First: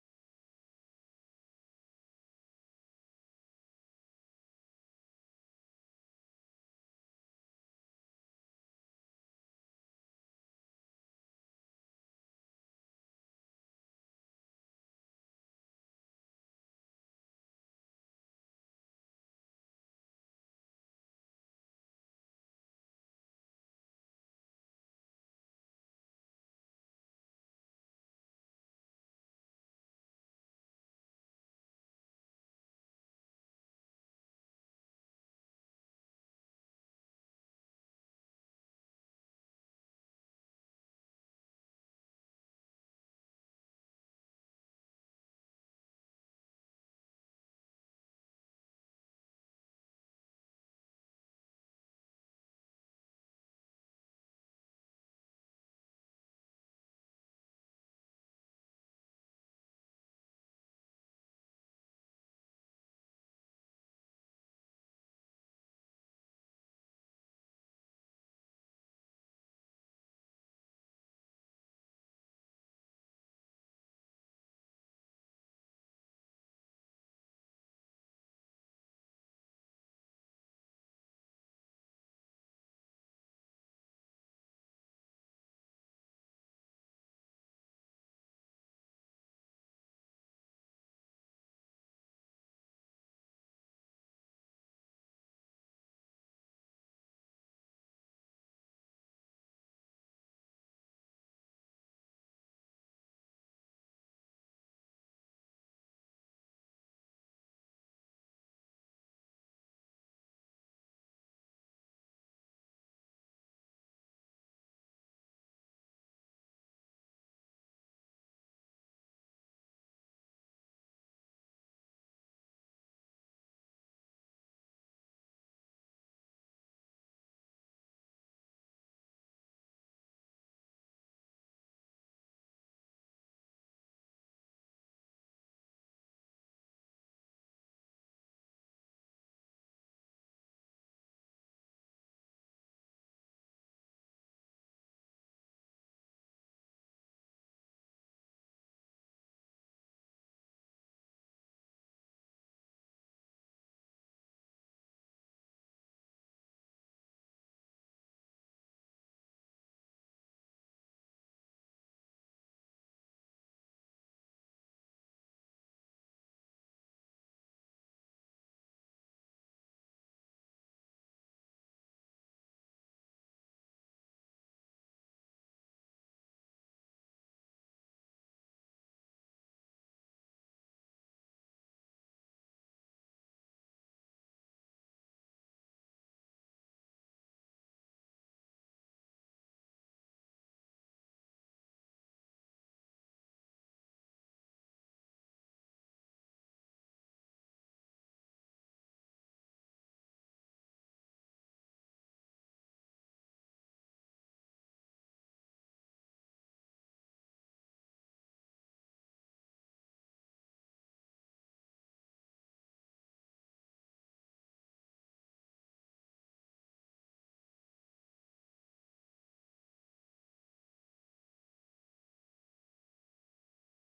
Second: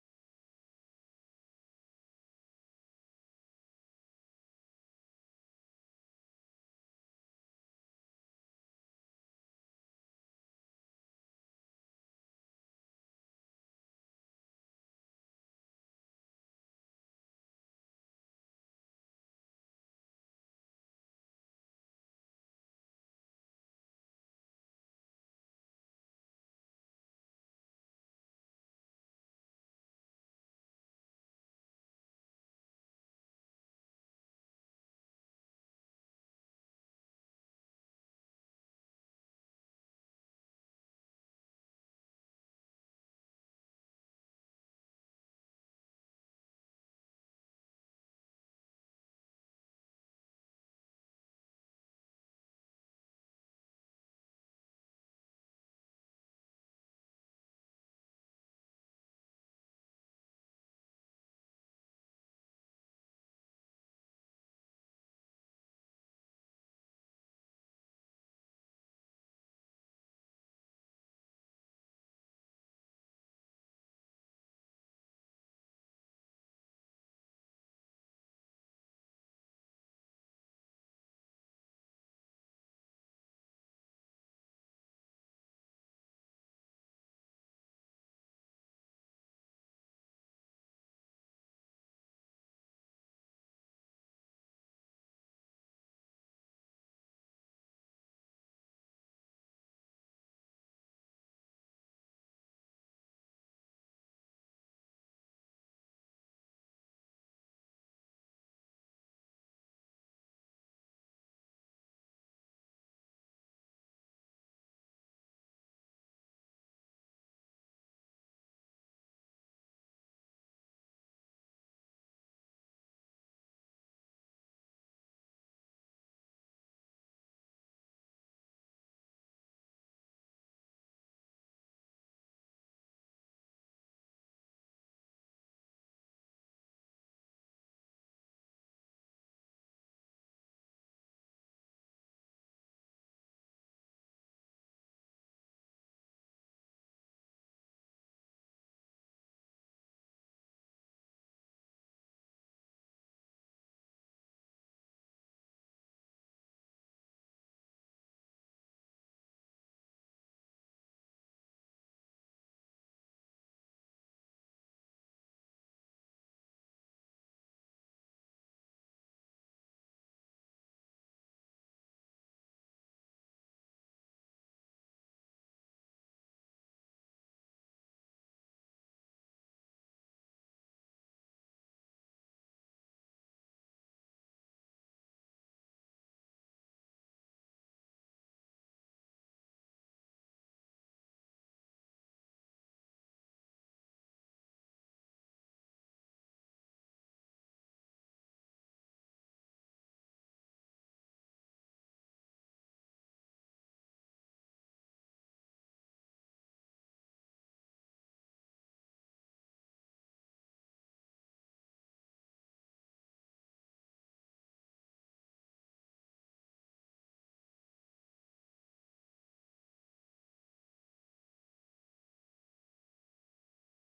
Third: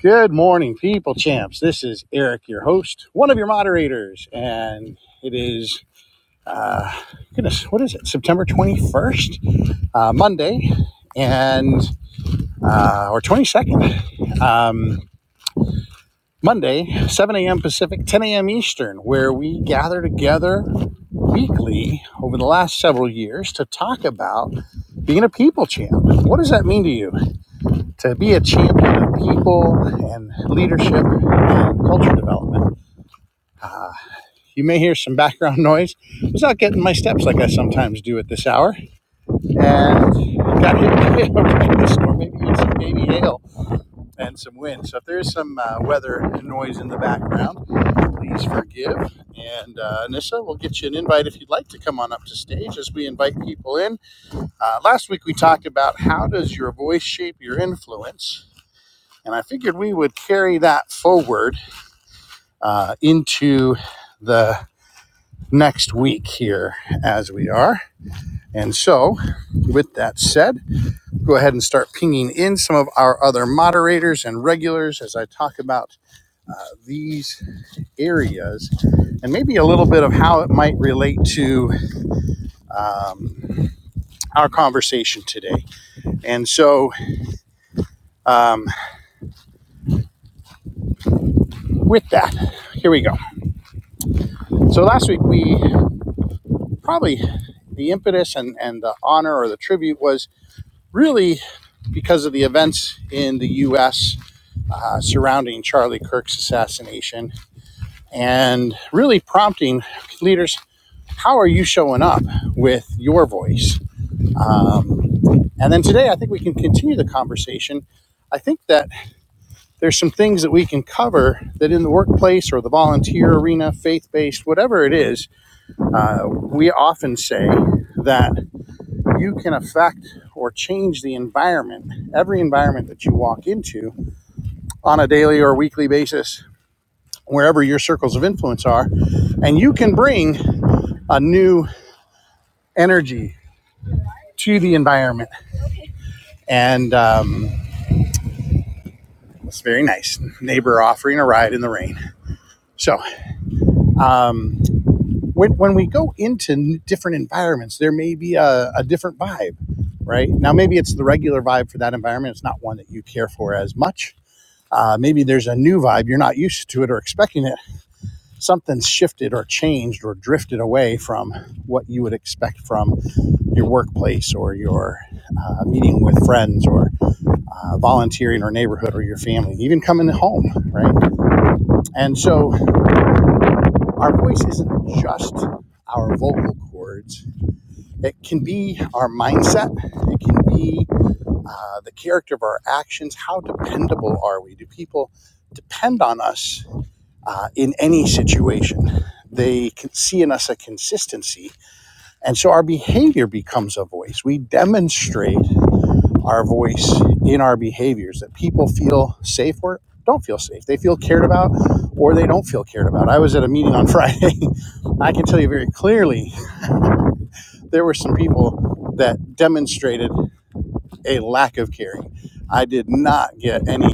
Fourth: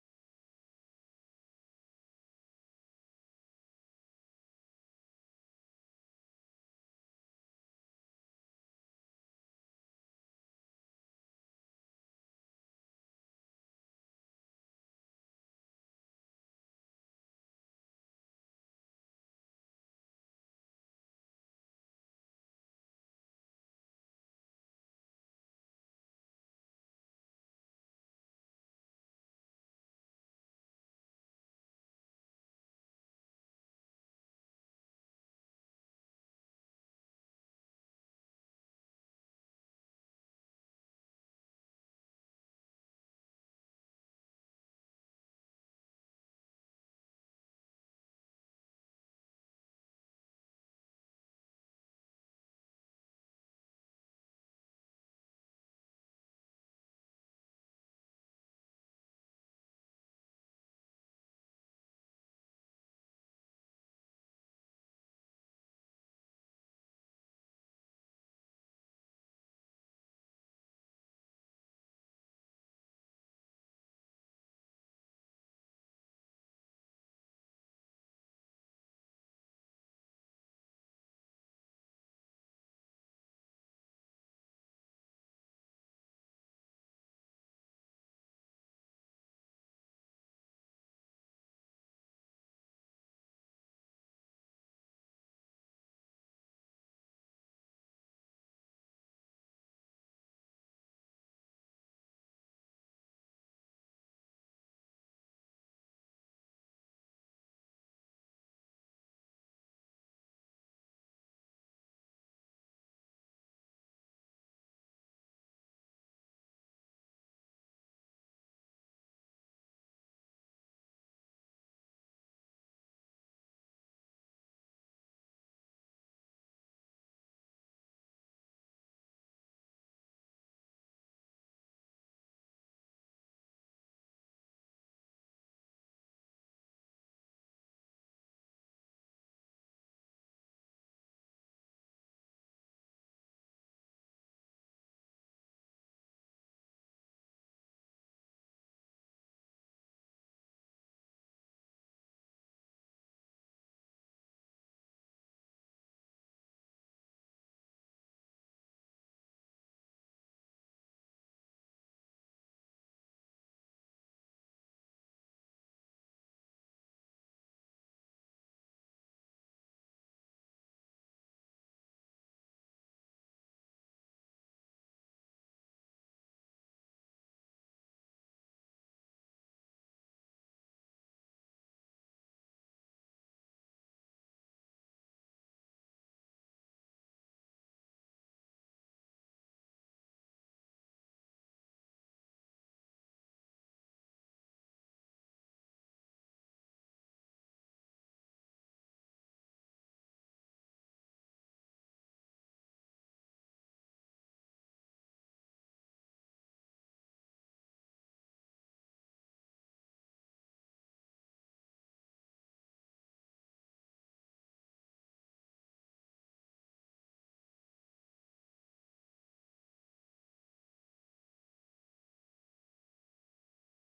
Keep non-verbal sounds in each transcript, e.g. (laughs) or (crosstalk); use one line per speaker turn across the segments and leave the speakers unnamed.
Good morning, people champs. This is Eric, your host, one of your moderators, and it is uh, goodness, what is it? September twenty first, uh, Monday, and uh, or twenty second, um, Monday, seven a.m. Pacific, ten a.m. Eastern, where we gather together weekly over the last several years to talk about being a people champ. What does that mean to you? To be a champion of people and leadership and culture development. Uh, You may hear some background (laughs) noise. I was out getting my steps like I sometimes do at this hour, and got hit by a horrendous storm, (laughs) maybe even some baby hail and some wind. So if there is some uh, weather and noise in the background, please forgive. And uh, Anissa, we'll get you an invite if you'd like to come on up to stage as we invite people in. Uh, last week we talked about how does your voice shape your influence, and I figured we would carry that forward uh, into the next week here as we are. And so, with that said, go ahead and start pinging in some of our other moderators and regulars as I talk about uh, these areas and maybe a little bit of how it might relate to um, our conversation today. And so, um, with that, here we go. So, last week we probably the impetus and, and the honor or the tribute was really because of the events in the US uh, surrounding Charlie Kirk's assassination and really prompting leaders how are you showing up with your voice um, and then today i think we can continue the conversation i think that there's some things that we can cover that in the workplace or the volunteer arena faith-based whatever it is uh, we often say that you can affect or change the environment every environment that you walk into on a daily or weekly basis wherever your circles of influence are and you can bring a new energy to the environment. And um, it's very nice. Neighbor offering a ride in the rain. So um, when, when we go into different environments, there may be a, a different vibe, right? Now, maybe it's the regular vibe for that environment. It's not one that you care for as much. Uh, maybe there's a new vibe. You're not used to it or expecting it. Something's shifted or changed or drifted away from what you would expect from your workplace or your uh, meeting with friends or uh, volunteer in our neighborhood or your family, even coming home, right? And so our voice isn't just our vocal cords, it can be our mindset, it can be uh, the character of our actions. How dependable are we? Do people depend on us uh, in any situation? They can see in us a consistency. And so our behavior becomes a voice. We demonstrate our voice in our behaviors that people feel safe or don't feel safe. They feel cared about or they don't feel cared about. I was at a meeting on Friday. (laughs) I can tell you very clearly there were some people that demonstrated a lack of caring. I did not get any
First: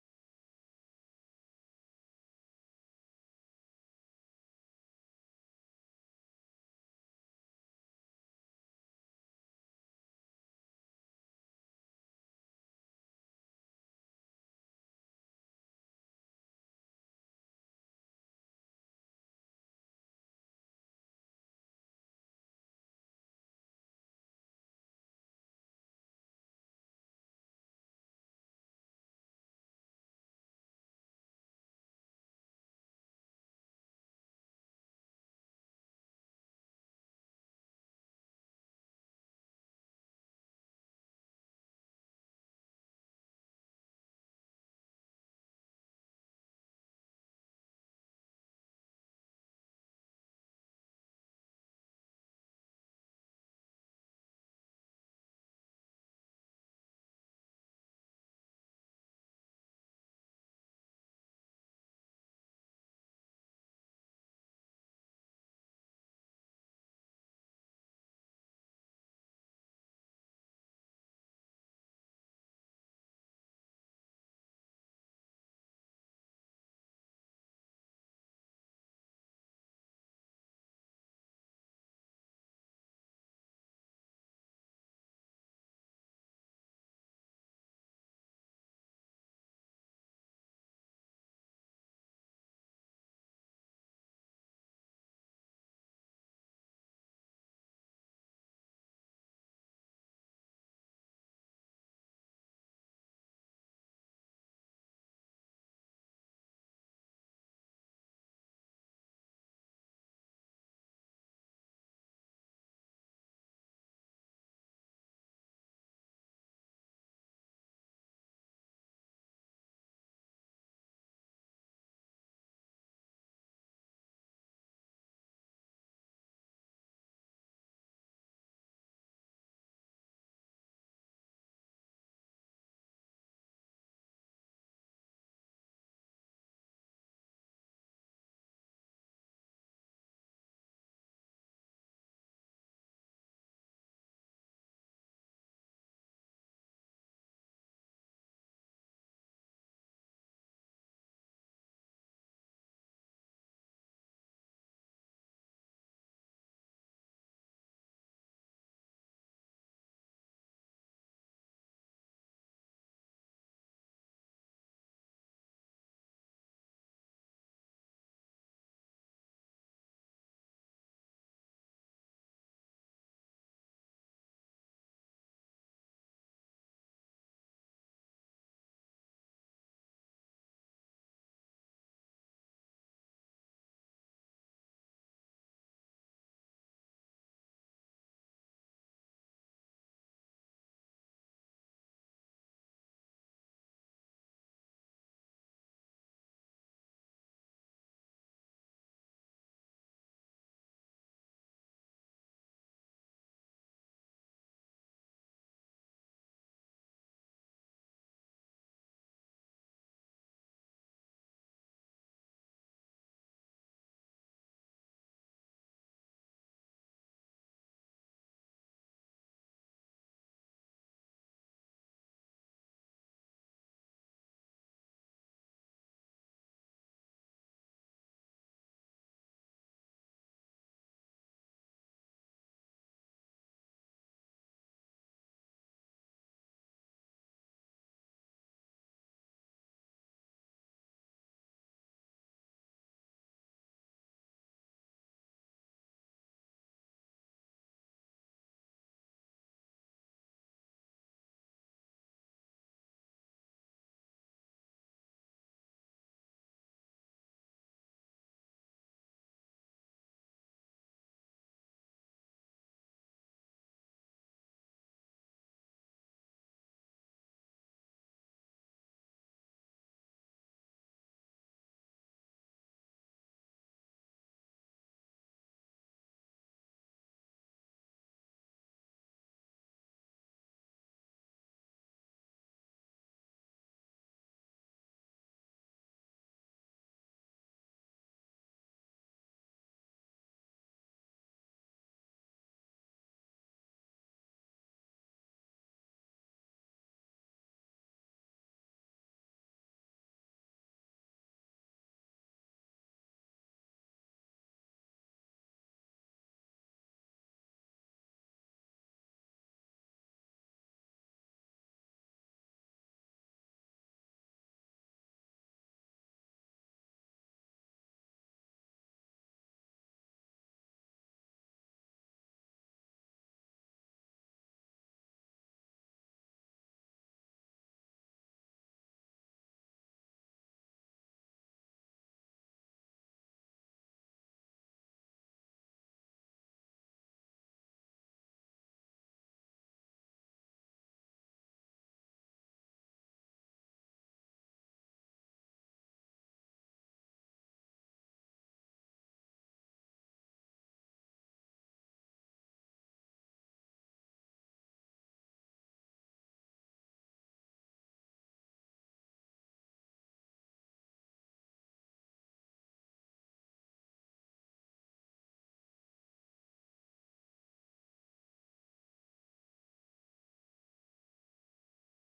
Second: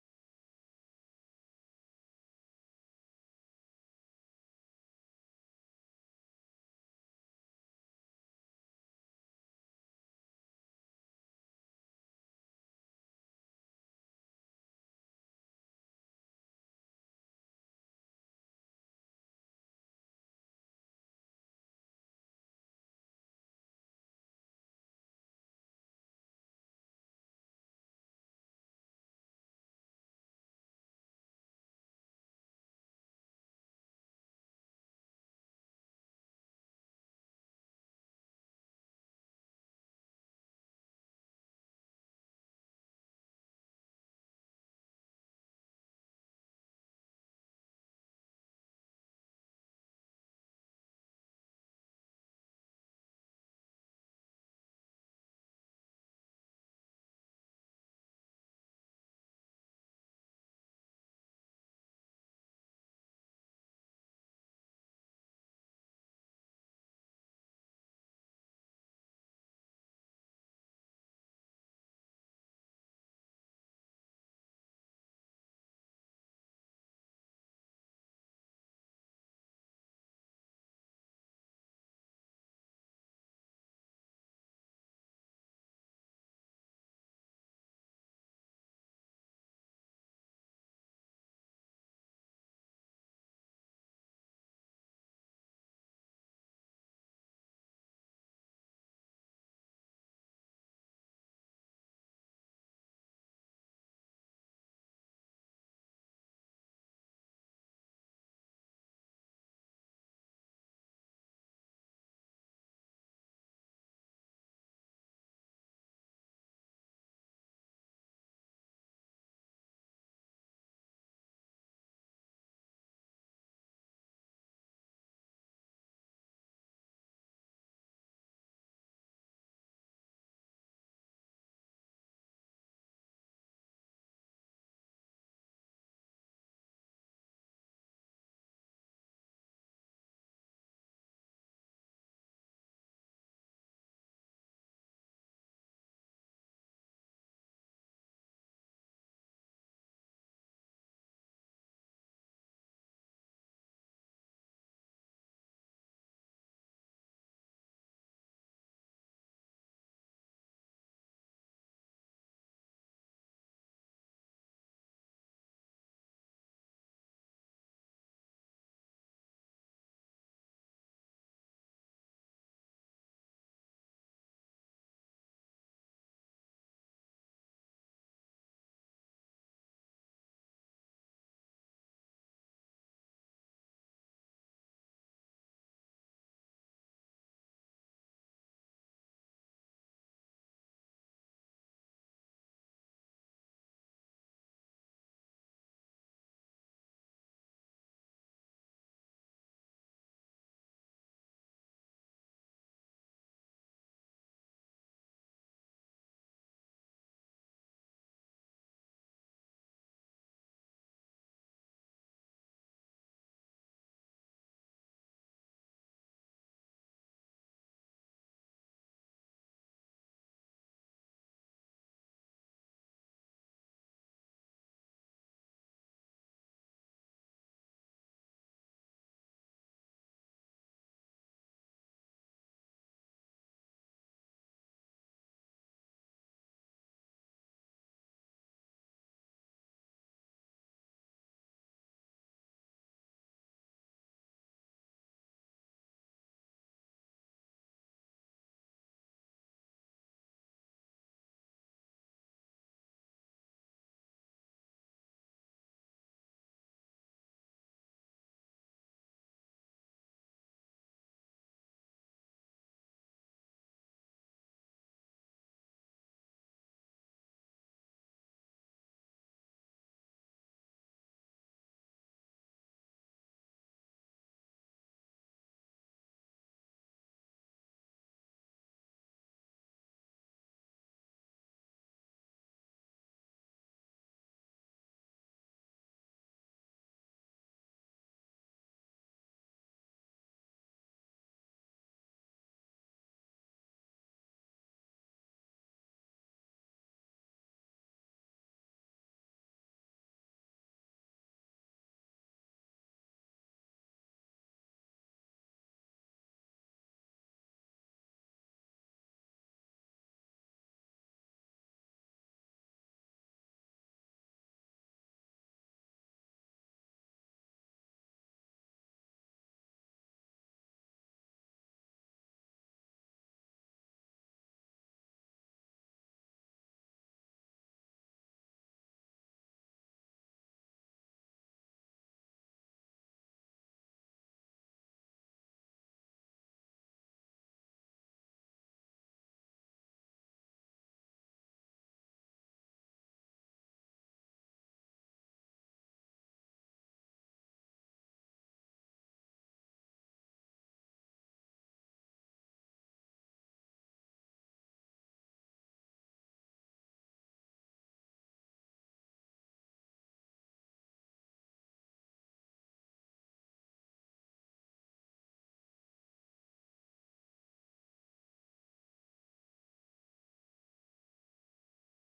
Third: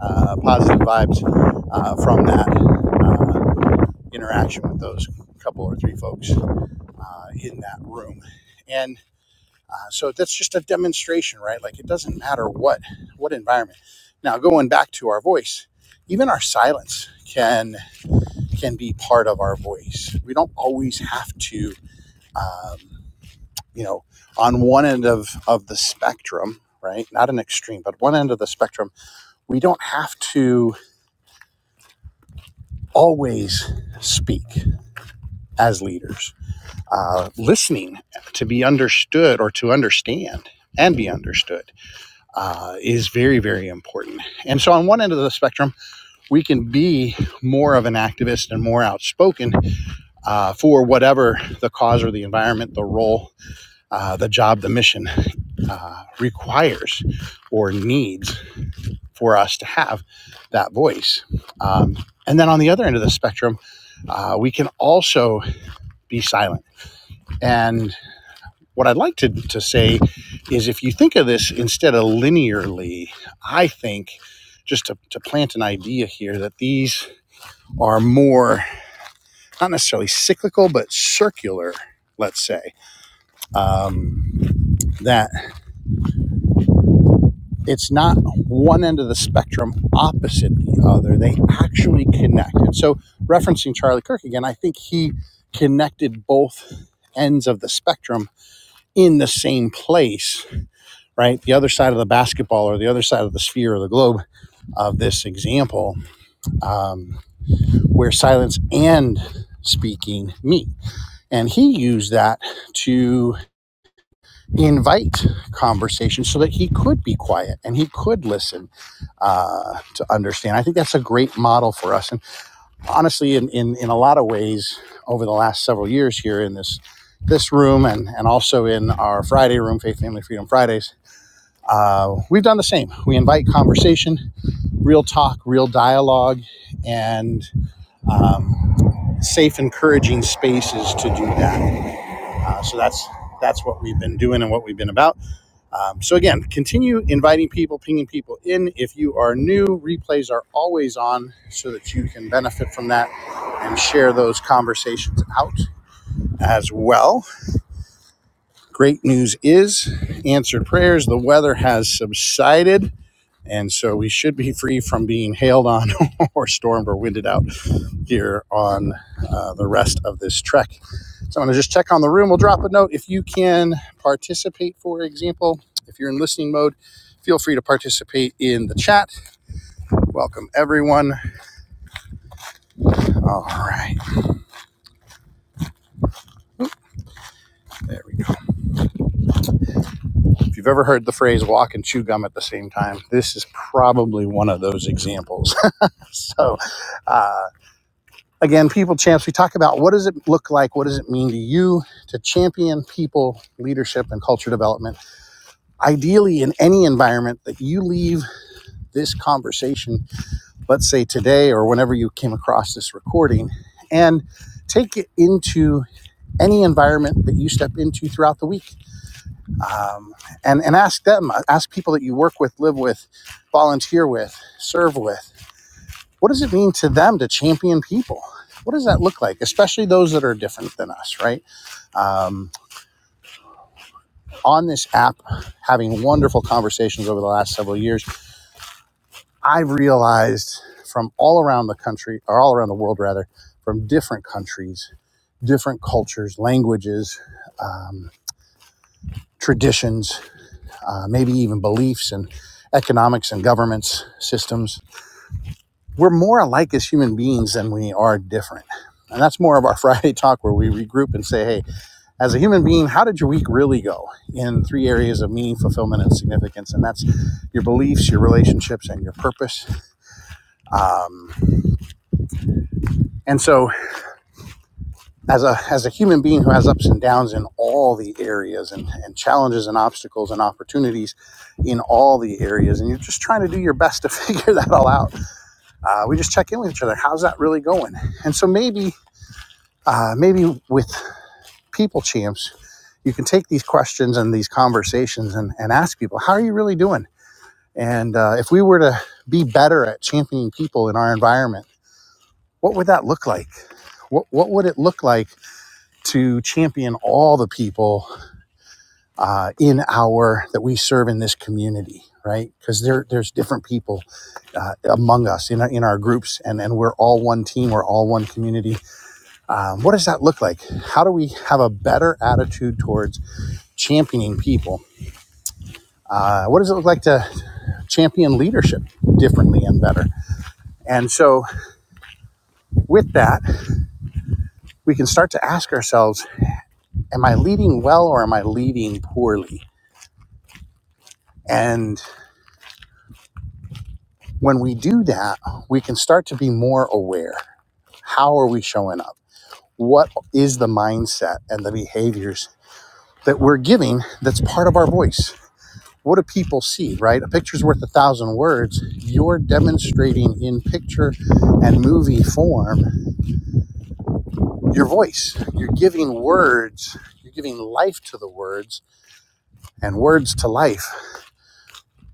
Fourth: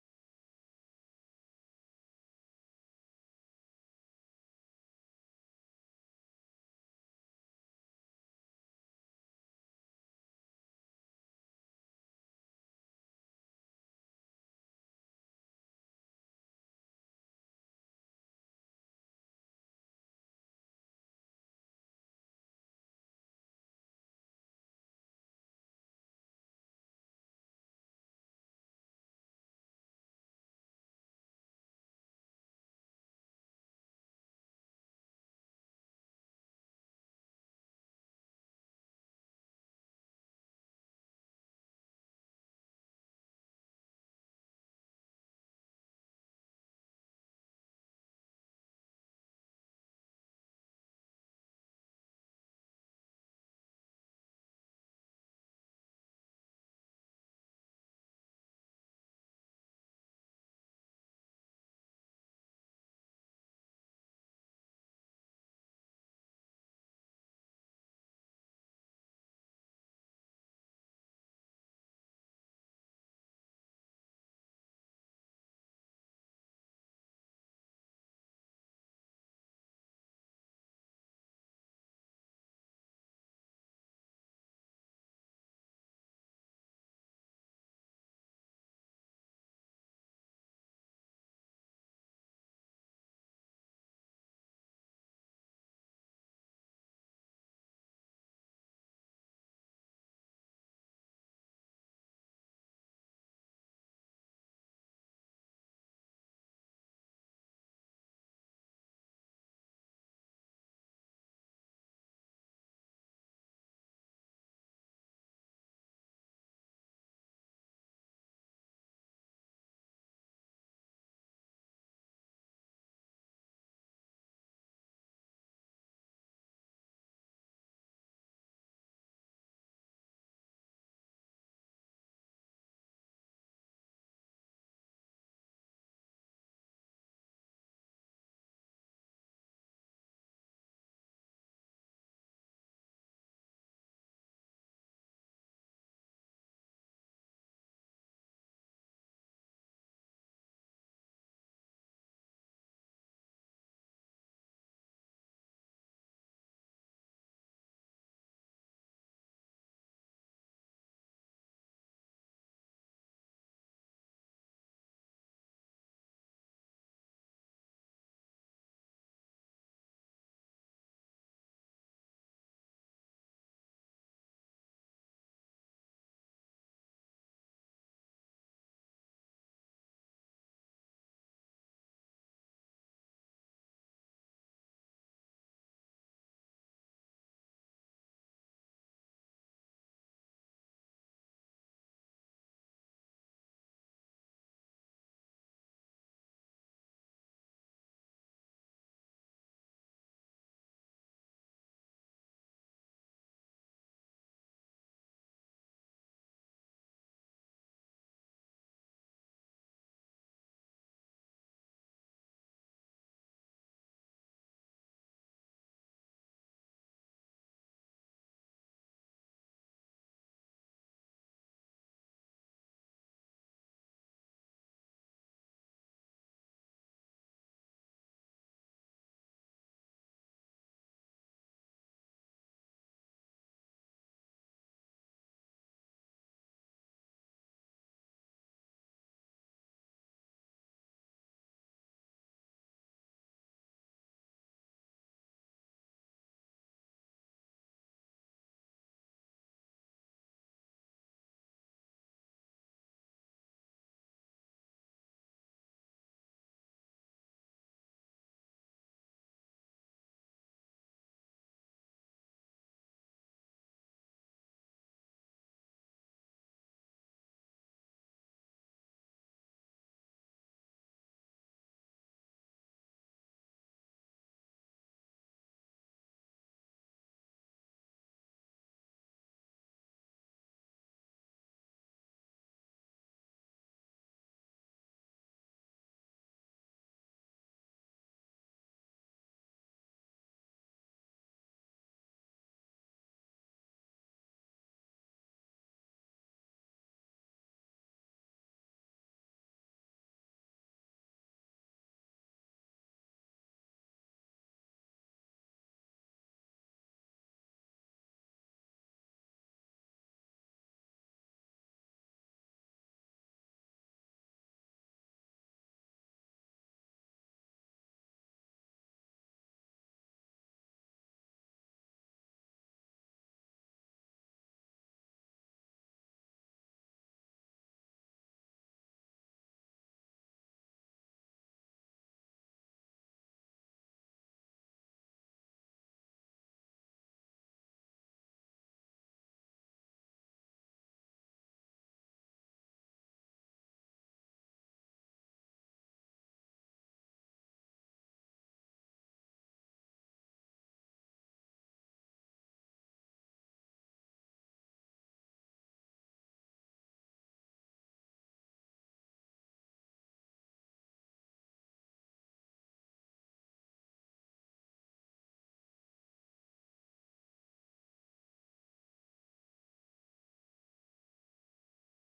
uh, positive vibes uh, from that uh, interaction with those couple or three folks uh, in that room. and. Uh, so that's just a demonstration, right? Like it doesn't matter what what environment. Now going back to our voice, even our silence can can be part of our voice. We don't always have to, um, you know, on one end of of the spectrum, right? Not an extreme, but one end of the spectrum, we don't have to always speak as leaders. Uh, listening to be understood or to understand and be understood uh, is very, very important. And so, on one end of the spectrum, we can be more of an activist and more outspoken uh, for whatever the cause or the environment, the role, uh, the job, the mission uh, requires or needs for us to have that voice. Um, and then on the other end of the spectrum, uh, we can also be silent. And what I'd like to, to say is if you think of this instead of linearly, I think just to, to plant an idea here that these are more, not necessarily cyclical, but circular, let's say, um, that it's not one end of the spectrum opposite the other. They actually connect. And so, referencing Charlie Kirk again, I think he connected both ends of the spectrum in the same place right? The other side of the basketball or the other side of the sphere or the globe of this example, um, where silence and speaking meet. And he used that to invite conversation so that he could be quiet and he could listen uh, to understand. I think that's a great model for us. And honestly, in, in, in a lot of ways, over the last several years here in this this room and, and also in our Friday room, Faith, Family, Freedom Fridays, uh, we've done the same. We invite conversation real talk, real dialogue, and um, safe, encouraging spaces to do that. Uh, so that's that's what we've been doing and what we've been about. Um, so again, continue inviting people, pinging people in. If you are new, replays are always on, so that you can benefit from that and share those conversations out as well. Great news is answered prayers. The weather has subsided. And so we should be free from being hailed on (laughs) or stormed or winded out here on uh, the rest of this trek. So I'm going to just check on the room. We'll drop a note if you can participate, for example. If you're in listening mode, feel free to participate in the chat. Welcome, everyone. All right, there we go. If you've ever heard the phrase walk and chew gum at the same time, this is probably one of those examples. (laughs) so, uh, again, people champs, we talk about what does it look like? What does it mean to you to champion people, leadership, and culture development? ideally in any environment that you leave this conversation, let's say today or whenever you came across this recording, and take it into any environment that you step into throughout the week. Um, and, and ask them, uh, ask people that you work with, live with, volunteer with, serve with. What does it mean to them to champion people? What does that look like, especially those that are different than us, right? Um, on this app, having wonderful conversations over the last several years I've realized from all around the country, or all around the world rather, from different countries, different cultures, languages, um, traditions, uh, maybe even beliefs and economics and governments, systems, we're more alike as human beings than we are different. And that's more of our (laughs) Friday talk where we regroup and say, hey, as a human being, how did your week really go in three areas of meaning, fulfillment, and significance? And that's your beliefs, your relationships, and your purpose. Um, and so as a as a human being who has ups and downs in all the areas and, and challenges and obstacles and opportunities in all the areas and you're just trying to do your best to (laughs) figure that all out uh, we just check in with each other how's that really going and so maybe uh, maybe with people champs you can take these questions and these conversations and, and ask people how are you really doing and uh, if we were to be better at championing people in our environment what would that look like what, what would it look like to champion all the people uh, in our that we serve in this community right because there there's different people uh, among us in our, in our groups and and we're all one team we're all one community um, what does that look like how do we have a better attitude towards championing people uh, what does it look like to champion leadership differently and better and so with that we can start to ask ourselves am i leading well or am i leading poorly and when we do that we can start to be more aware How are we showing up? What is the mindset and the behaviors that we're giving that's part of our voice? What do people see, right? A picture's worth a thousand words. You're demonstrating in picture and movie form your voice. You're giving words, you're giving life to the words and words to life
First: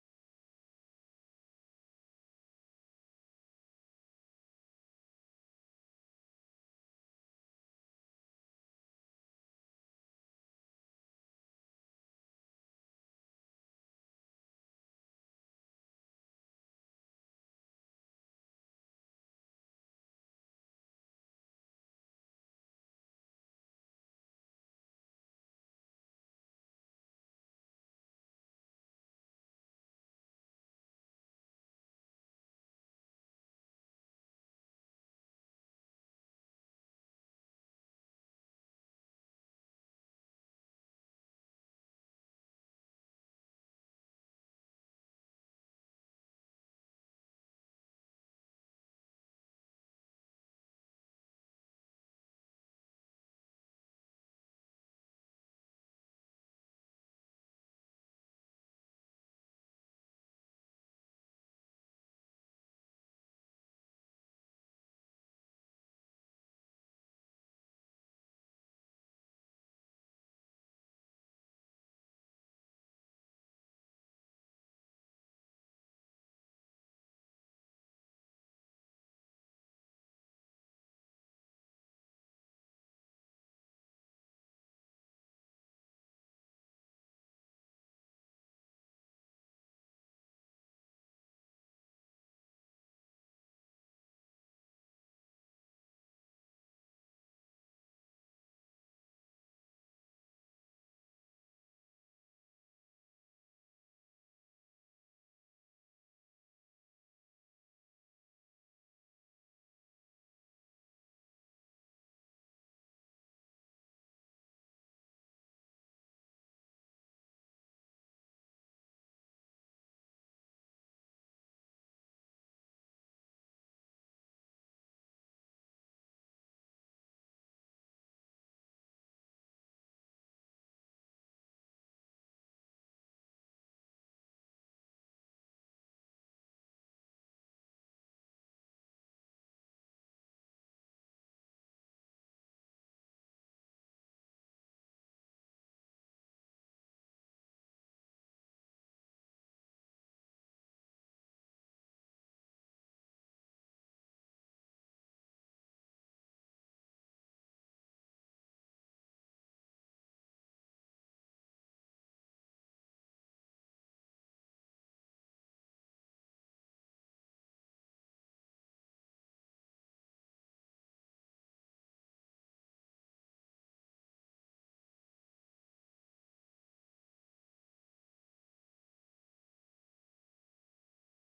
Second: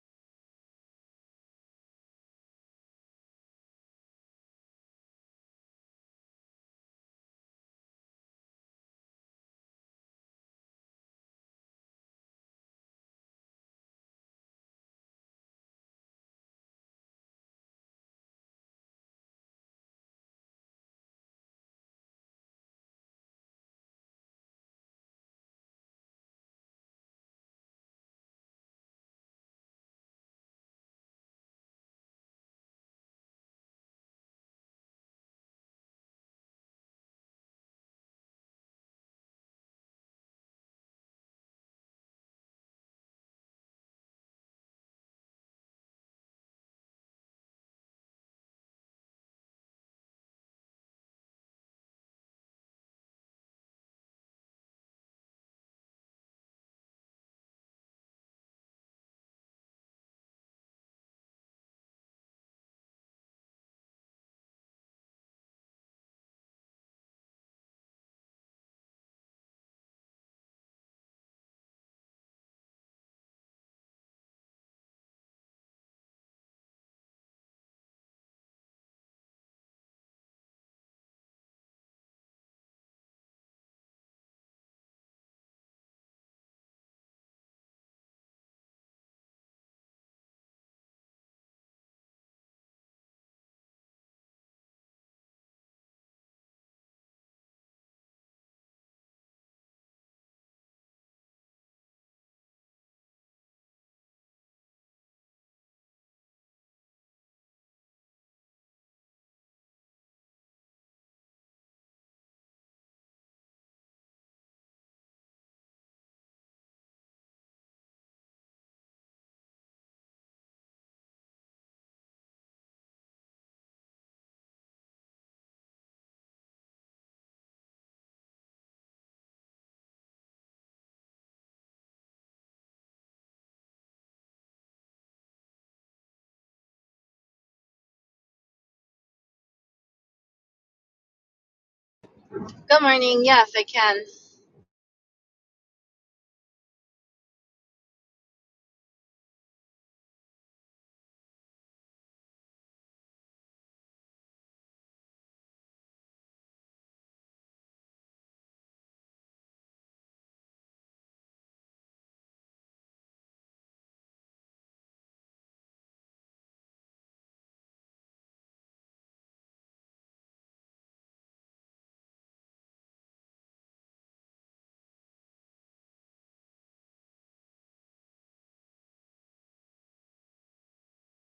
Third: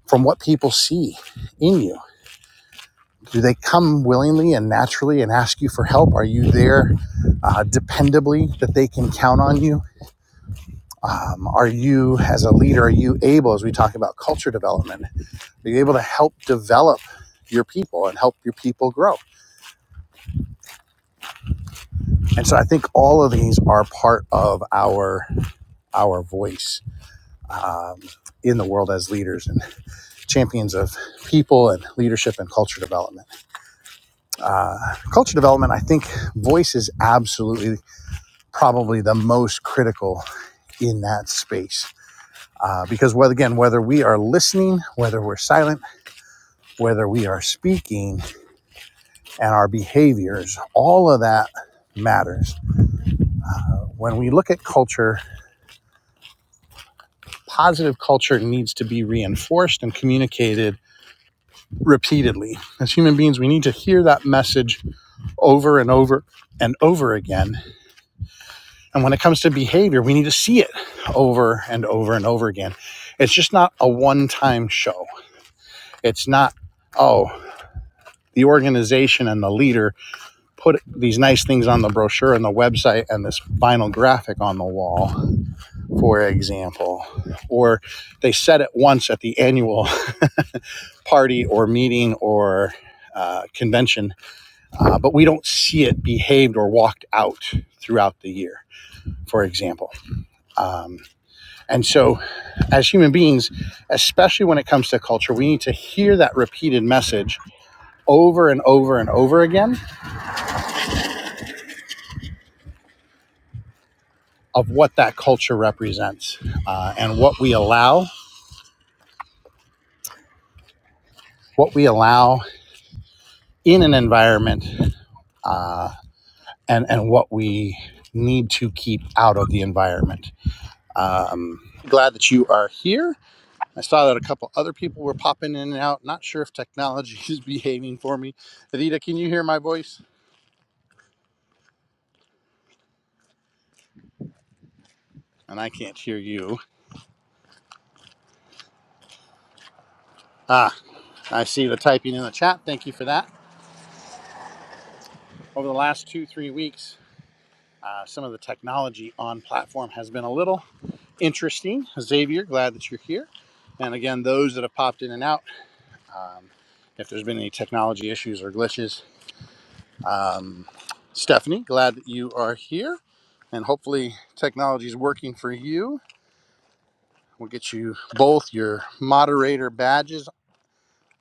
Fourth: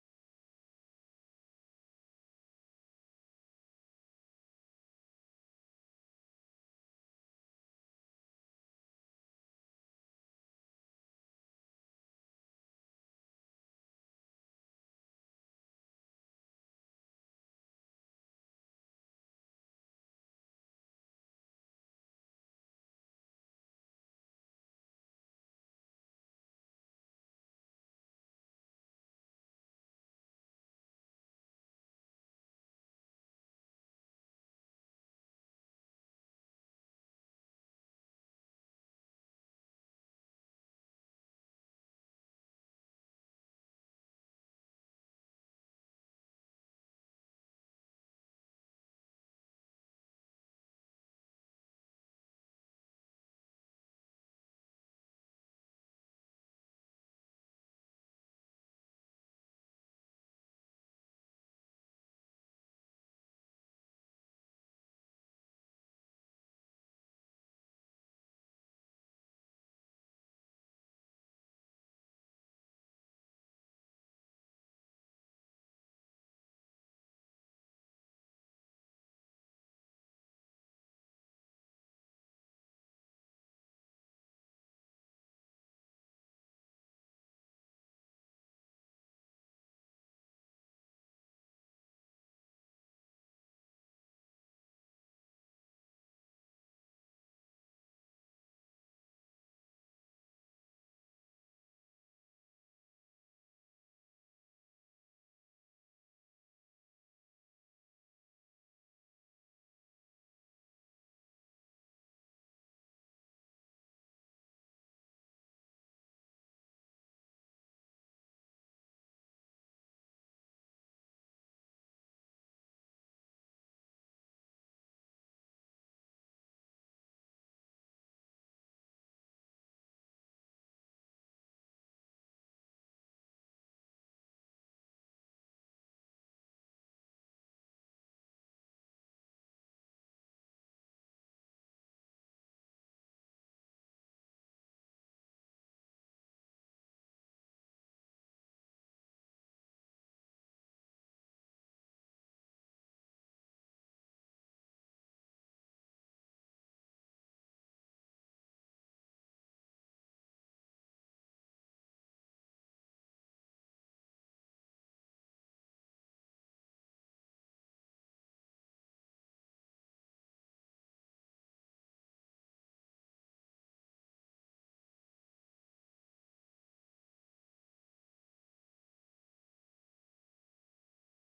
from what people see in you. Do they come willingly and naturally and ask you for help? Are you there uh, dependably that they can count on you? um, are you as a leader are you able as we talk about culture development are you able to help develop your people and help your people grow and so i think all of these are part of our our voice um, in the world as leaders and champions of people and leadership and culture development uh, culture development i think voice is absolutely probably the most critical in that space uh, because whether again whether we are listening whether we're silent whether we are speaking and our behaviors, all of that matters. When we look at culture, positive culture needs to be reinforced and communicated repeatedly. As human beings, we need to hear that message over and over and over again. And when it comes to behavior, we need to see it over and over and over again. It's just not a one time show. It's not, oh, the organization and the leader put these nice things on the brochure and the website and this vinyl graphic on the wall, for example. Or they said it once at the annual (laughs) party or meeting or uh, convention, uh, but we don't see it behaved or walked out throughout the year, for example. Um, and so, as human beings, especially when it comes to culture, we need to hear that repeated message over and over and over again of what that culture represents uh, and what we allow what we allow in an environment uh, and and what we need to keep out of the environment. Um, glad that you are here. I saw that a couple other people were popping in and out. Not sure if technology (laughs) is behaving for me. Adita, can you hear my voice?
Good morning. Yes, I can.
And I can't hear you. Ah, I see the typing in the chat. Thank you for that. Over the last two three weeks, uh, some of the technology on platform has been a little interesting. Xavier, glad that you're here. And again, those that have popped in and out. um, if there's been any technology issues or glitches. Um, Stephanie, glad that you are here, and hopefully technology is working for you. We'll get you both your moderator badges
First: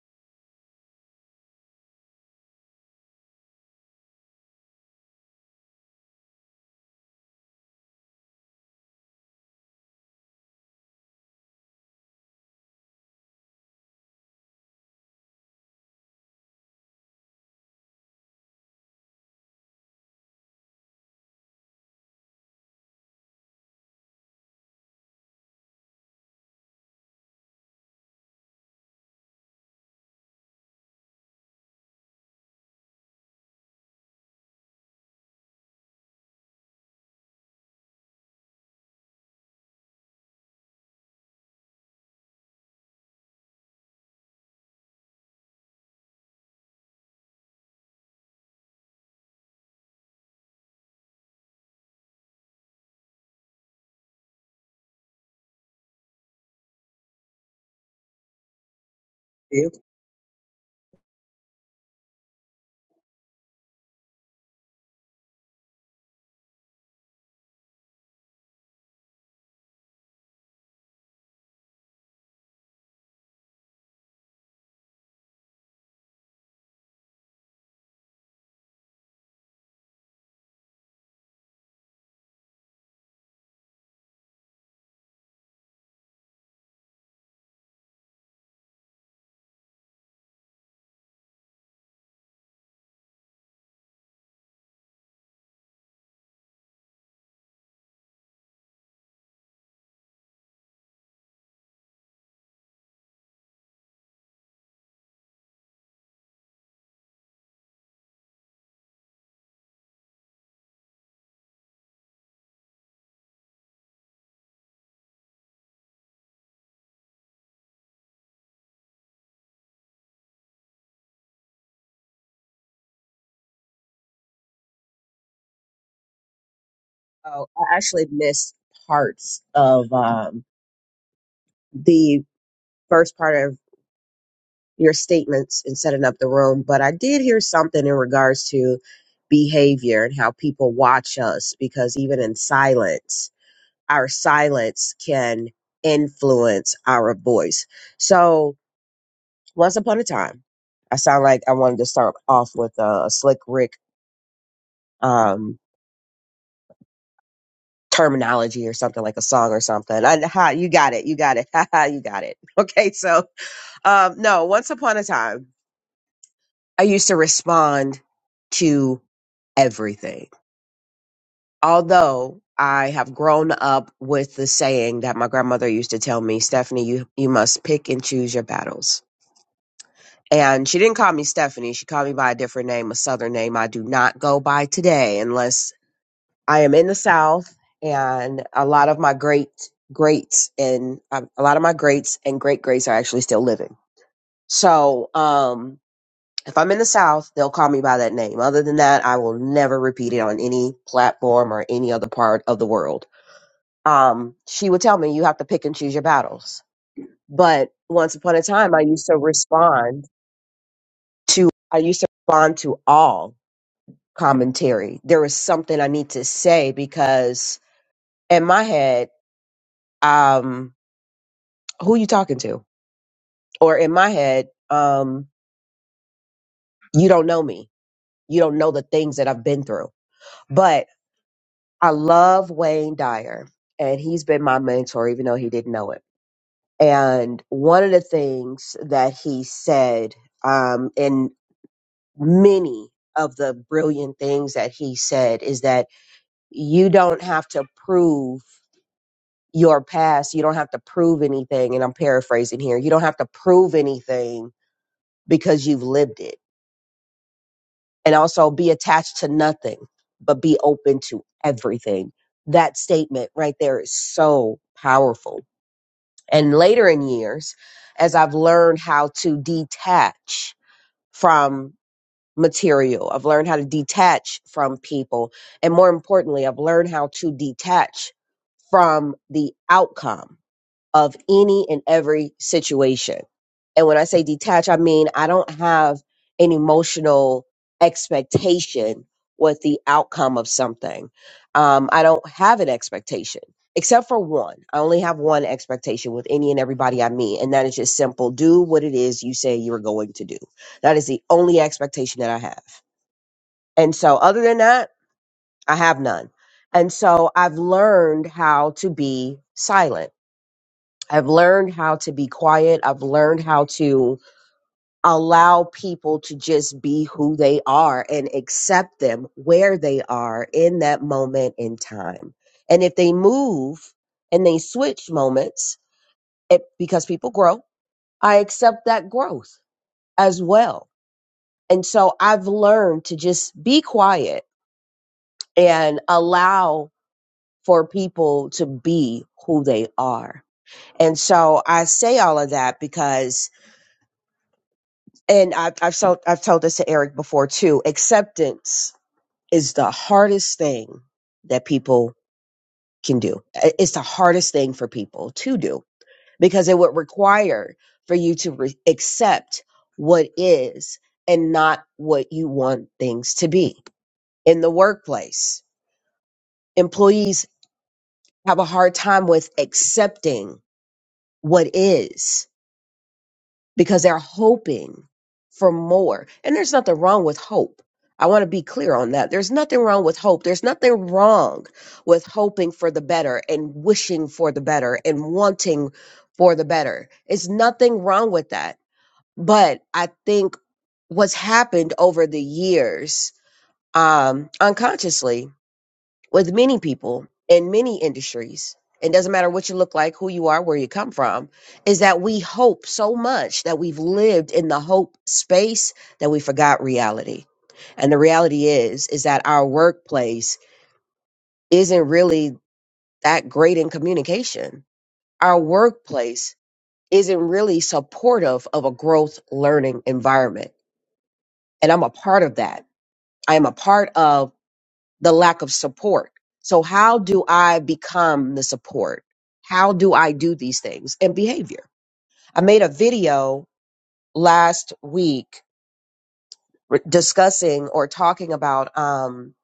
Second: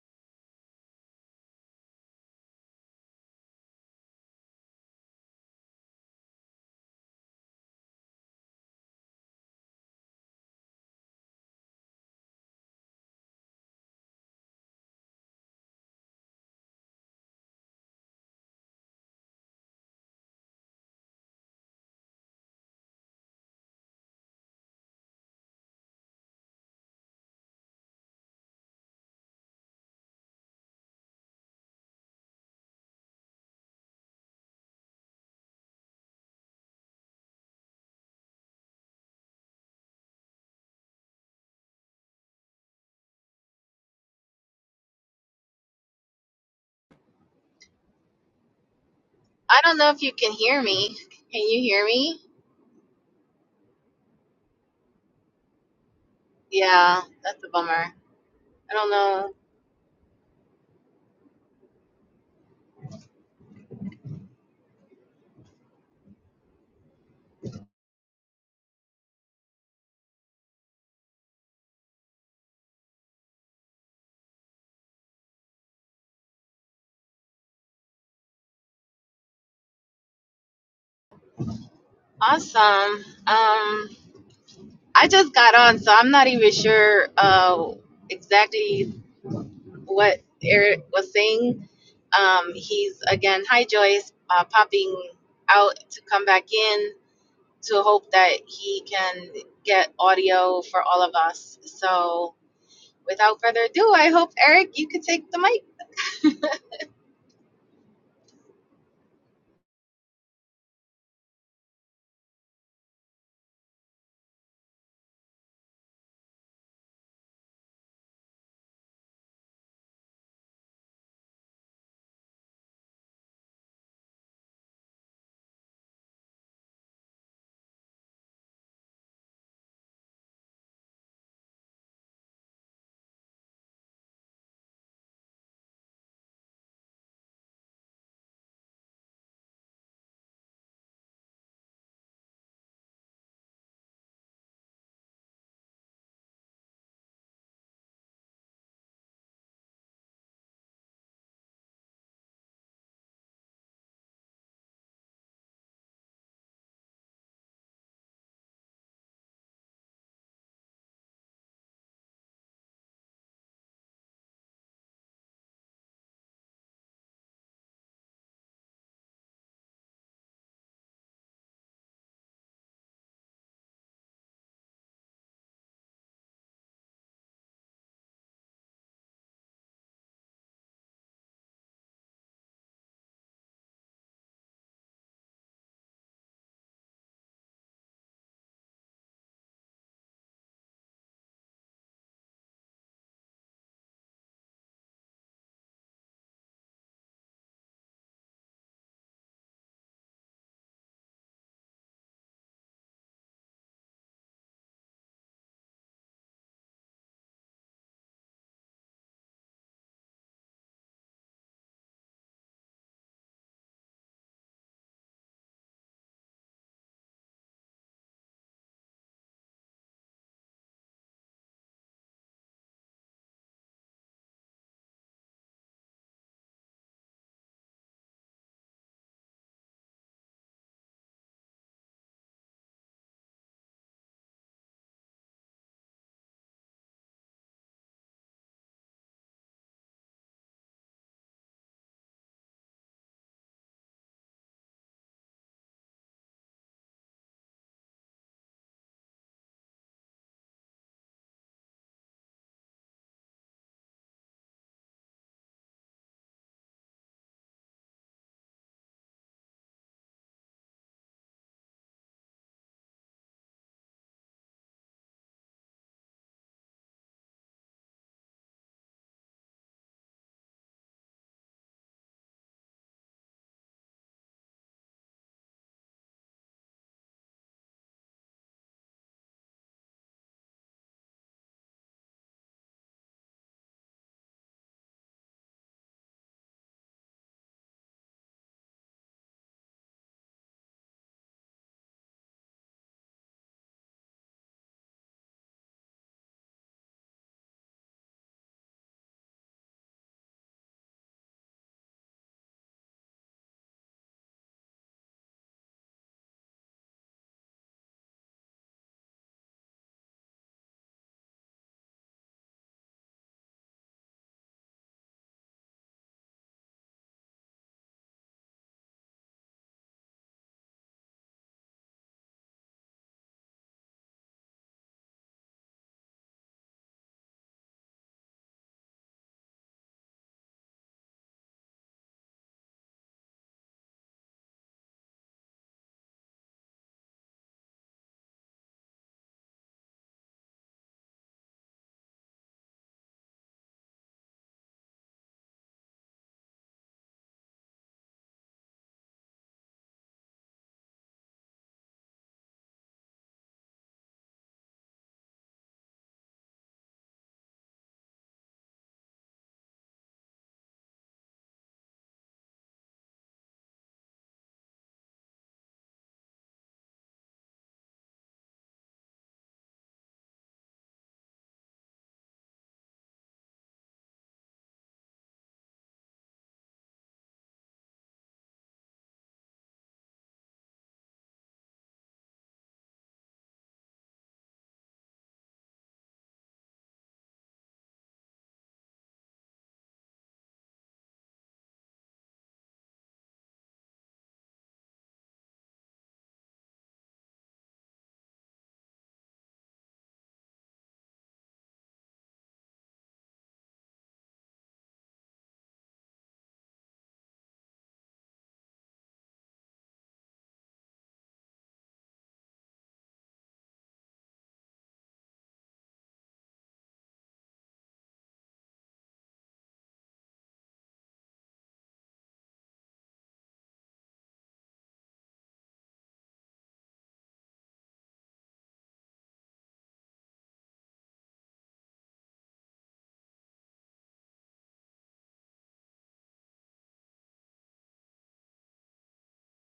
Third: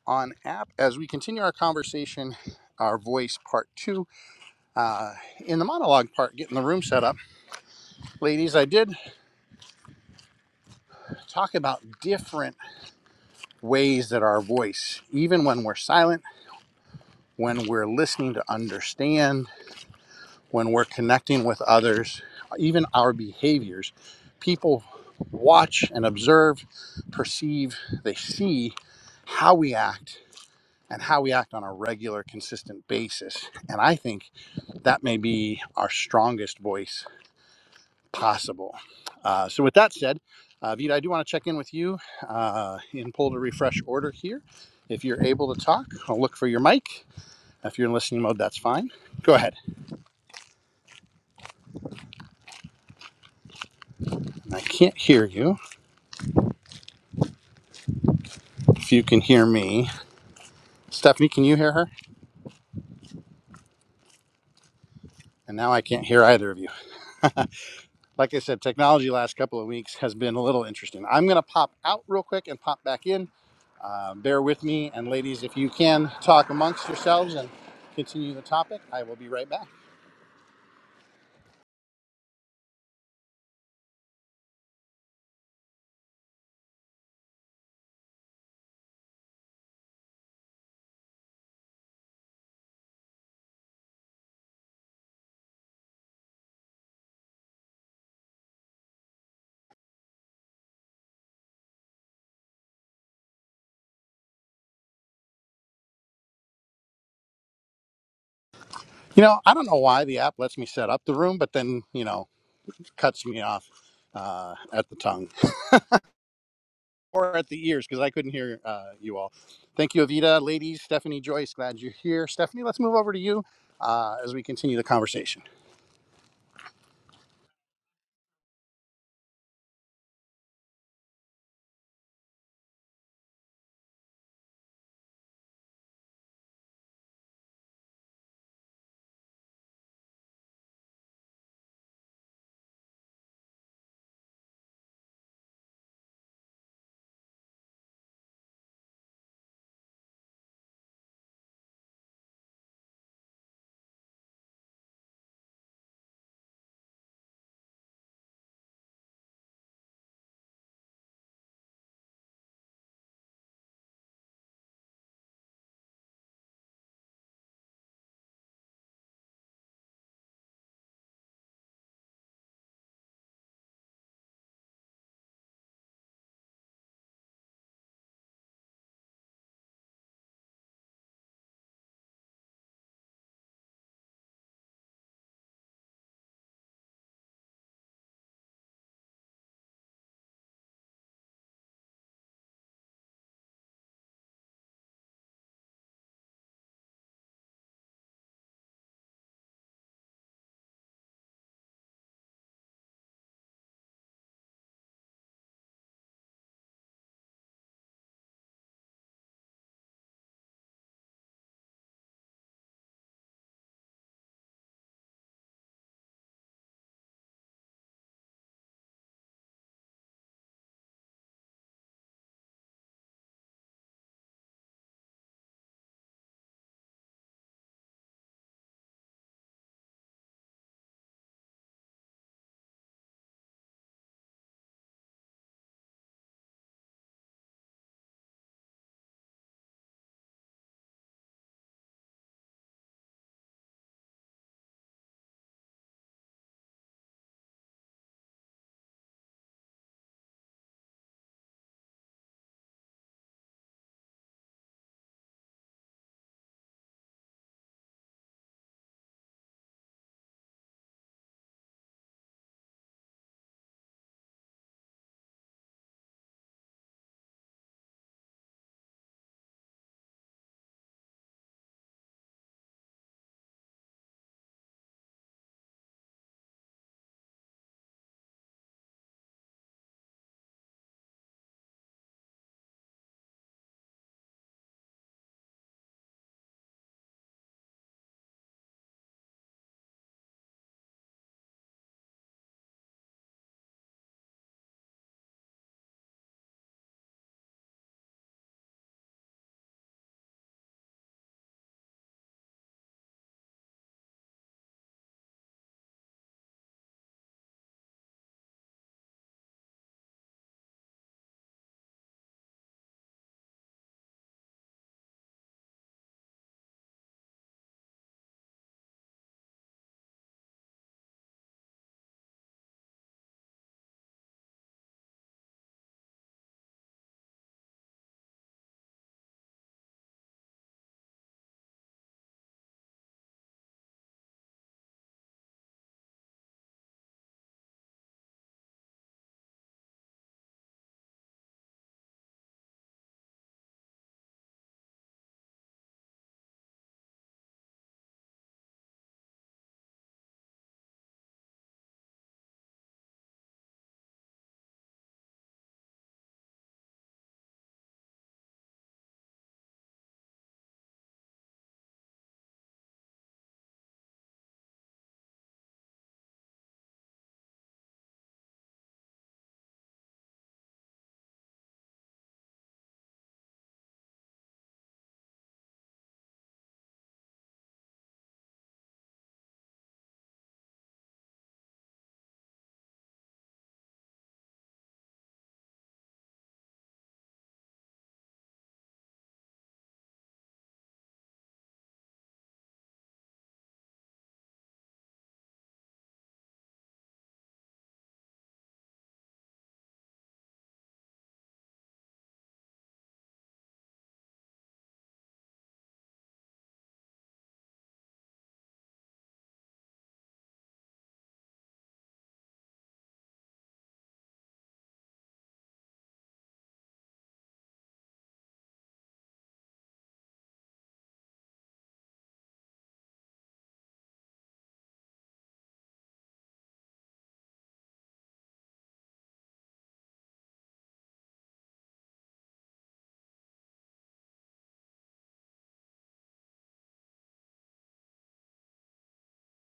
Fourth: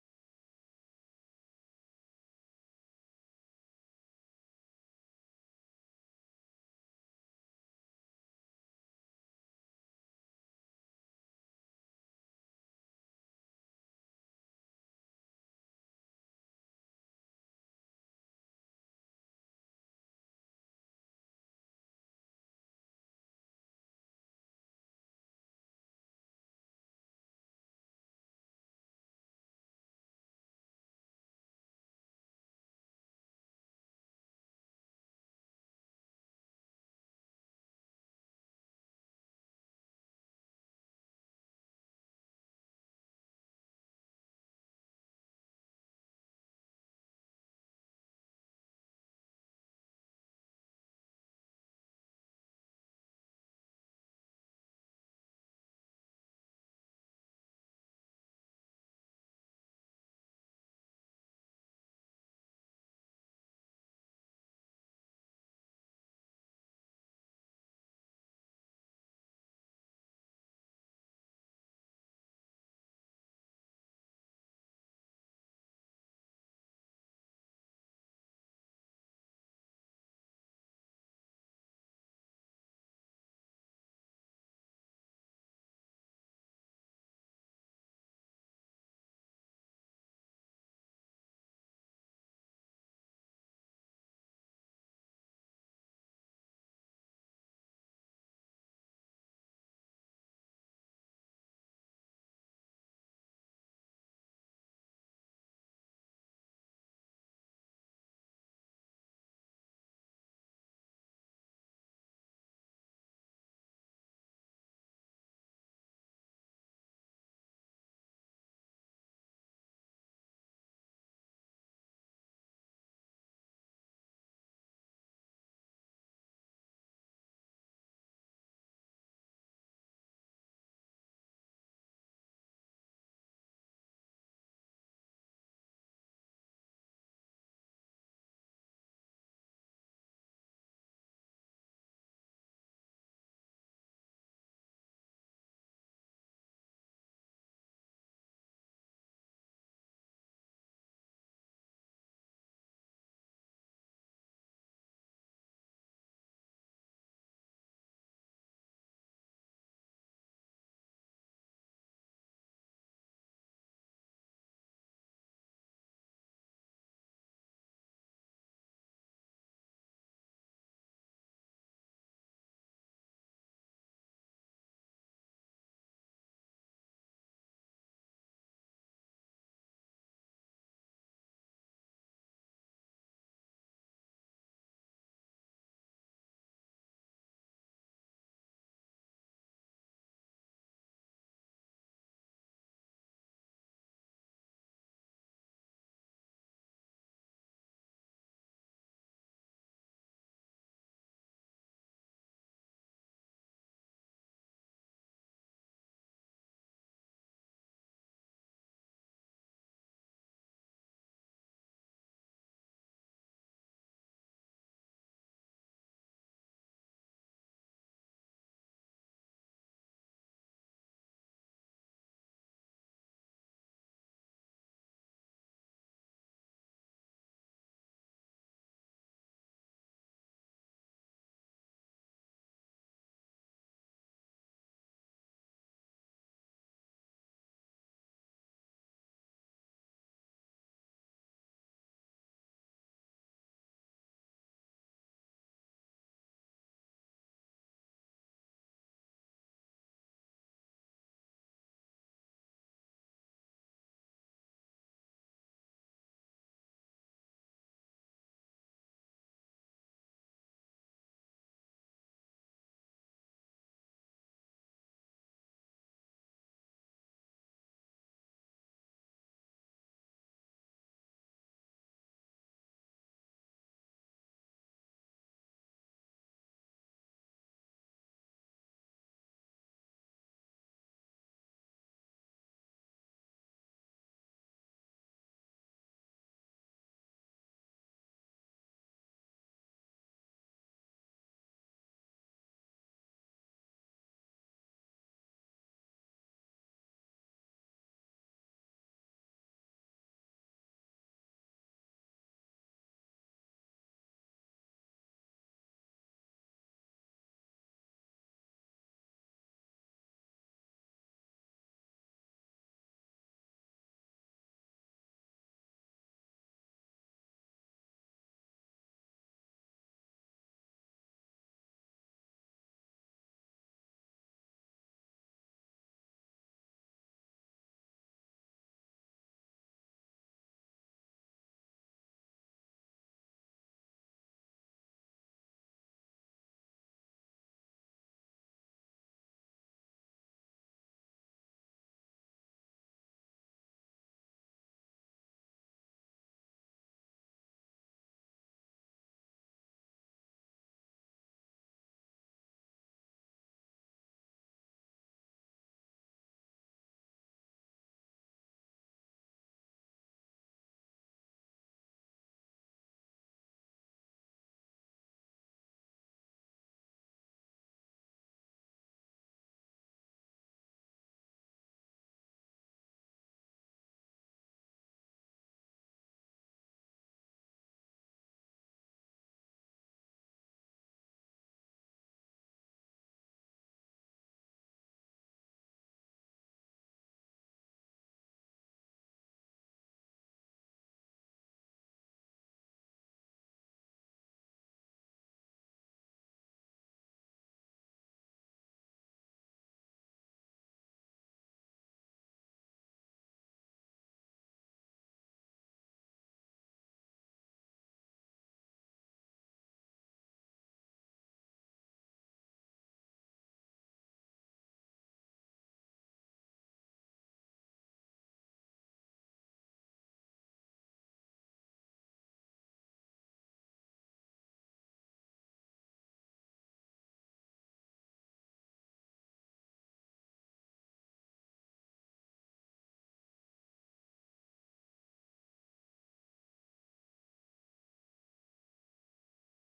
on app as we continue our conversation, our voice part two. Uh, in the monologue part, getting the room set up, ladies, I did talk about different ways that our voice, even when we're silent, when we're listening to understand when we're connecting with others, even our behaviors, people watch and observe, perceive, they see how we act and how we act on a regular, consistent basis. And I think that may be our strongest voice possible. Uh, so, with that said, uh, Vita, I do want to check in with you uh, in pull to refresh order here. If you're able to talk, I'll look for your mic. If you're in listening mode, that's fine. Go ahead.
I don't know if you can hear me. Can you hear me?
I can't hear you.
Yeah, that's a bummer. I don't
If you can
know.
hear
you.
me, Stephanie, can you hear her? And now I can't hear either of you. (laughs) Like I said, technology last couple of weeks has been a little interesting. I'm going to pop out real quick and pop back in. Uh, bear with me. And ladies, if you can talk amongst yourselves and continue the topic, I will be right back.
Awesome. Um, I just got on, so I'm not even sure uh, exactly what Eric was saying. Um, he's again, hi Joyce, uh, popping out to come back in to hope that he can get audio for all of us. So, without further ado, I hope Eric, you could take the mic.
You know, I don't know why the app lets me set up the room, but then, you know, cuts me off uh, at the tongue (laughs) or at the ears because I couldn't hear uh, you all. Thank you, Avita. Ladies, Stephanie Joyce, glad you're here. Stephanie, let's move over to you uh, as we continue the conversation.
Oh, I actually missed parts of um, the first part of your statements in setting up the room, but I did hear something in regards to behavior and how people watch us because even in silence, our silence can influence our voice. So, once upon a time, I sound like I wanted to start off with a slick Rick. um, terminology or something like a song or something. I, ha, you got it. You got it. (laughs) Ha, ha, you got it. Okay. So, um, no, once upon a time, I used to respond to everything. Although I have grown up with the saying that my grandmother used to tell me, Stephanie, you, you must pick and choose your battles. And she didn't call me Stephanie. She called me by a different name, a Southern name I do not go by today unless I am in the South, and a lot of my great greats and um, a lot of my greats and great greats are actually still living. So, um, if I'm in the South, they'll call me by that name. Other than that, I will never repeat it on any platform or any other part of the world. Um, she would tell me you have to pick and choose your battles. But once upon a time, I used to respond to I used to respond to all commentary. There was something I need to say because in my head um, who you talking to? Or in my head, um, you don't know me. You don't know the things that I've been through. But I love Wayne Dyer, and he's been my mentor, even though he didn't know it. And one of the things that he said, um, and many of the brilliant things that he said, is that you don't have to prove your past. You don't have to prove anything. And I'm paraphrasing here. You don't have to prove anything because you've lived it and also be attached to nothing, but be open to everything. That statement right there is so powerful. And later in years, as I've learned how to detach from material, I've learned how to detach from people. And more importantly, I've learned how to detach from the outcome of any and every situation. And when I say detach, I mean I don't have an emotional expectation with the outcome of something. Um, I don't have an expectation, except for one. I only have one expectation with any and everybody I meet, and that is just simple do what it is you say you're going to do. That is the only expectation that I have. And so, other than that, I have none. And so, I've learned how to be silent. I've learned how to be quiet. I've learned how to allow people to just be who they are and accept them where they are in that moment in time. And if they move and they switch moments, it, because people grow, I accept that growth as well. And so I've learned to just be quiet and allow for people to be who they are. And so I say all of that because and I've I've told I've told this to Eric before too. Acceptance is the hardest thing that people can do. I- It's the hardest thing for people to do because it would require for you to re- accept what is and not what you want things to be in the workplace. Employees have a hard time with accepting what is because they're hoping for more. And there's nothing wrong with hope. I want to be clear on that. There's nothing wrong with hope. There's nothing wrong with hoping for the better and wishing for the better and wanting for the better. It's nothing wrong with that. But I think what's happened over the years, um, unconsciously with many people in many industries, it doesn't matter what you look like, who you are, where you come from, is that we hope so much that we've lived in the hope space that we forgot reality. And the reality is, is that our workplace isn't really that great in communication. Our workplace isn't really supportive of a growth learning environment. And I'm a part of that. I am a part of the lack of support. So how do I become the support? How do I do these things and behavior? I made a video last week re- discussing or talking about um,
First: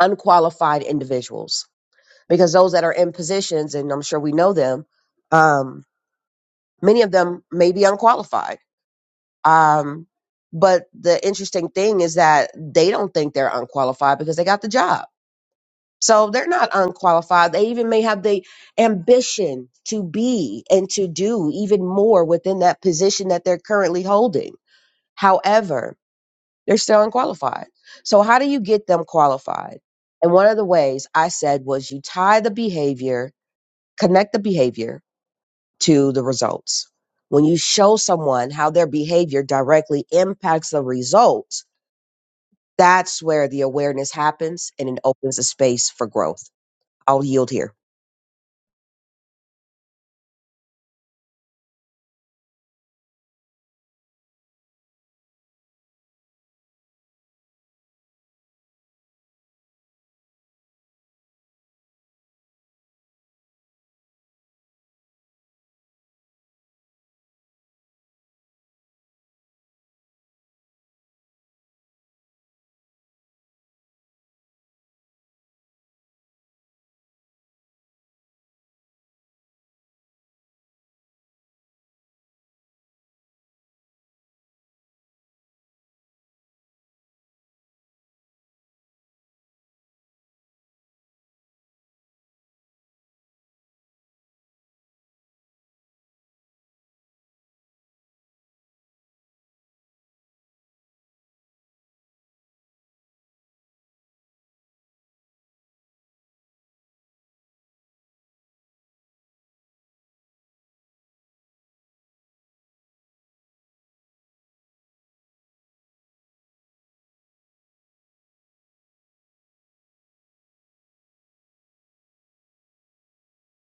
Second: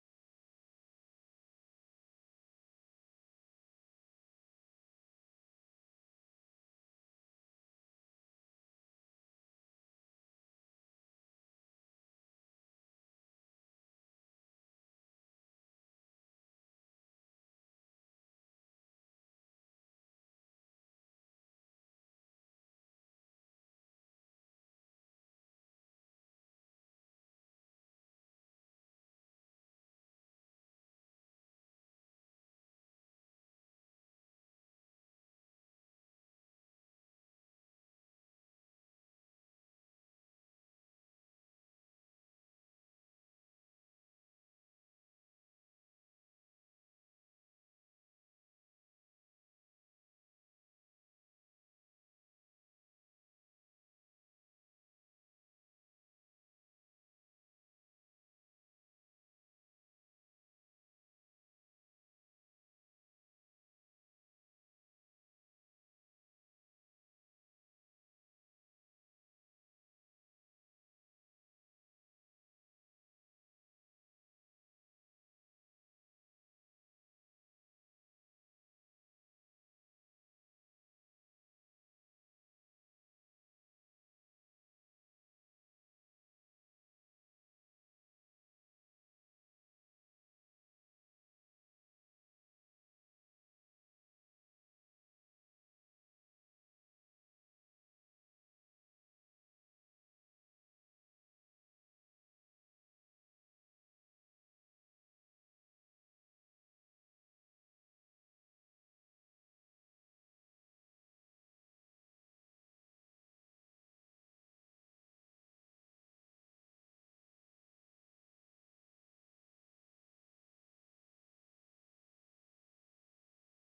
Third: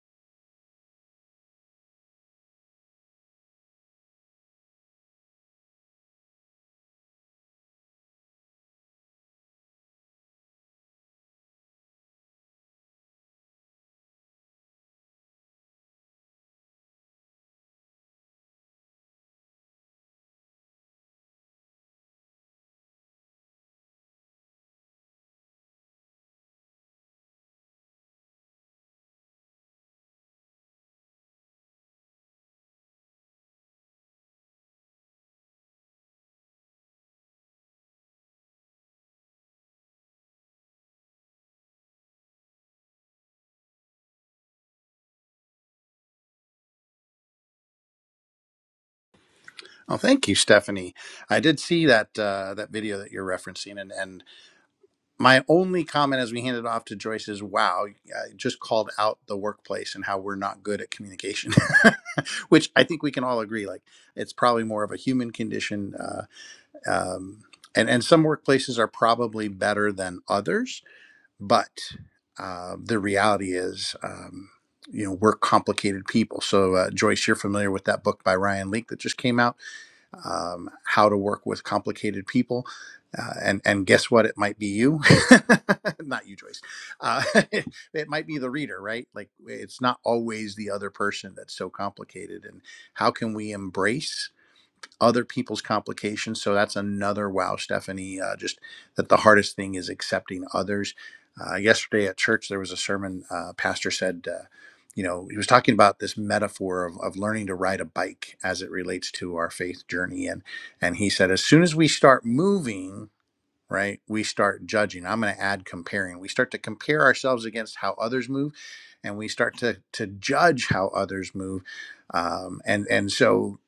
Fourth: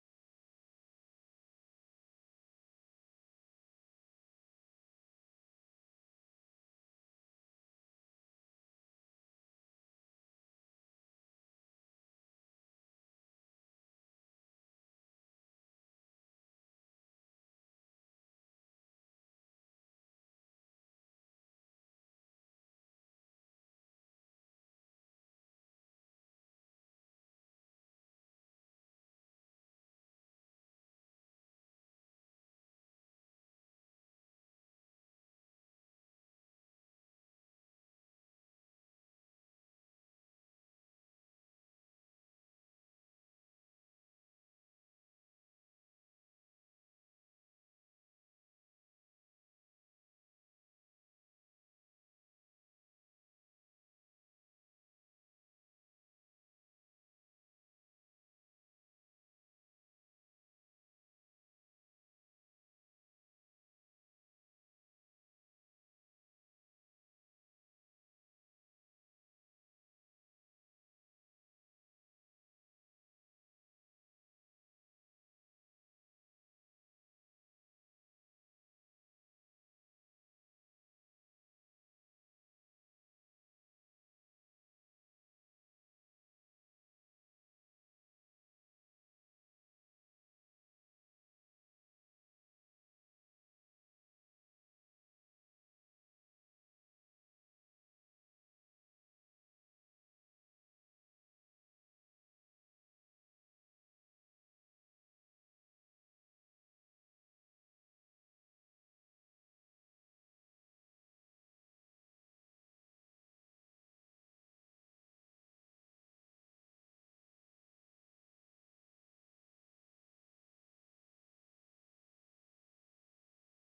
unqualified individuals because those that are in positions, and I'm sure we know them, um, many of them may be unqualified. Um, but the interesting thing is that they don't think they're unqualified because they got the job So they're not unqualified. They even may have the ambition to be and to do even more within that position that they're currently holding. However, they're still unqualified. So, how do you get them qualified? And one of the ways I said was you tie the behavior, connect the behavior to the results. When you show someone how their behavior directly impacts the results, that's where the awareness happens and it opens a space for growth. I'll yield here.
Oh, thank you, Stephanie. I did see that uh, that video that you're referencing, and and my only comment as we hand it off to Joyce is, "Wow, I just called out the workplace and how we're not good at communication," (laughs) which I think we can all agree. Like, it's probably more of a human condition, uh, um, and and some workplaces are probably better than others, but uh, the reality is. Um, you know, we're complicated people. So, uh, Joyce, you're familiar with that book by Ryan Leake that just came out um, how to work with complicated people. Uh, and and guess what? It might be you, (laughs) not you, Joyce. Uh, (laughs) it it might be the reader, right? Like it's not always the other person that's so complicated. And how can we embrace other people's complications. So that's another wow, Stephanie. Uh, just that the hardest thing is accepting others. Uh, yesterday at church, there was a sermon. Uh, pastor said, uh, you know, he was talking about this metaphor of, of learning to ride a bike as it relates to our faith journey, and and he said, as soon as we start moving, right, we start judging. I'm going to add comparing. We start to compare ourselves against how others move, and we start to to judge how others move um, and and so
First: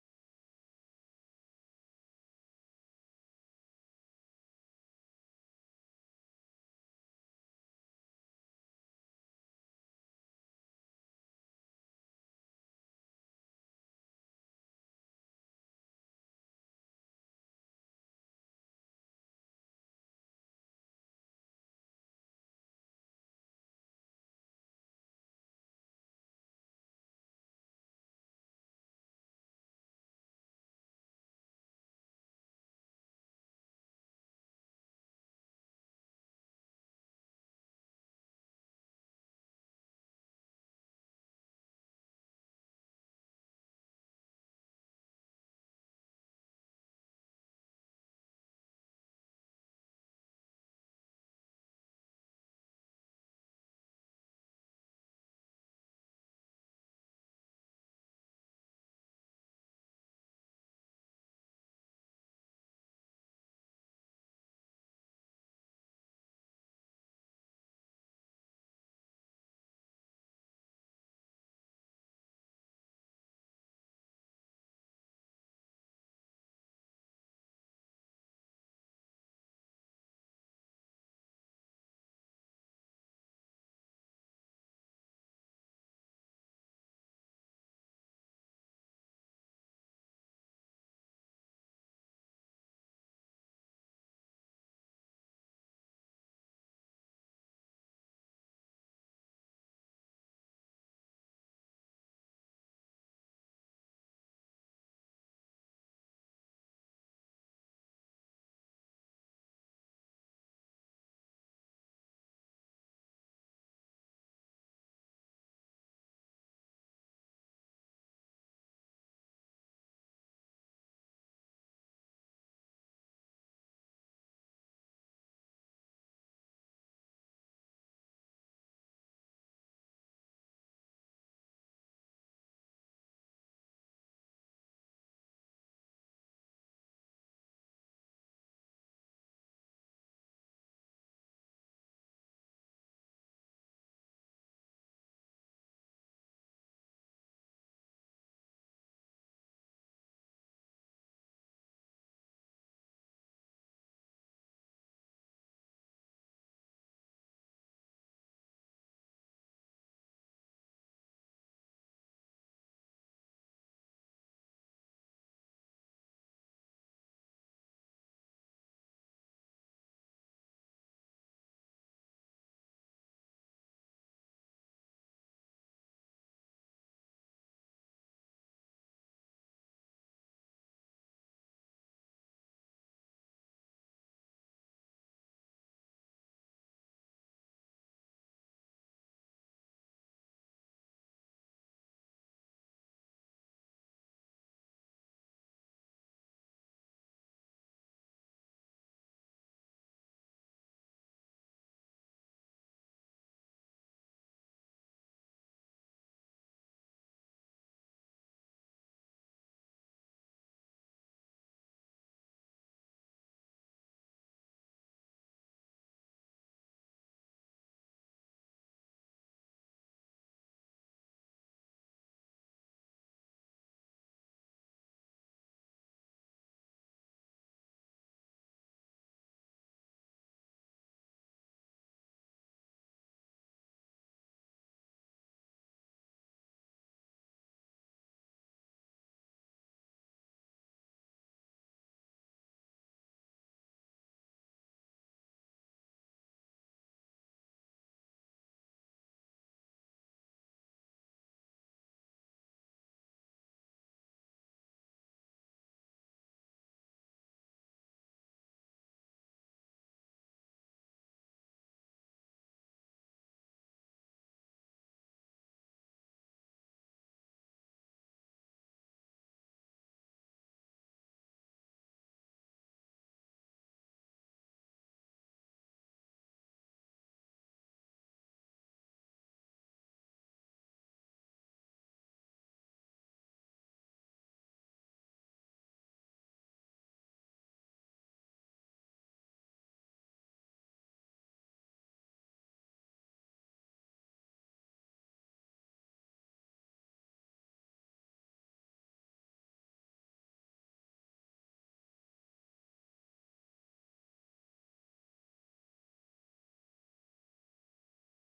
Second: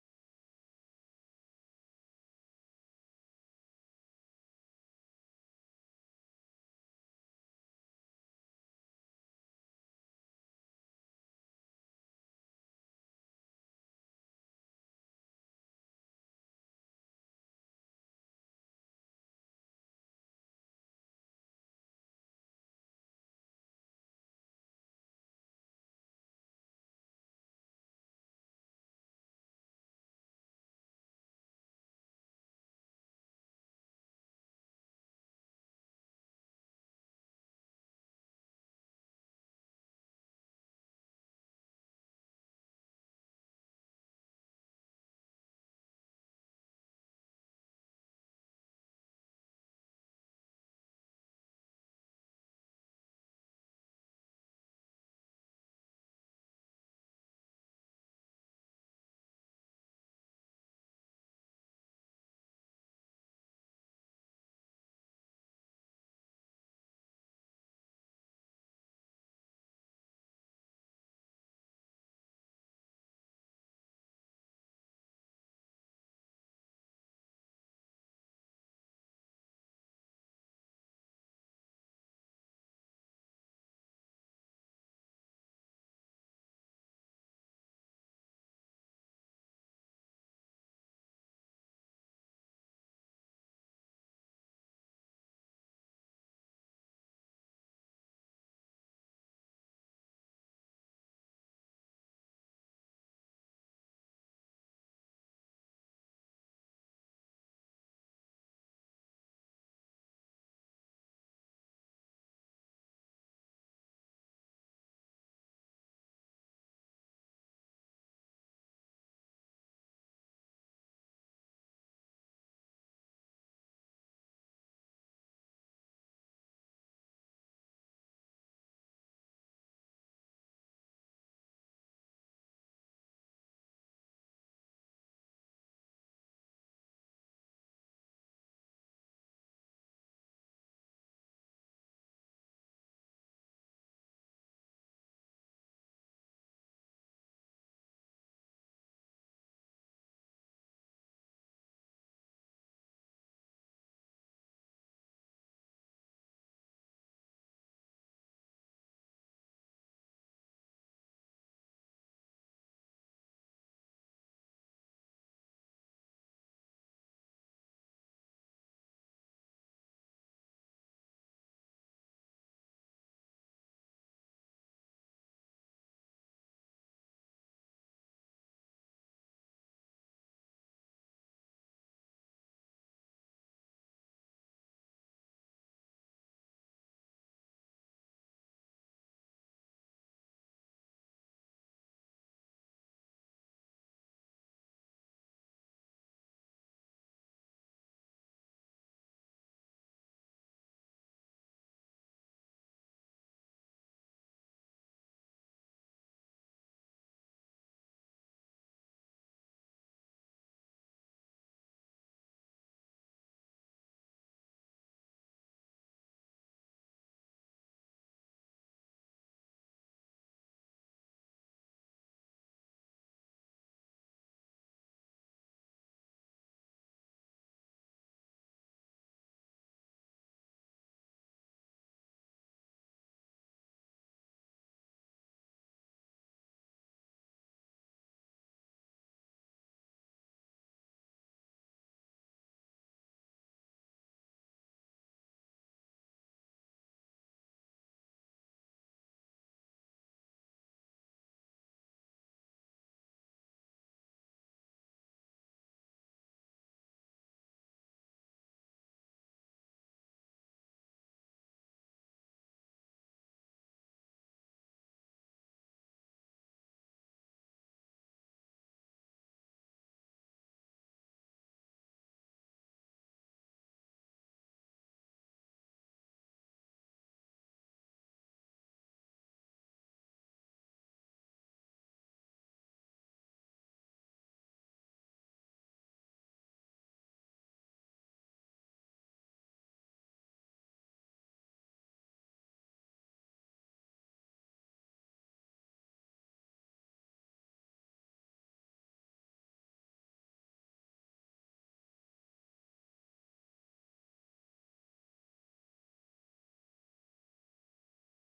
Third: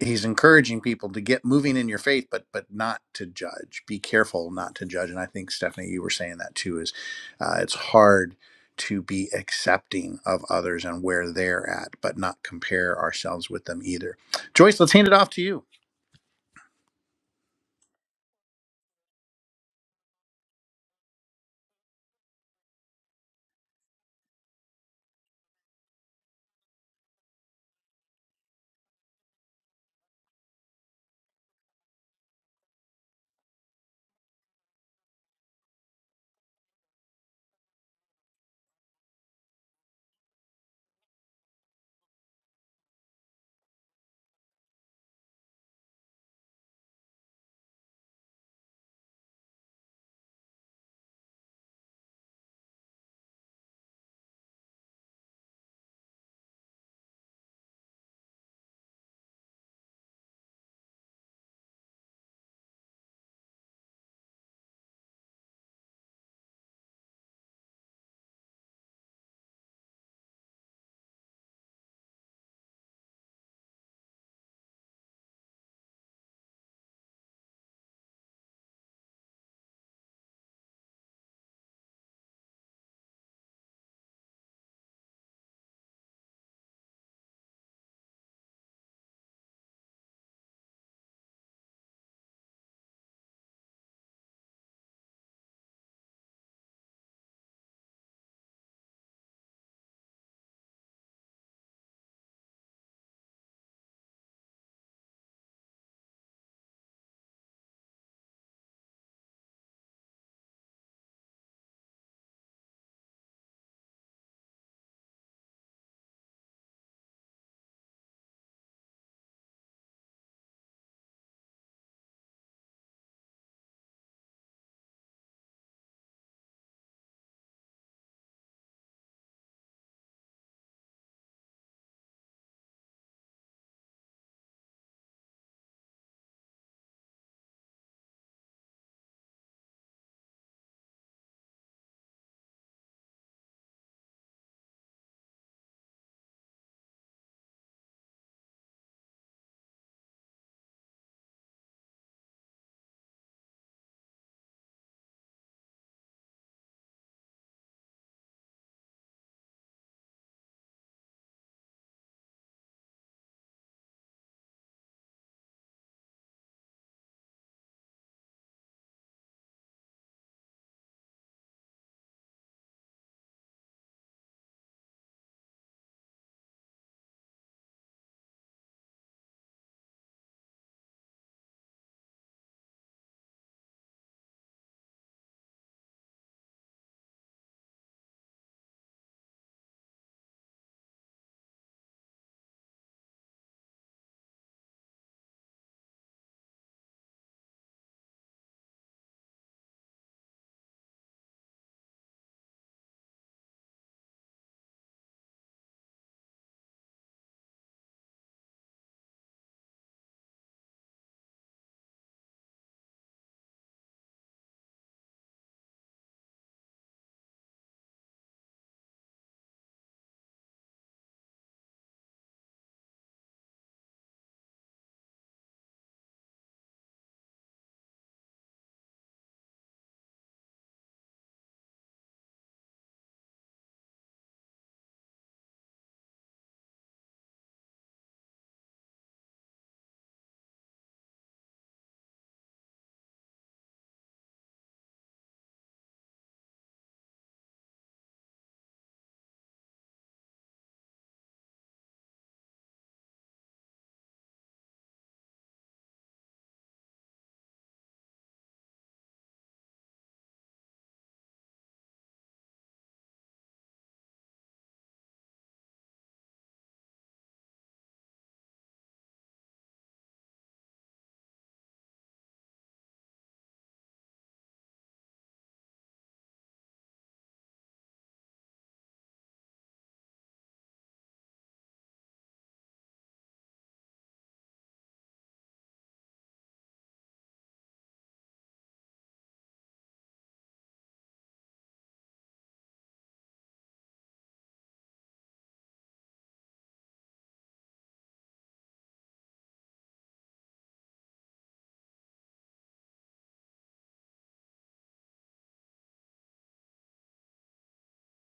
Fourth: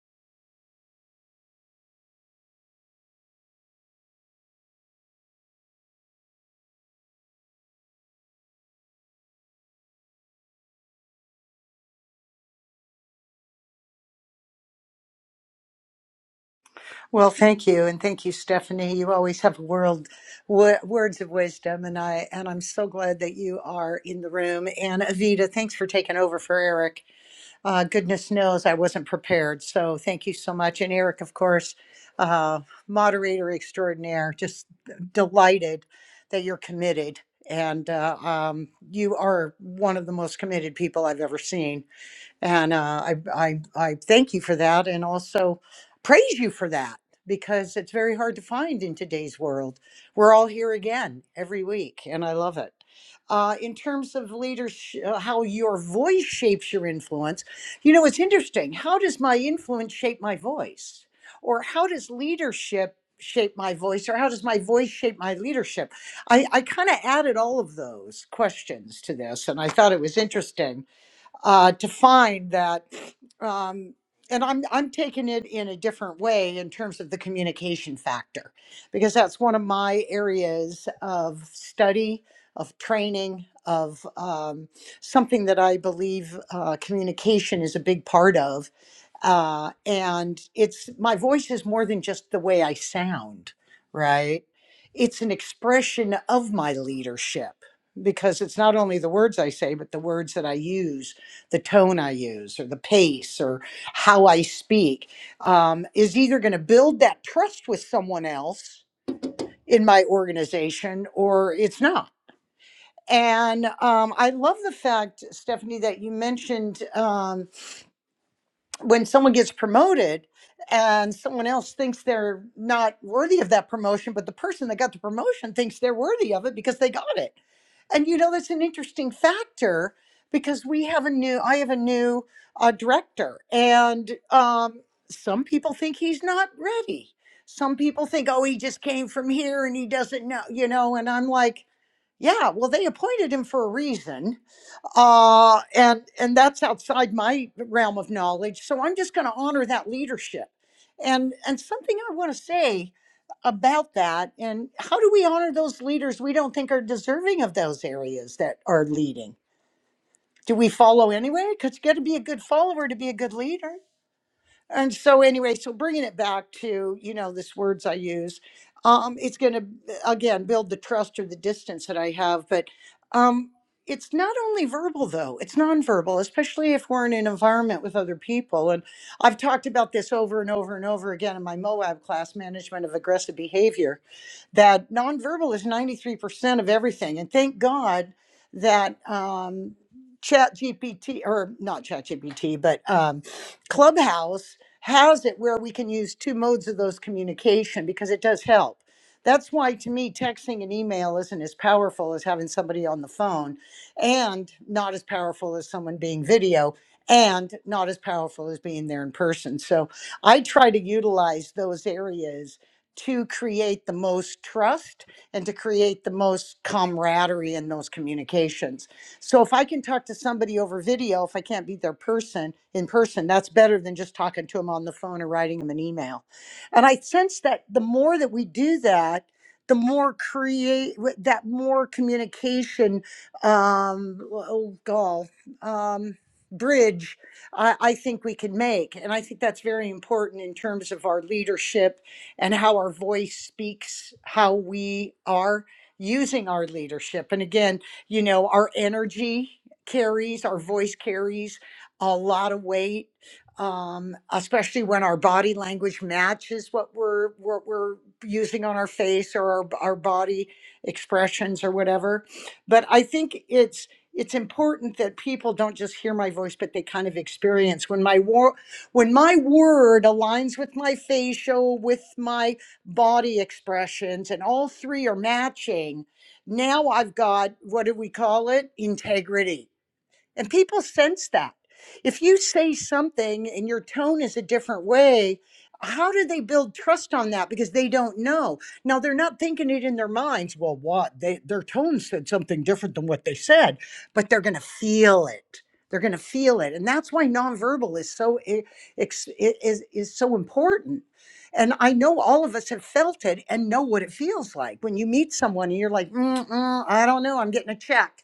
he's encouraging people to get moving in your faith but but not to judge be careful not to judge and i think stephanie you were saying that too is uh, it's hard to be accepting of others and where they're at but not compare ourselves with them either joyce let's hand it off to you
Well, thank you, and thank you, Stephanie. You always have world w- words of wisdom, and I and I'm so glad that you are in the room. And Avita, thanks for taking over for Eric. Uh, goodness knows I wasn't prepared, so thank you so much. And Eric, of course, uh, moderator extraordinaire, just delighted that you're committed, and uh, um, you are one of the most committed people I've ever seen and uh, I, I I thank you for that, and also praise you for that because it's very hard to find in today's world. We're all here again every week, and I love it. Uh, in terms of leadership, how your voice shapes your influence, you know, it's interesting. How does my influence shape my voice, or how does leadership? shape my voice or how does my voice shape my leadership i, I kind of added all of those questions to this and i thought it was interesting uh, to find that um, and I'm I'm taking it in a different way in terms of the communication factor because that's one of my areas of study of training of um, something that I believe uh, communication is a big part of uh, and it's my voice is more than just the way I sound, right? It's an expression of my leadership because it's not only the words I say, but the words that I use, the tone I use, or the pace, or how I speak um, is either going to build that trust with someone else in my organization or it's not. And um, I love the fact, Stephanie, that you mentioned um, when someone gets promoted and someone else thinks they're not worthy of that promotion, but the person that got the promotion thinks they're worthy of it because they got it. And you know, that's an interesting factor because we have a new, I have a new uh, director, and um, some people think he's not ready. Some people think, oh, he just came from here and he doesn't know, you know, and I'm like, yeah, well, they appointed him for a reason uh, and and that's outside my realm of knowledge. So I'm just going to honor that leadership, and and something I want to say about that, and how do we honor those leaders we don't think are deserving of those areas that are leading? Do we follow anyway? Because you got to be a good follower to be a good leader and so anyway so bringing it back to you know this words i use um it's going to again build the trust or the distance that i have but um it's not only verbal though it's nonverbal especially if we're in an environment with other people and i've talked about this over and over and over again in my moab class management of aggressive behavior that nonverbal is 93% of everything. And thank God that um, Chat or not ChatGPT, but um, Clubhouse has it where we can use two modes of those communication because it does help. That's why, to me, texting and email isn't as powerful as having somebody on the phone, and not as powerful as someone being video, and not as powerful as being there in person. So I try to utilize those areas to create the most trust and to create the most camaraderie in those communications. So if I can talk to somebody over video, if I can't be their person in person, that's better than just talking to them on the phone or writing them an email. And I sense that the more that we do that, the more create that more communication um oh gall um bridge I, I think we can make and i think that's very important in terms of our leadership and how our voice speaks how we are using our leadership. And again, you know, our energy carries, our voice carries a lot of weight, um, especially when our body language matches what we're what we're using on our face or our, our body expressions or whatever. But I think it's it's important that people don't just hear my voice, but they kind of experience when my wo- when my word aligns with my facial, with my body expressions, and all three are matching, now I've got what do we call it? Integrity. And people sense that. If you say something and your tone is a different way, how do they build trust on that? Because they don't know. Now they're not thinking it in their minds. Well, what they their tone said something different than what they said, but they're going to feel it. They're going to feel it, and that's why nonverbal is so i- ex- i- is is so important. And I know all of us have felt it and know what it feels like when you meet someone and you're like, mm mm, I don't know, I'm getting a check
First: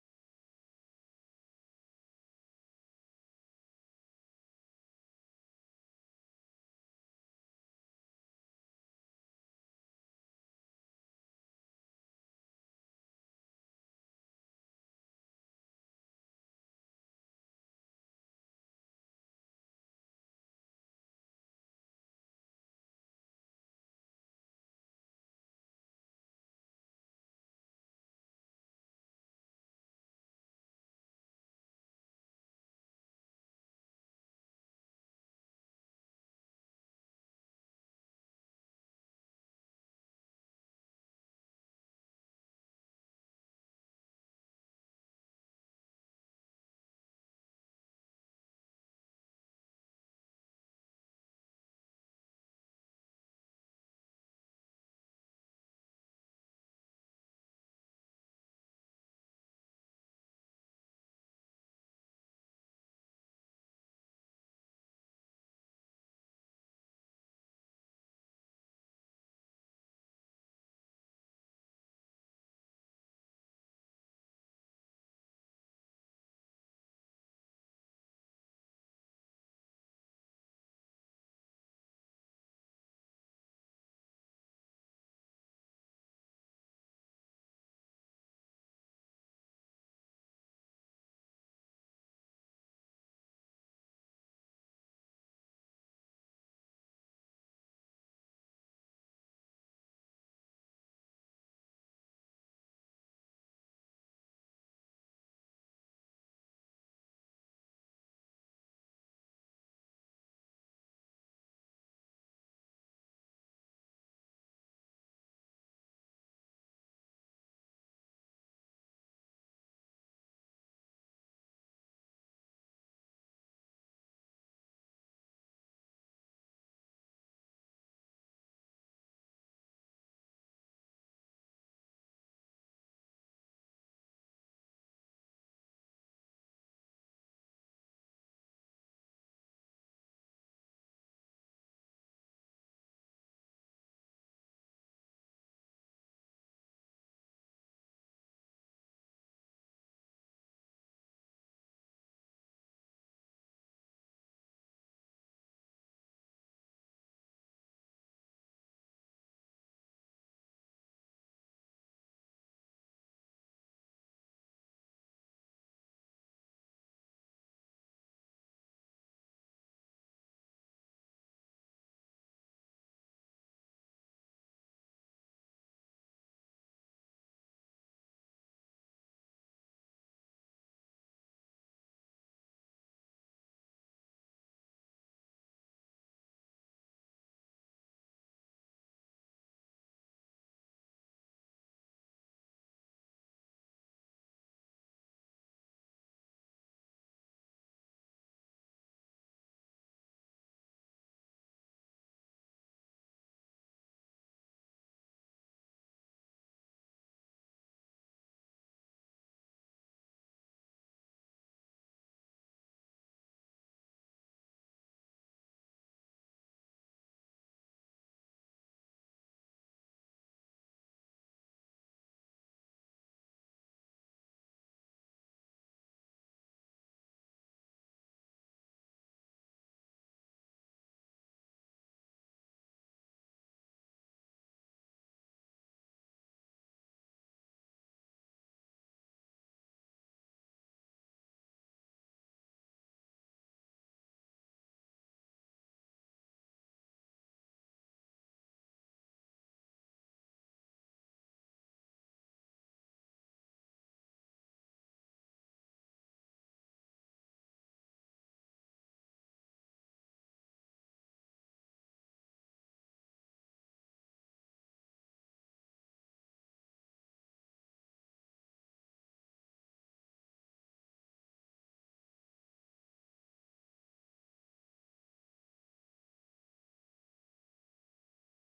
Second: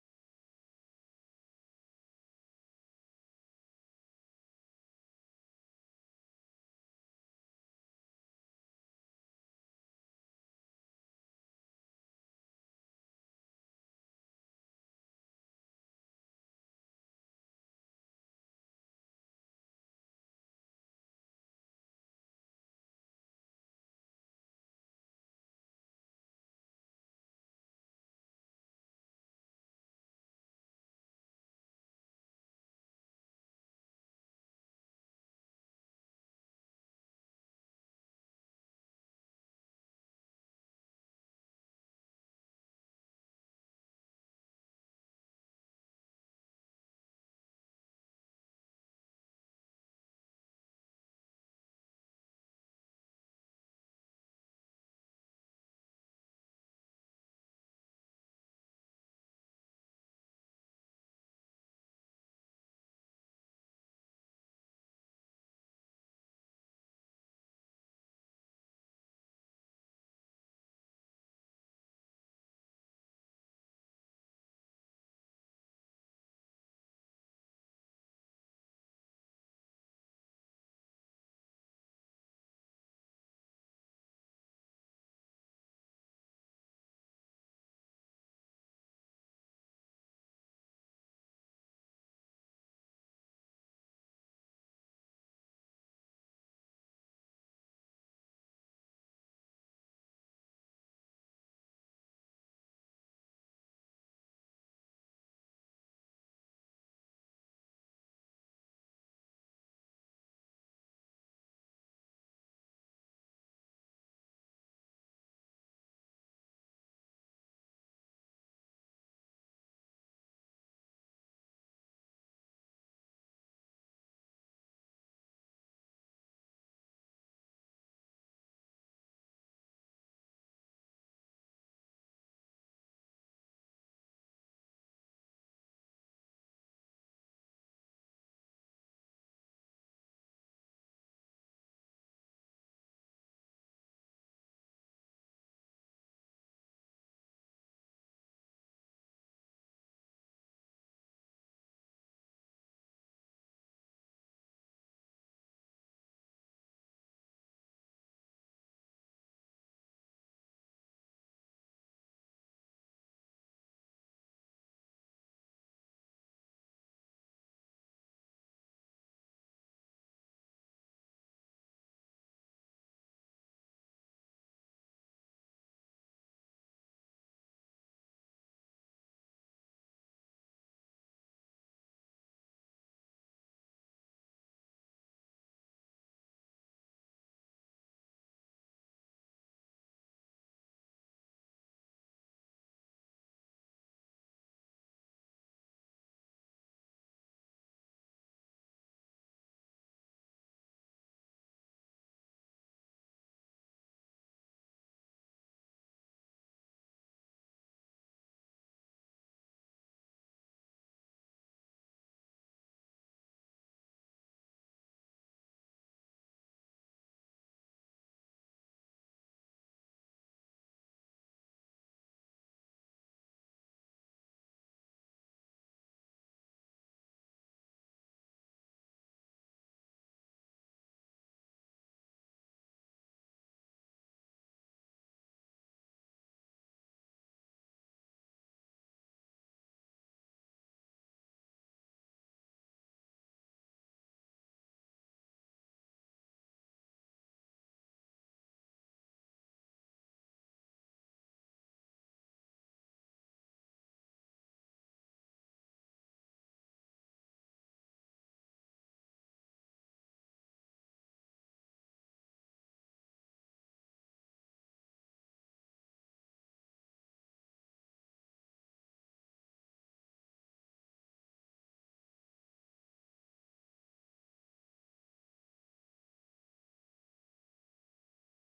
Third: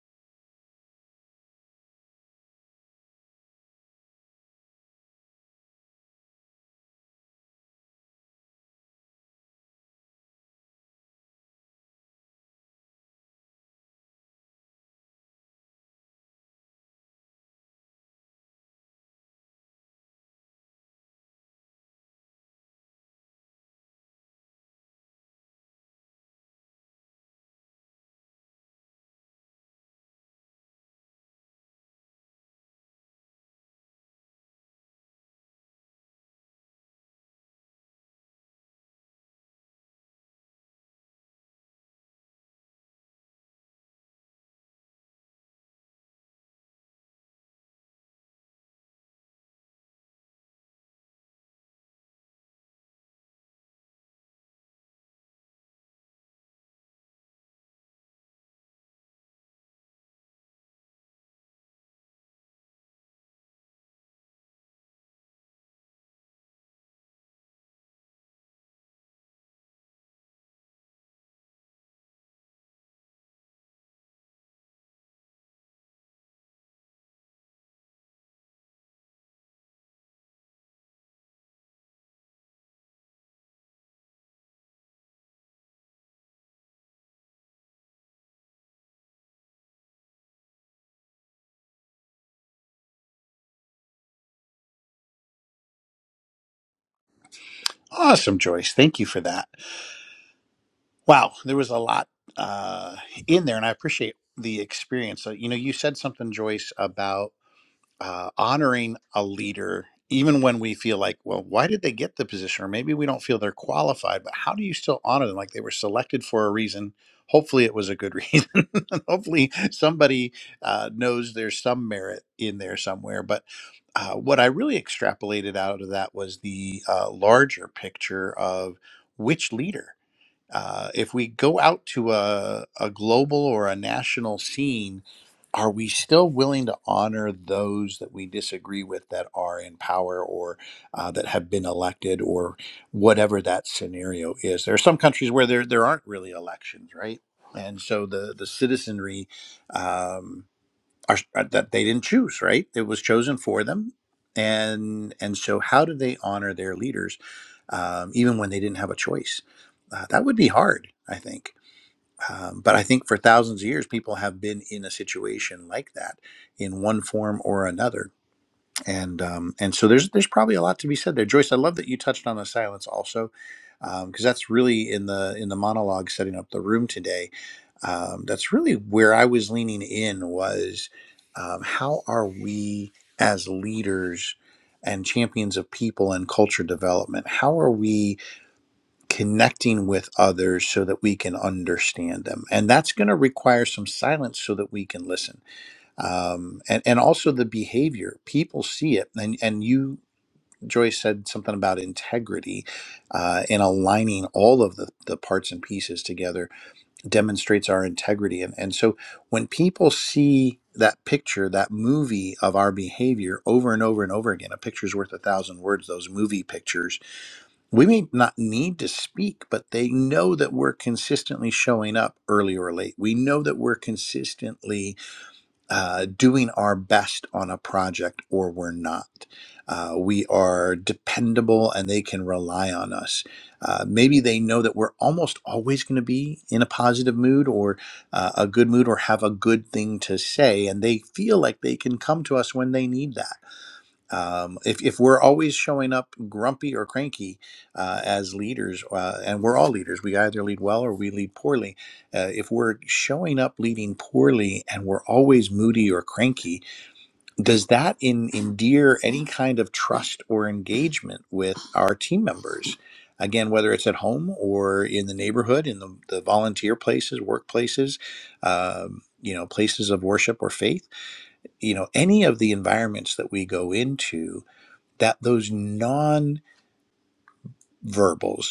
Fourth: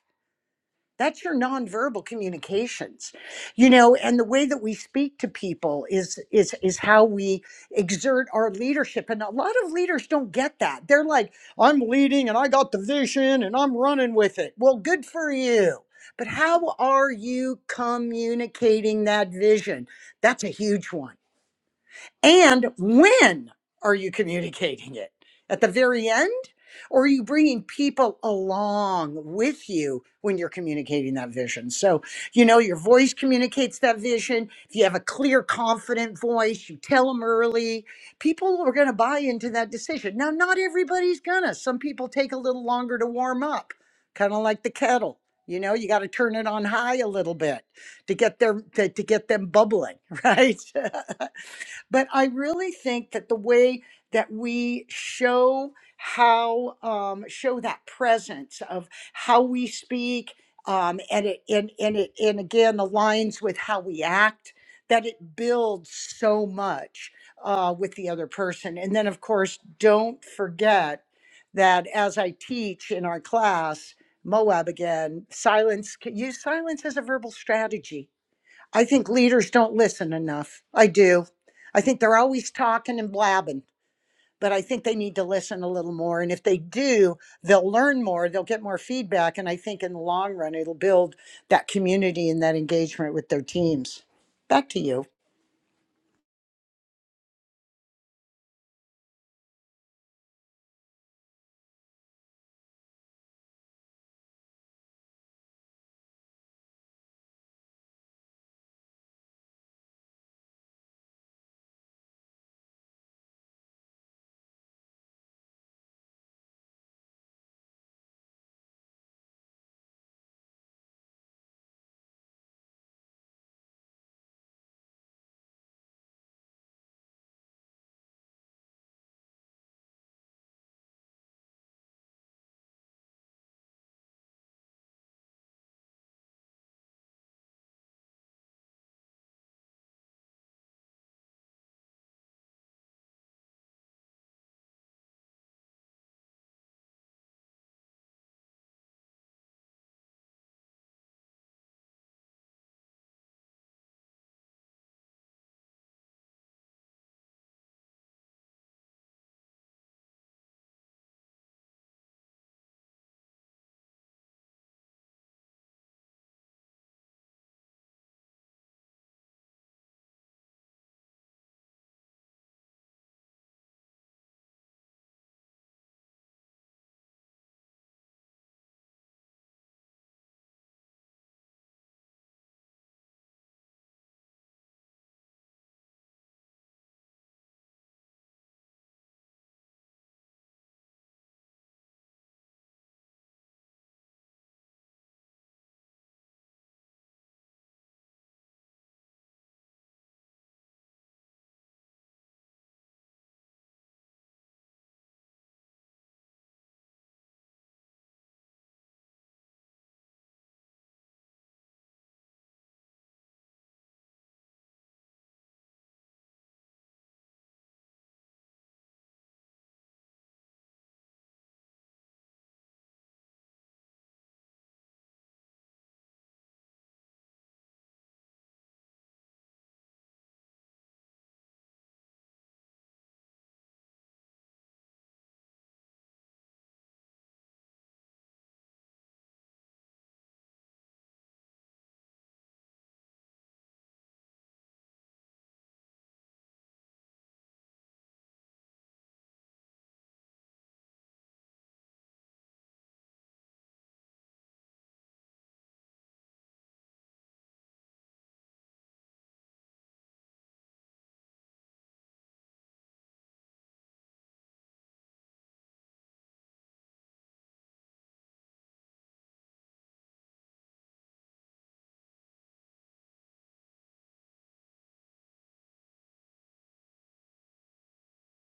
that's your nonverbal communications. You know, and the way that we speak to people is is is how we exert our leadership. And a lot of leaders don't get that. They're like, I'm leading and I got the vision and I'm running with it. Well, good for you. But how are you communicating that vision? That's a huge one. And when are you communicating it? At the very end? Or are you bringing people along with you when you're communicating that vision? So, you know, your voice communicates that vision. If you have a clear, confident voice, you tell them early, people are going to buy into that decision. Now, not everybody's going to. Some people take a little longer to warm up, kind of like the kettle. You know, you got to turn it on high a little bit to get their to, to get them bubbling, (laughs) right? (laughs) But I really think that the way that we show how um, show that presence of how we speak, um, and it and, and it and again aligns with how we act, that it builds so much uh, with the other person. And then of course, don't forget that as I teach in our class, Moab again, silence, use silence as a verbal strategy I think leaders don't listen enough. I do. I think they're always talking and blabbing, but I think they need to listen a little more. And if they do, they'll learn more, they'll get more feedback. And I think in the long run, it'll build that community and that engagement with their teams. Back to you.
awesome joyce thank you for that wow there was a lot uh, in there and i appreciate the experience so, you know you said something joyce about. uh, honoring a leader, even when we feel like, well, why did they get the position? Or maybe we don't feel they're qualified, but how do you still honor them? Like they were selected for a reason. Hopefully, it was a good (laughs) reason. And Hopefully, somebody uh, knows there's some merit in there somewhere. But uh, what I really extrapolated out of that was the uh, larger picture of which leader. Uh, if we go out to a, a global or a national scene, are we still willing to honor those that we disagree with that are in power or uh, that have been elected or whatever that scenario is? There are some countries where there there aren't really elections, right? And so the the citizenry um, are that they didn't choose, right? It was chosen for them, and and so how do they honor their leaders, um, even when they didn't have a choice? Uh, that would be hard, I think. Um, but I think for thousands of years, people have been in a situation like that in one form or another. And um, and so there's there's probably a lot to be said there, Joyce. I love that you touched on the silence also, because that's really in the in the monologue setting up the room today. Um, that's really where I was leaning in was um, how are we as leaders and champions of people and culture development? How are we? connecting with others so that we can understand them. And that's going to require some silence so that we can listen. Um, and, and also the behavior. People see it. And, and you, Joyce, said something about integrity uh, and aligning all of the, the parts and pieces together demonstrates our integrity. And, and so when people see that picture, that movie of our behavior over and over and over again, a picture's worth a thousand words, those movie pictures we may not need to speak, but they know that we're consistently showing up early or late. We know that we're consistently uh, doing our best on a project or we're not. Uh, we are dependable and they can rely on us. Uh, maybe they know that we're almost always going to be in a positive mood or uh, a good mood or have a good thing to say, and they feel like they can come to us when they need that um, if, if we're always showing up grumpy or cranky uh, as leaders, uh, and we're all leaders, we either lead well or we lead poorly. Uh, if we're showing up leading poorly and we're always moody or cranky, does that in, endear any kind of trust or engagement with our team members? Again, whether it's at home or in the neighborhood, in the, the volunteer places, workplaces, um, you know, places of worship or faith, you know, any of the environments that we go into, that those non-verbals,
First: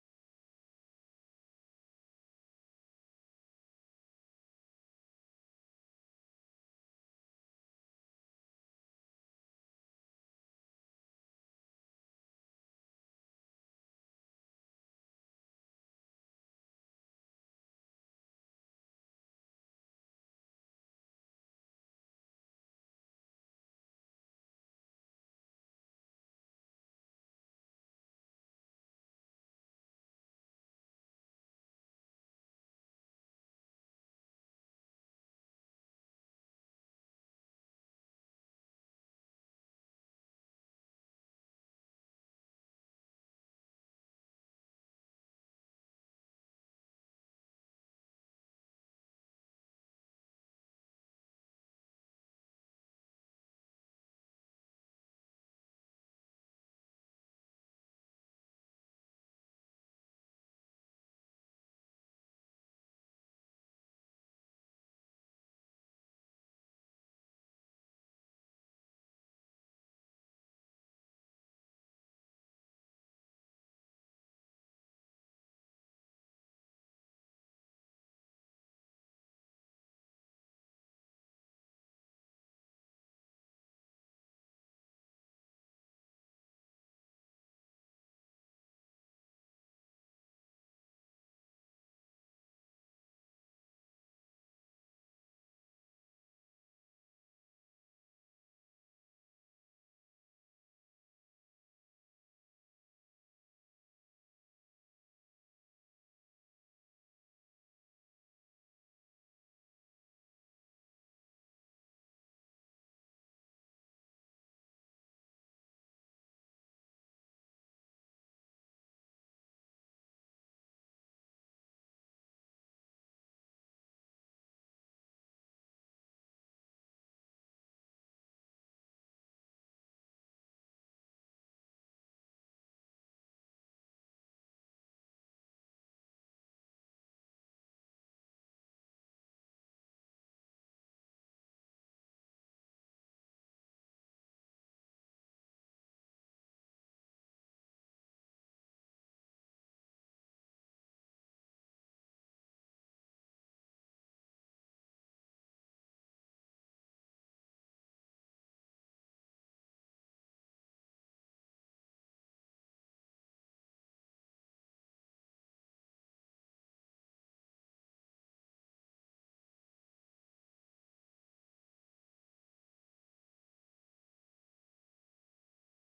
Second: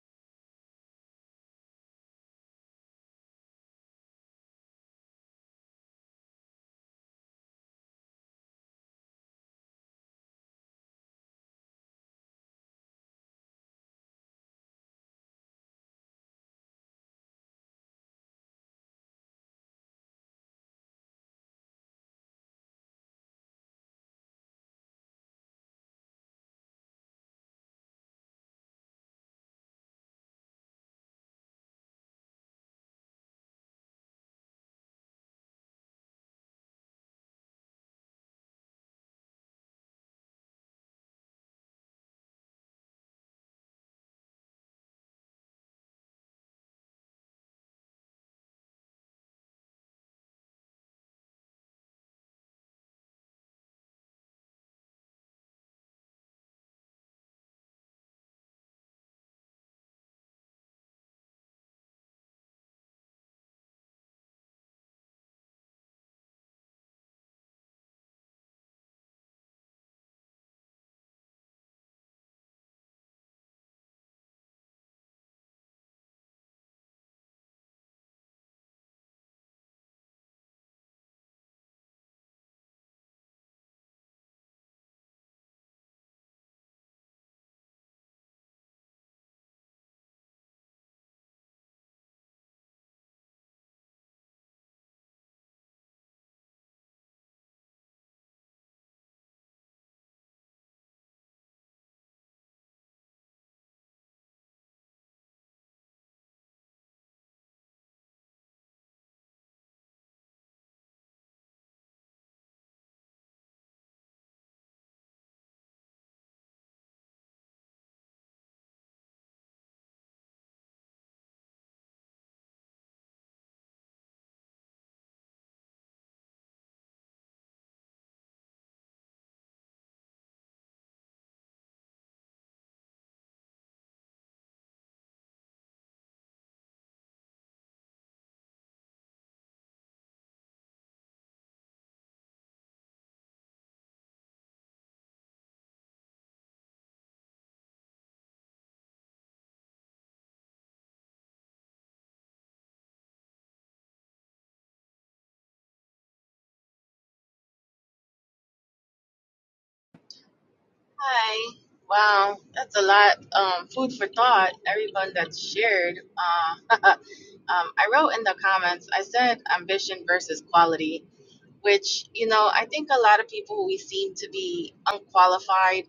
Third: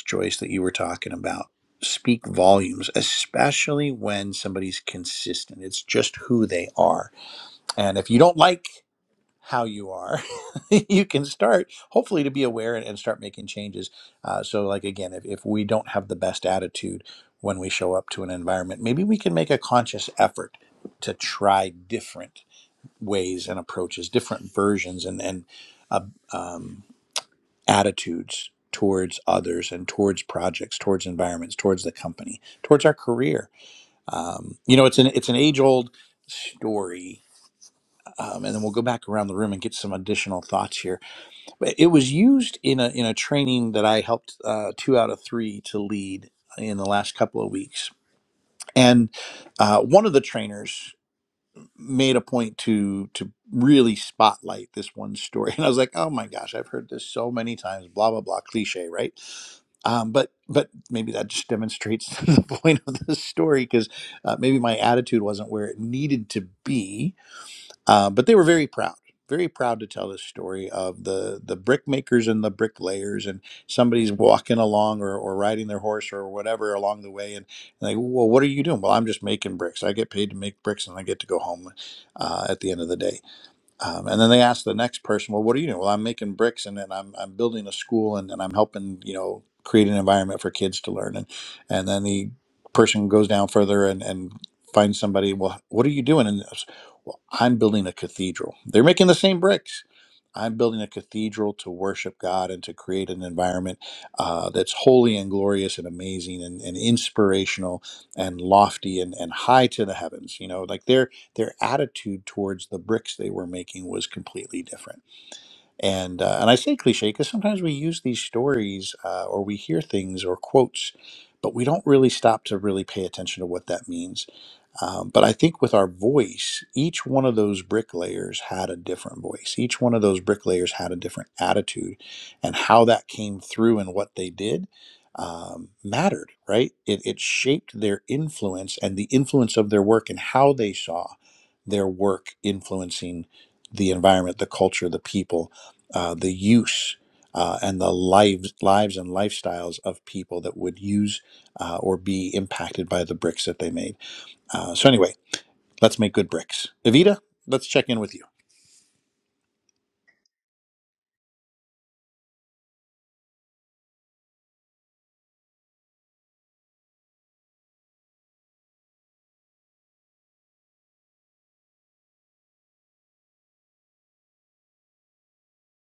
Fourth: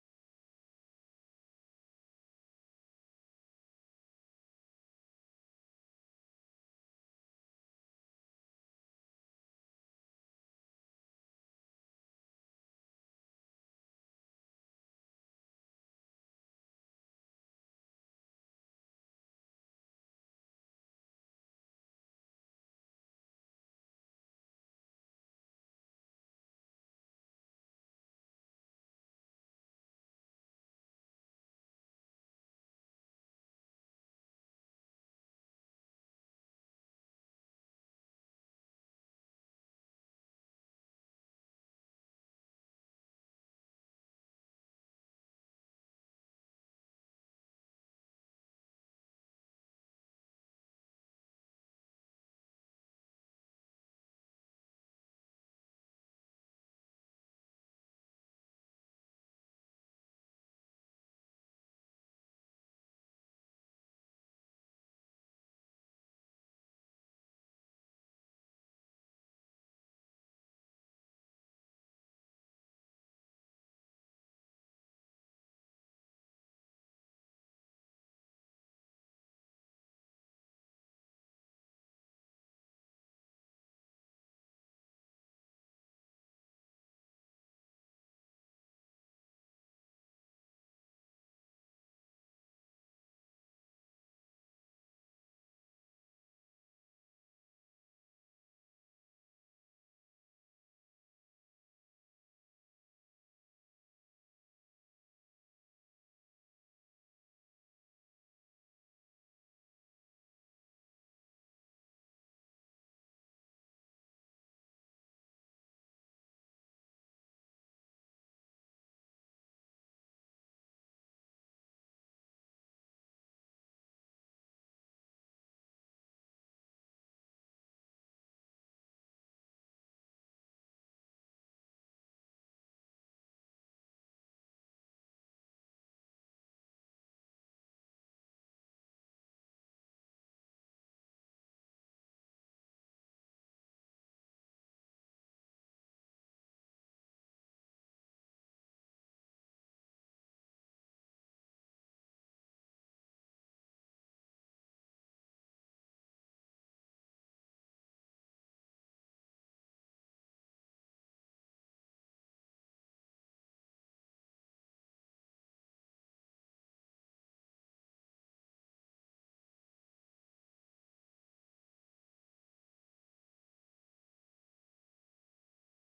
Joyce, that you were talking about, speak volumes, especially when somebody's consistent. It's just who they are. And if you don't like how you are, (laughs) you can start hopefully to be aware and, and start making changes. Uh, so, like again, if, if we don't have the best attitude when we show up to an environment, maybe we can make a conscious effort to try different ways and approaches, different versions, and and uh, um, attitudes towards others and towards projects, towards environments, towards the company, towards our career. Um, you know, it's an it's an age old story, um, and then we'll go back around the room and get some additional thoughts here. But it was used in a in a training that I helped uh, two out of three to lead in the last couple of weeks, and uh, one of the trainers made a point to to really spotlight this one story (laughs) and i was like oh my gosh i've heard this so many times blah blah blah cliche right um, but but maybe that just demonstrates (laughs) the point of this story because uh, maybe my attitude wasn't where it needed to be uh, but they were very proud, very proud to tell this story of the the brickmakers and the bricklayers, and somebody's walking along or, or riding their horse or whatever along the way, and, and they, well, what are you doing? Well, I'm just making bricks. I get paid to make bricks, and I get to go home uh, at the end of the day um, and then they ask the next person, well, what are you doing? Well, I'm making bricks and then I'm, I'm building a school and then I'm helping, you know, create an environment for kids to learn. And, and then the person goes down further and, and finds somebody, well, what are you doing? And it's, well, I'm building a cathedral. They're making the same bricks. I'm building a cathedral to worship God and to create an environment uh, that's holy and glorious and amazing and, and inspirational and lofty and, and high to the heavens. You know, like they're their attitude towards the bricks they were making was completely different. And uh, and I say cliche because sometimes we use these stories uh, or we hear things or quotes, but we don't really stop to really pay attention to what that means. Um, but I think with our voice, each one of those bricklayers had a different voice. Each one of those bricklayers had a different attitude, and how that came through and what they did um, mattered, right? It, it shaped their influence and the influence of their work and how they saw their work influencing the environment, the culture, the people, uh, the use. Uh, and the lives, lives and lifestyles of people that would use uh, or be impacted by the bricks that they made. Uh, so anyway, let's make good bricks. Evita, let's check in with you.
Hi. Wow, that's a lot. Um, food for thought. Everyone that's shared. Uh, (laughs) um, I wrote in the comments. I said ambition versus quality, which you know I think a lot of people we seem to be unqualified.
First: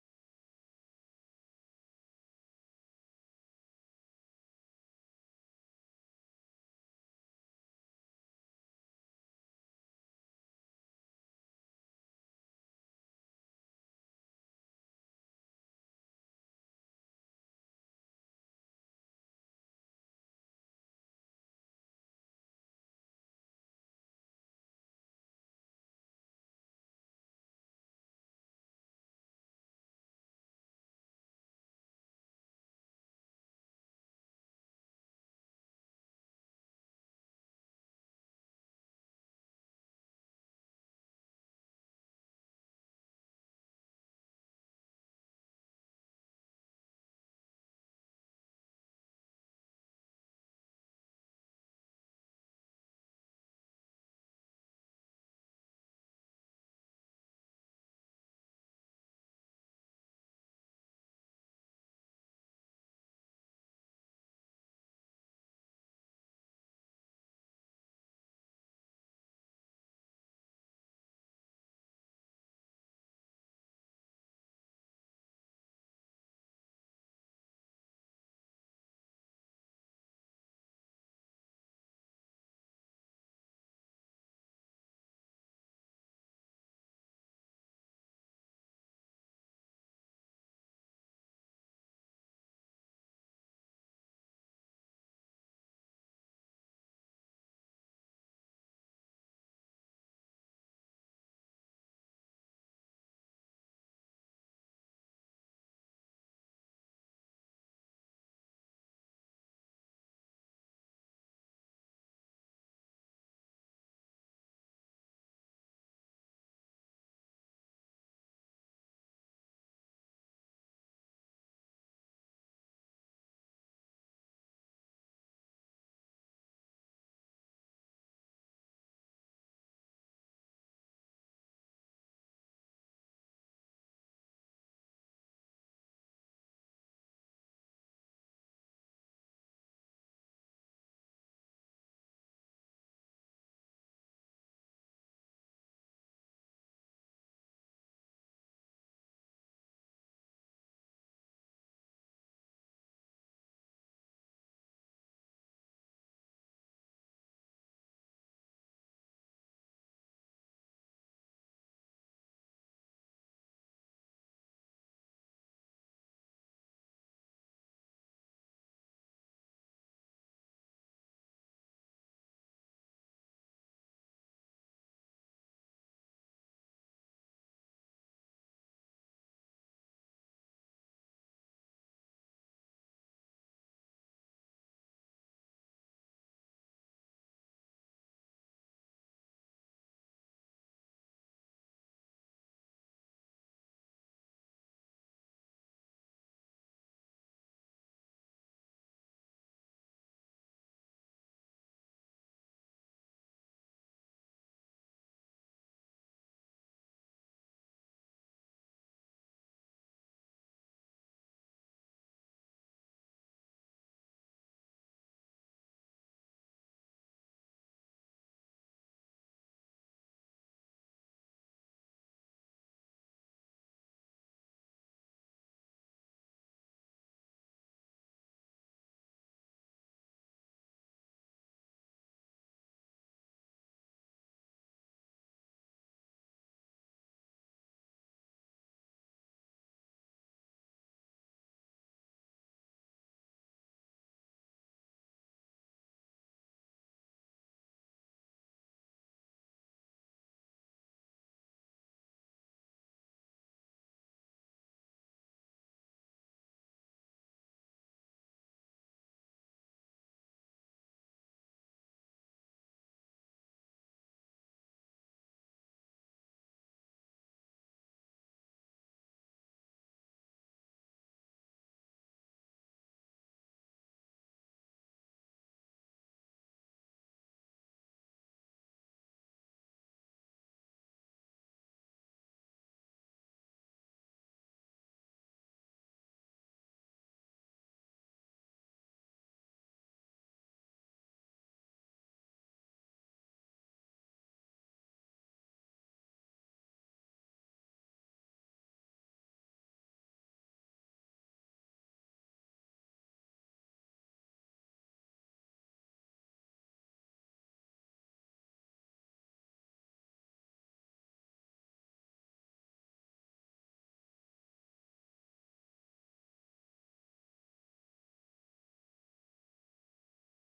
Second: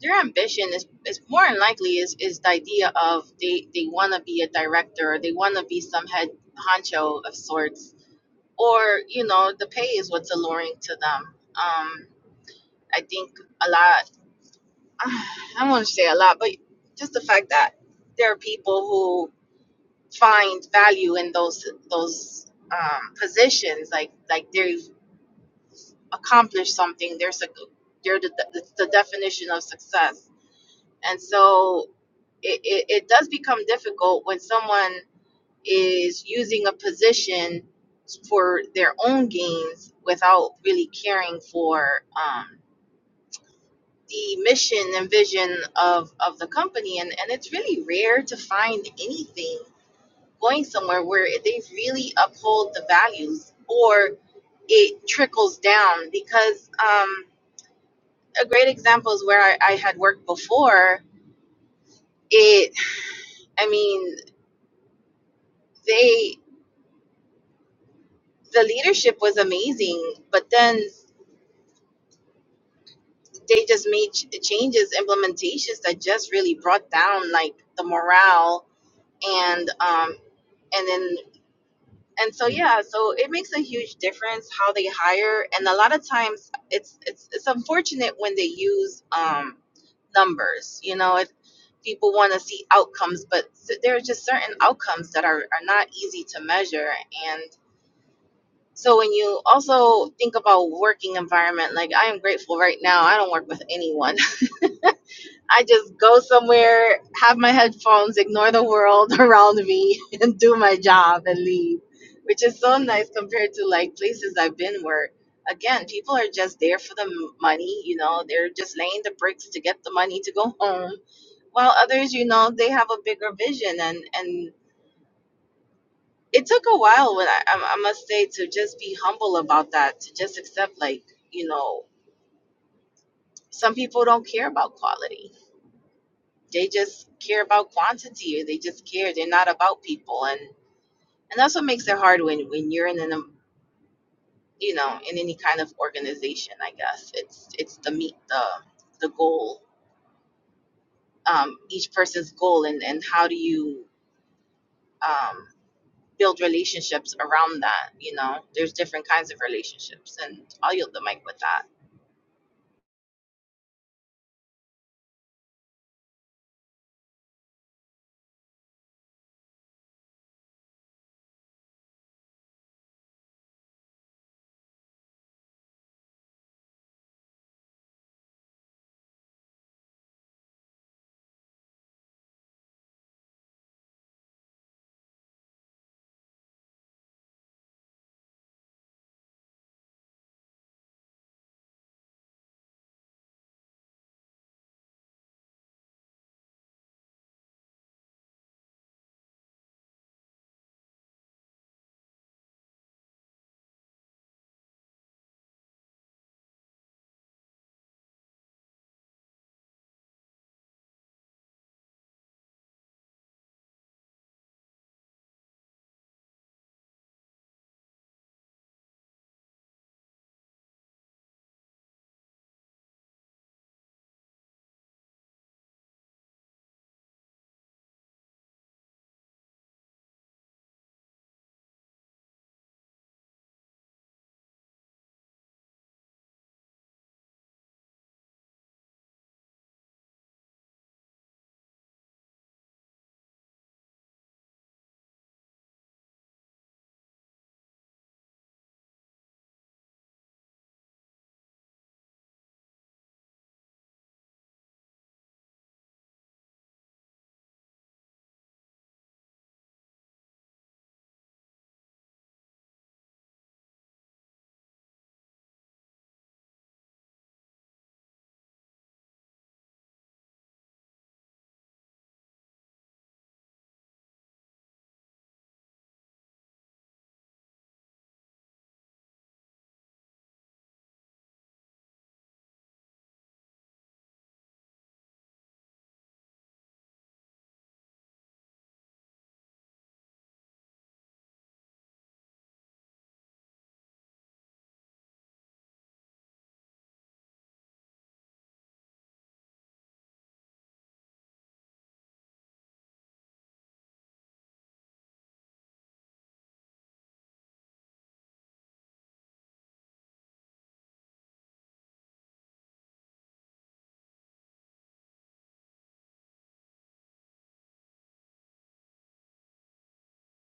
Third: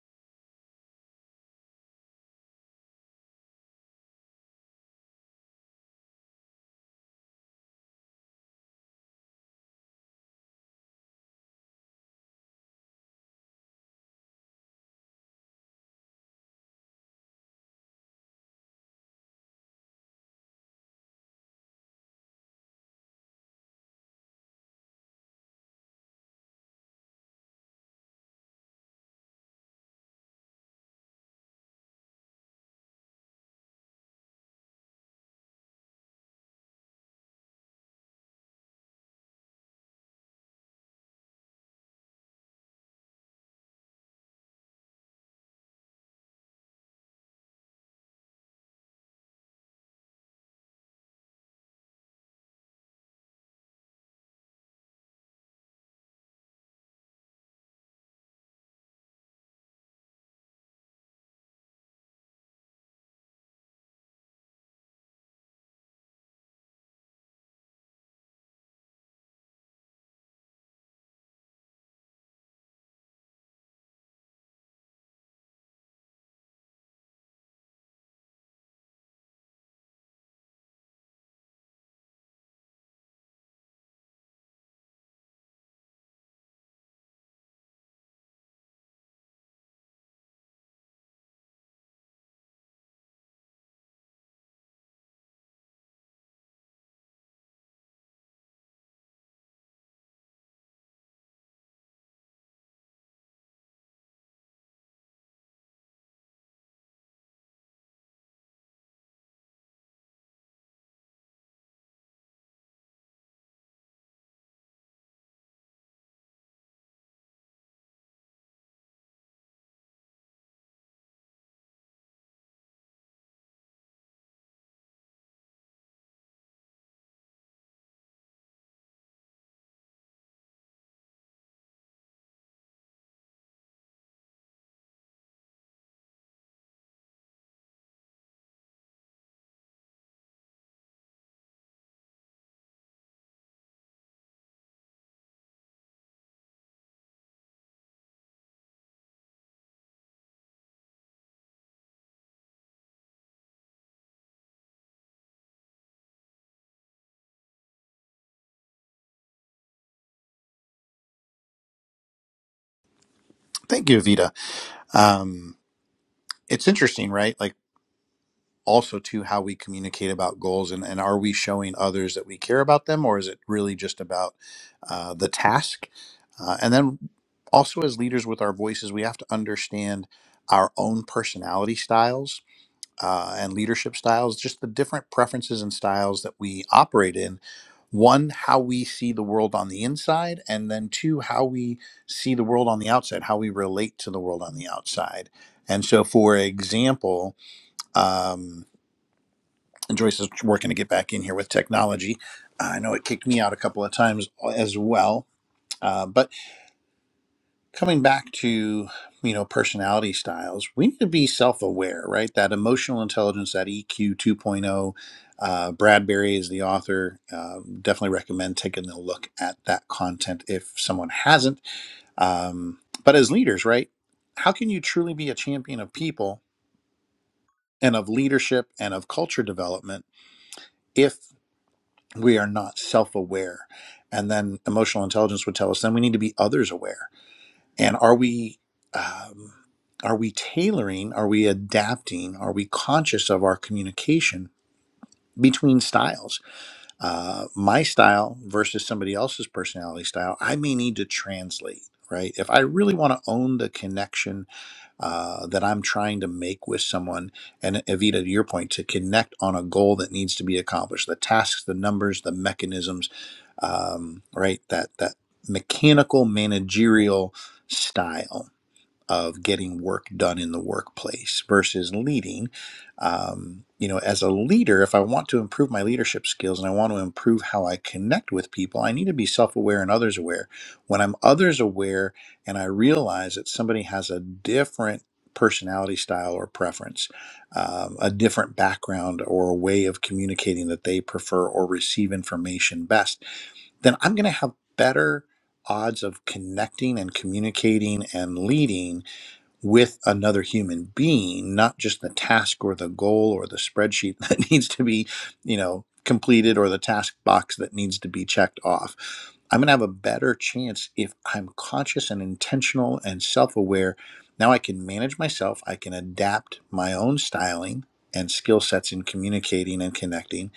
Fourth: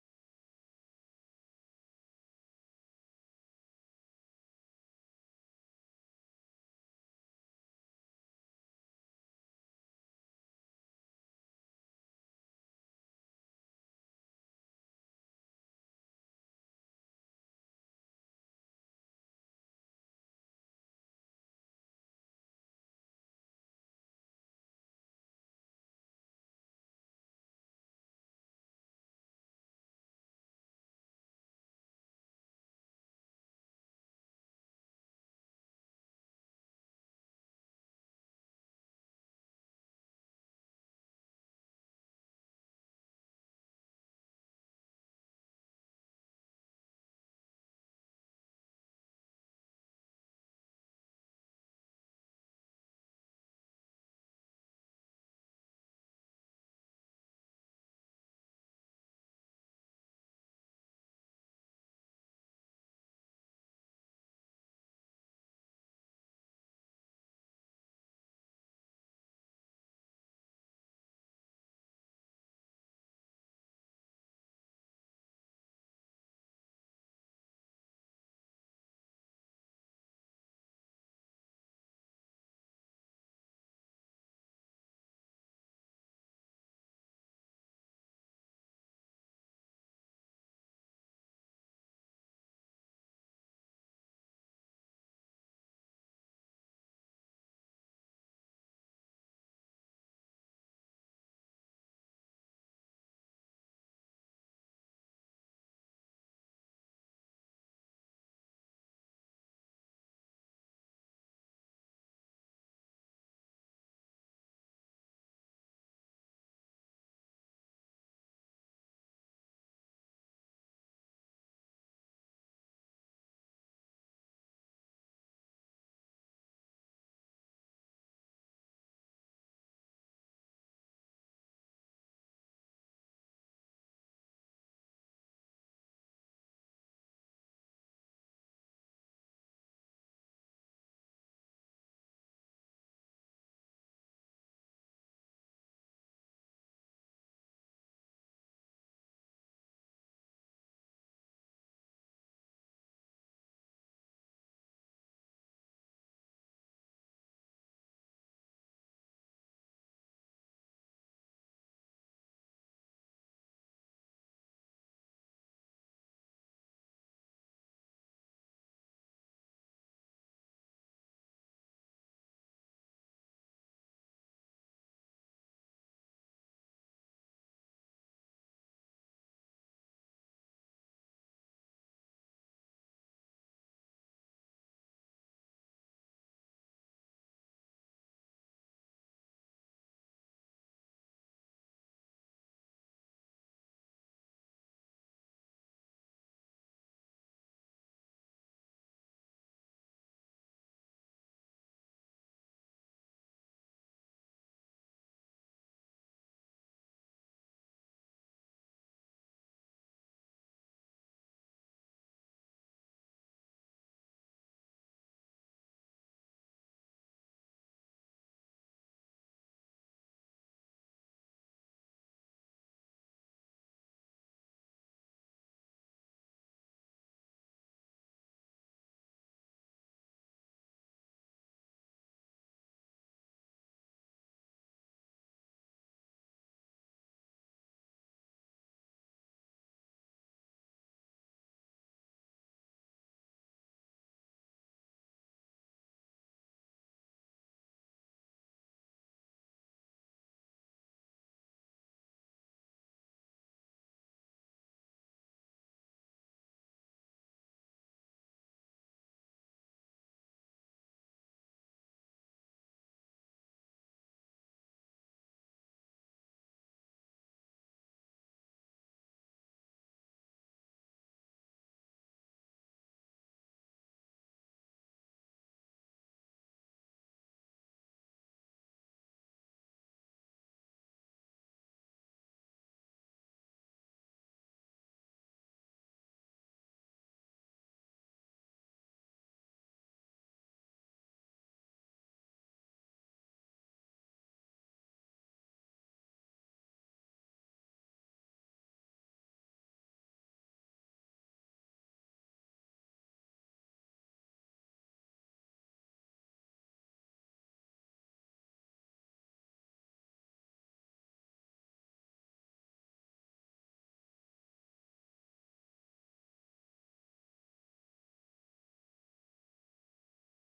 Their ambition is, is more than likely is, is the idea of they, they want to be a director, or they want to be some head honcho of sorts, or you know the pay is what's alluring to them. Um, I think a lot. (sighs) I want to say a lot, but just the fact that there are people who find value in those those um, positions, like like they've accomplished something. There's a they're the, the, the definition of success, and so it, it, it does become difficult when someone is using a position for their own gains without really caring for. Um, the mission and vision of of the company and and it's really rare to find anything going somewhere where they really uphold the values or it trickles down because um a great example is where I, I had worked before it i mean they the leadership was amazing but then they just made ch- changes implementations that just really brought down like the morale and um and then. and so yeah so it makes a huge difference how they hire and a lot of times it's it's it's unfortunate when they use um numbers you know if people want to see outcomes but s- there are just certain outcomes that are are not easy to measure and so when you also think about working environment like i am grateful right now i don't work with anyone I just go somewhere, have my headphones, ignore the world (laughs) around me, and do my job and leave, which is so nice compared to like places I've been where, again, people are just there for the m- money. You know, they're just laying the bricks to get the money to go home. While others, you know, they have a bigger vision and and it took a while when I, I I must say to just be humble about that, to just accept like you know some people don't care about quality They just care about quantity. or They just care. They're not about people, and and that's what makes it hard when when you're in an um, you know in any kind of organization. I guess it's it's the meet the the goal, um, each person's goal, and and how do you um, build relationships around that? You know, there's different kinds of relationships, and I'll yield the mic with that.
Thank you, Evita. Um, it's interesting, right? Like also too how we communicate about goals and, and are we showing others that we care about them or is it really just about uh, the task? Uh, and then also as leaders with our voices, we have to understand our own personality styles uh, and leadership styles, just the different preferences and styles that we operate in. One, how we see the world on the inside, and then two, how we see the world on the outside, how we relate to the world on the outside. And so, for example, um, and Joyce is working to get back in here with technology. I know it kicked me out a couple of times uh, as well. uh, But coming back to you know personality styles we need to be self-aware right that emotional intelligence that eq 2.0 uh, bradbury is the author uh, definitely recommend taking a look at that content if someone hasn't um, but as leaders right how can you truly be a champion of people and of leadership and of culture development if we are not self-aware and then emotional intelligence would tell us then we need to be others aware and are we um, are we tailoring are we adapting are we conscious of our communication between styles uh, my style versus somebody else's personality style i may need to translate right if i really want to own the connection uh, that i'm trying to make with someone and evita to your point to connect on a goal that needs to be accomplished the tasks the numbers the mechanisms um, right that that mechanical managerial style of getting work done in the workplace versus leading. Um, you know, as a leader, if I want to improve my leadership skills and I want to improve how I connect with people, I need to be self aware and others aware. When I'm others aware and I realize that somebody has a different personality style or preference, um, a different background or a way of communicating that they prefer or receive information best, then I'm going to have better odds of connecting and communicating and leading with another human being, not just the task or the goal or the spreadsheet (laughs) that needs to be, you know, completed or the task box that needs to be checked off. I'm going to have a better chance if I'm conscious and intentional and self aware. Now I can manage myself, I can adapt my own styling and skill sets in communicating and connecting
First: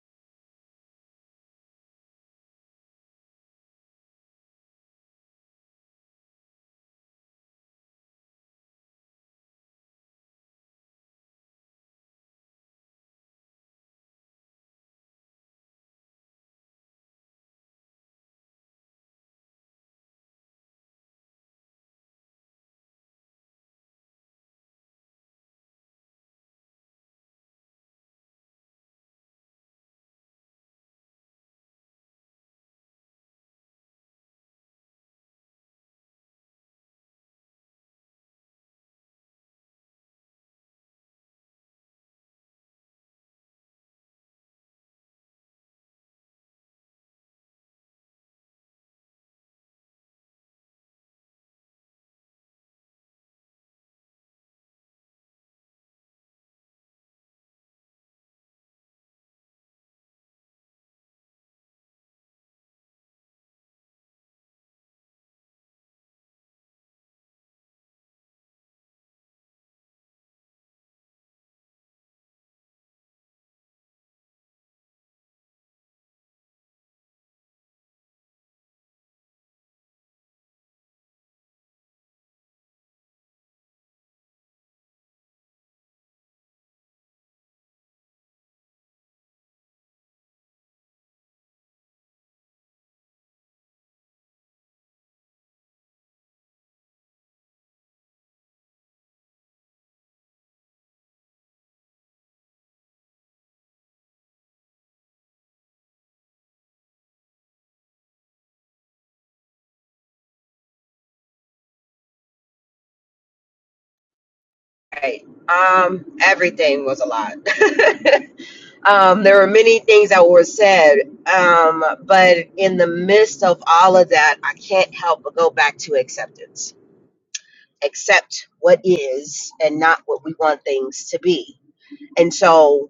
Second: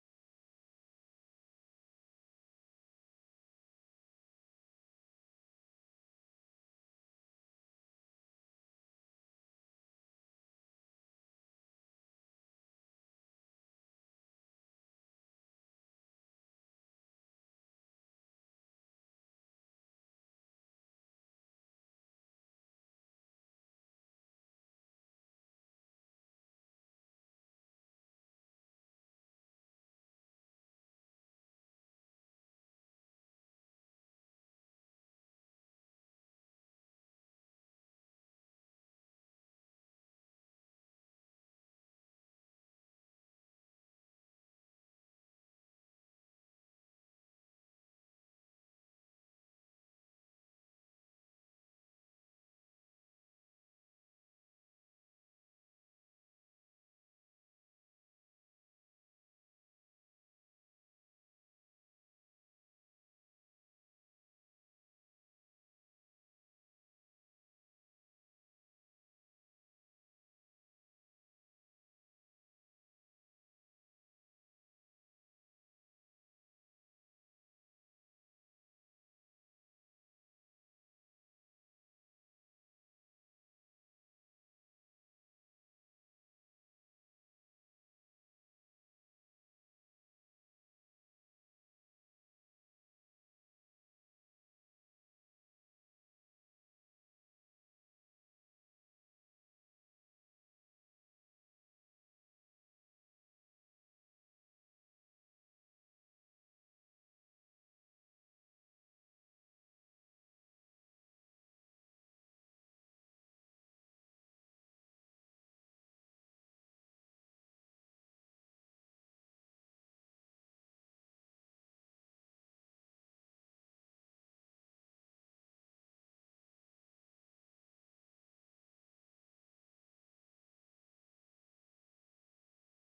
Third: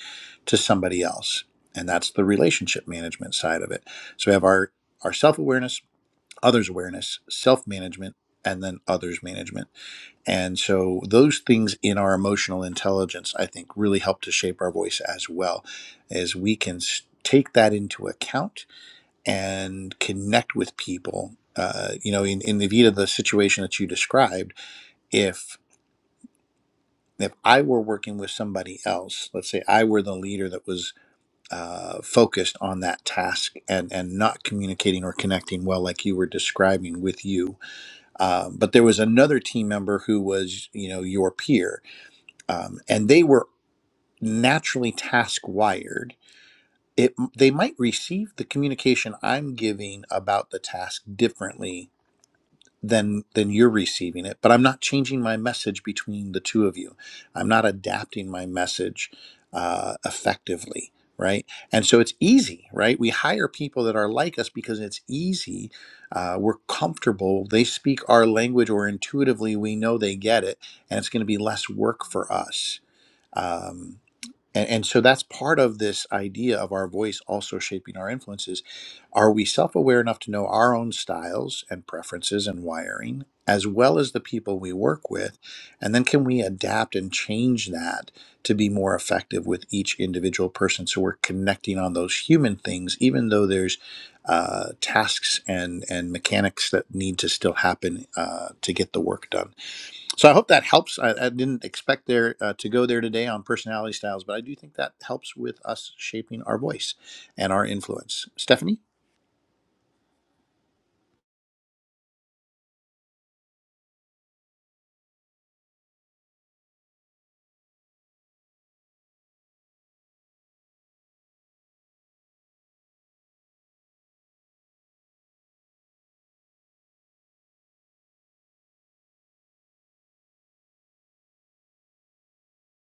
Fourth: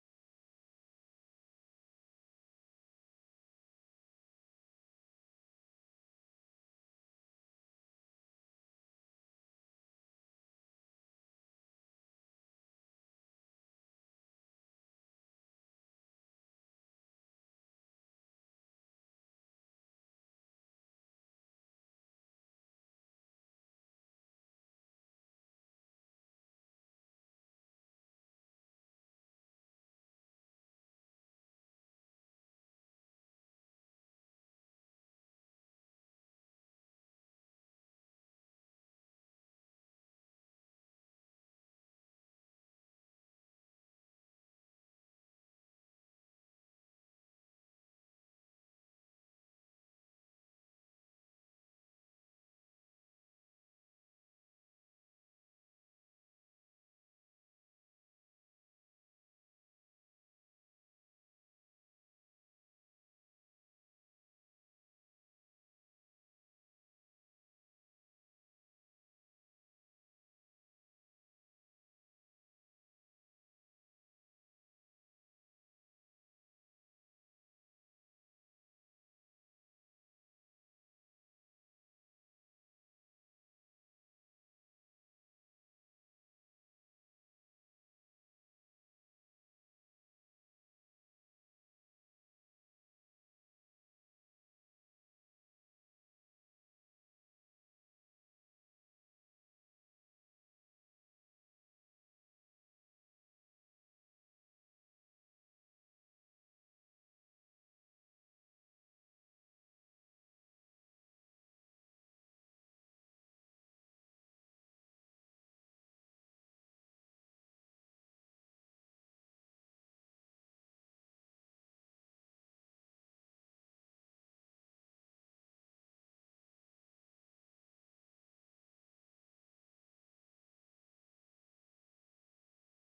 to somebody else. And that's the relationship management side of it. So we have our, our self awareness, others awareness, self management, and then others management. And so those things in our emotional intelligence, I think, really help to shape our voice as well, as we can s- take that into account and connect with people. Uh, you know, in, in the Vita, the situation that you described, if if I were working with somebody else, let's say I were the leader that was uh, focused on that task and and not communicating or connecting well, like you were describing with you, Um, but there was another team member who was, you know, your peer, um, and they were naturally task wired. It they might receive the communication I'm giving about the task differently than than you're receiving it but i'm not changing my message between the two of you i'm not adapting my message uh, effectively right and so it's easy right we hire people that are like us because it's easy uh, we're comfortable they speak our language or intuitively we know they get it and it's going to be less work for us Um, and, and so that's part of this idea of our voice also shaping our influences. Are we self aware enough to know our own styles and preferences and wiring, as well as the people we work with? And then can we adapt and change that to be more effective with each individual person? So we're connecting on those human things, even though there's uh, tasks and, and mechanics that need to still happen uh, to get the work done. So I hope that helps. I, I didn't expect there uh, to go there today on personality styles, but I do think that helps with us shaping our voice and our influence. Stephanie?
Right. Um, everything was a lot. (laughs) um, there were many things that were said, um, but in the midst of all of that, I can't help but go back to acceptance. Accept what is and not what we want things to be. And so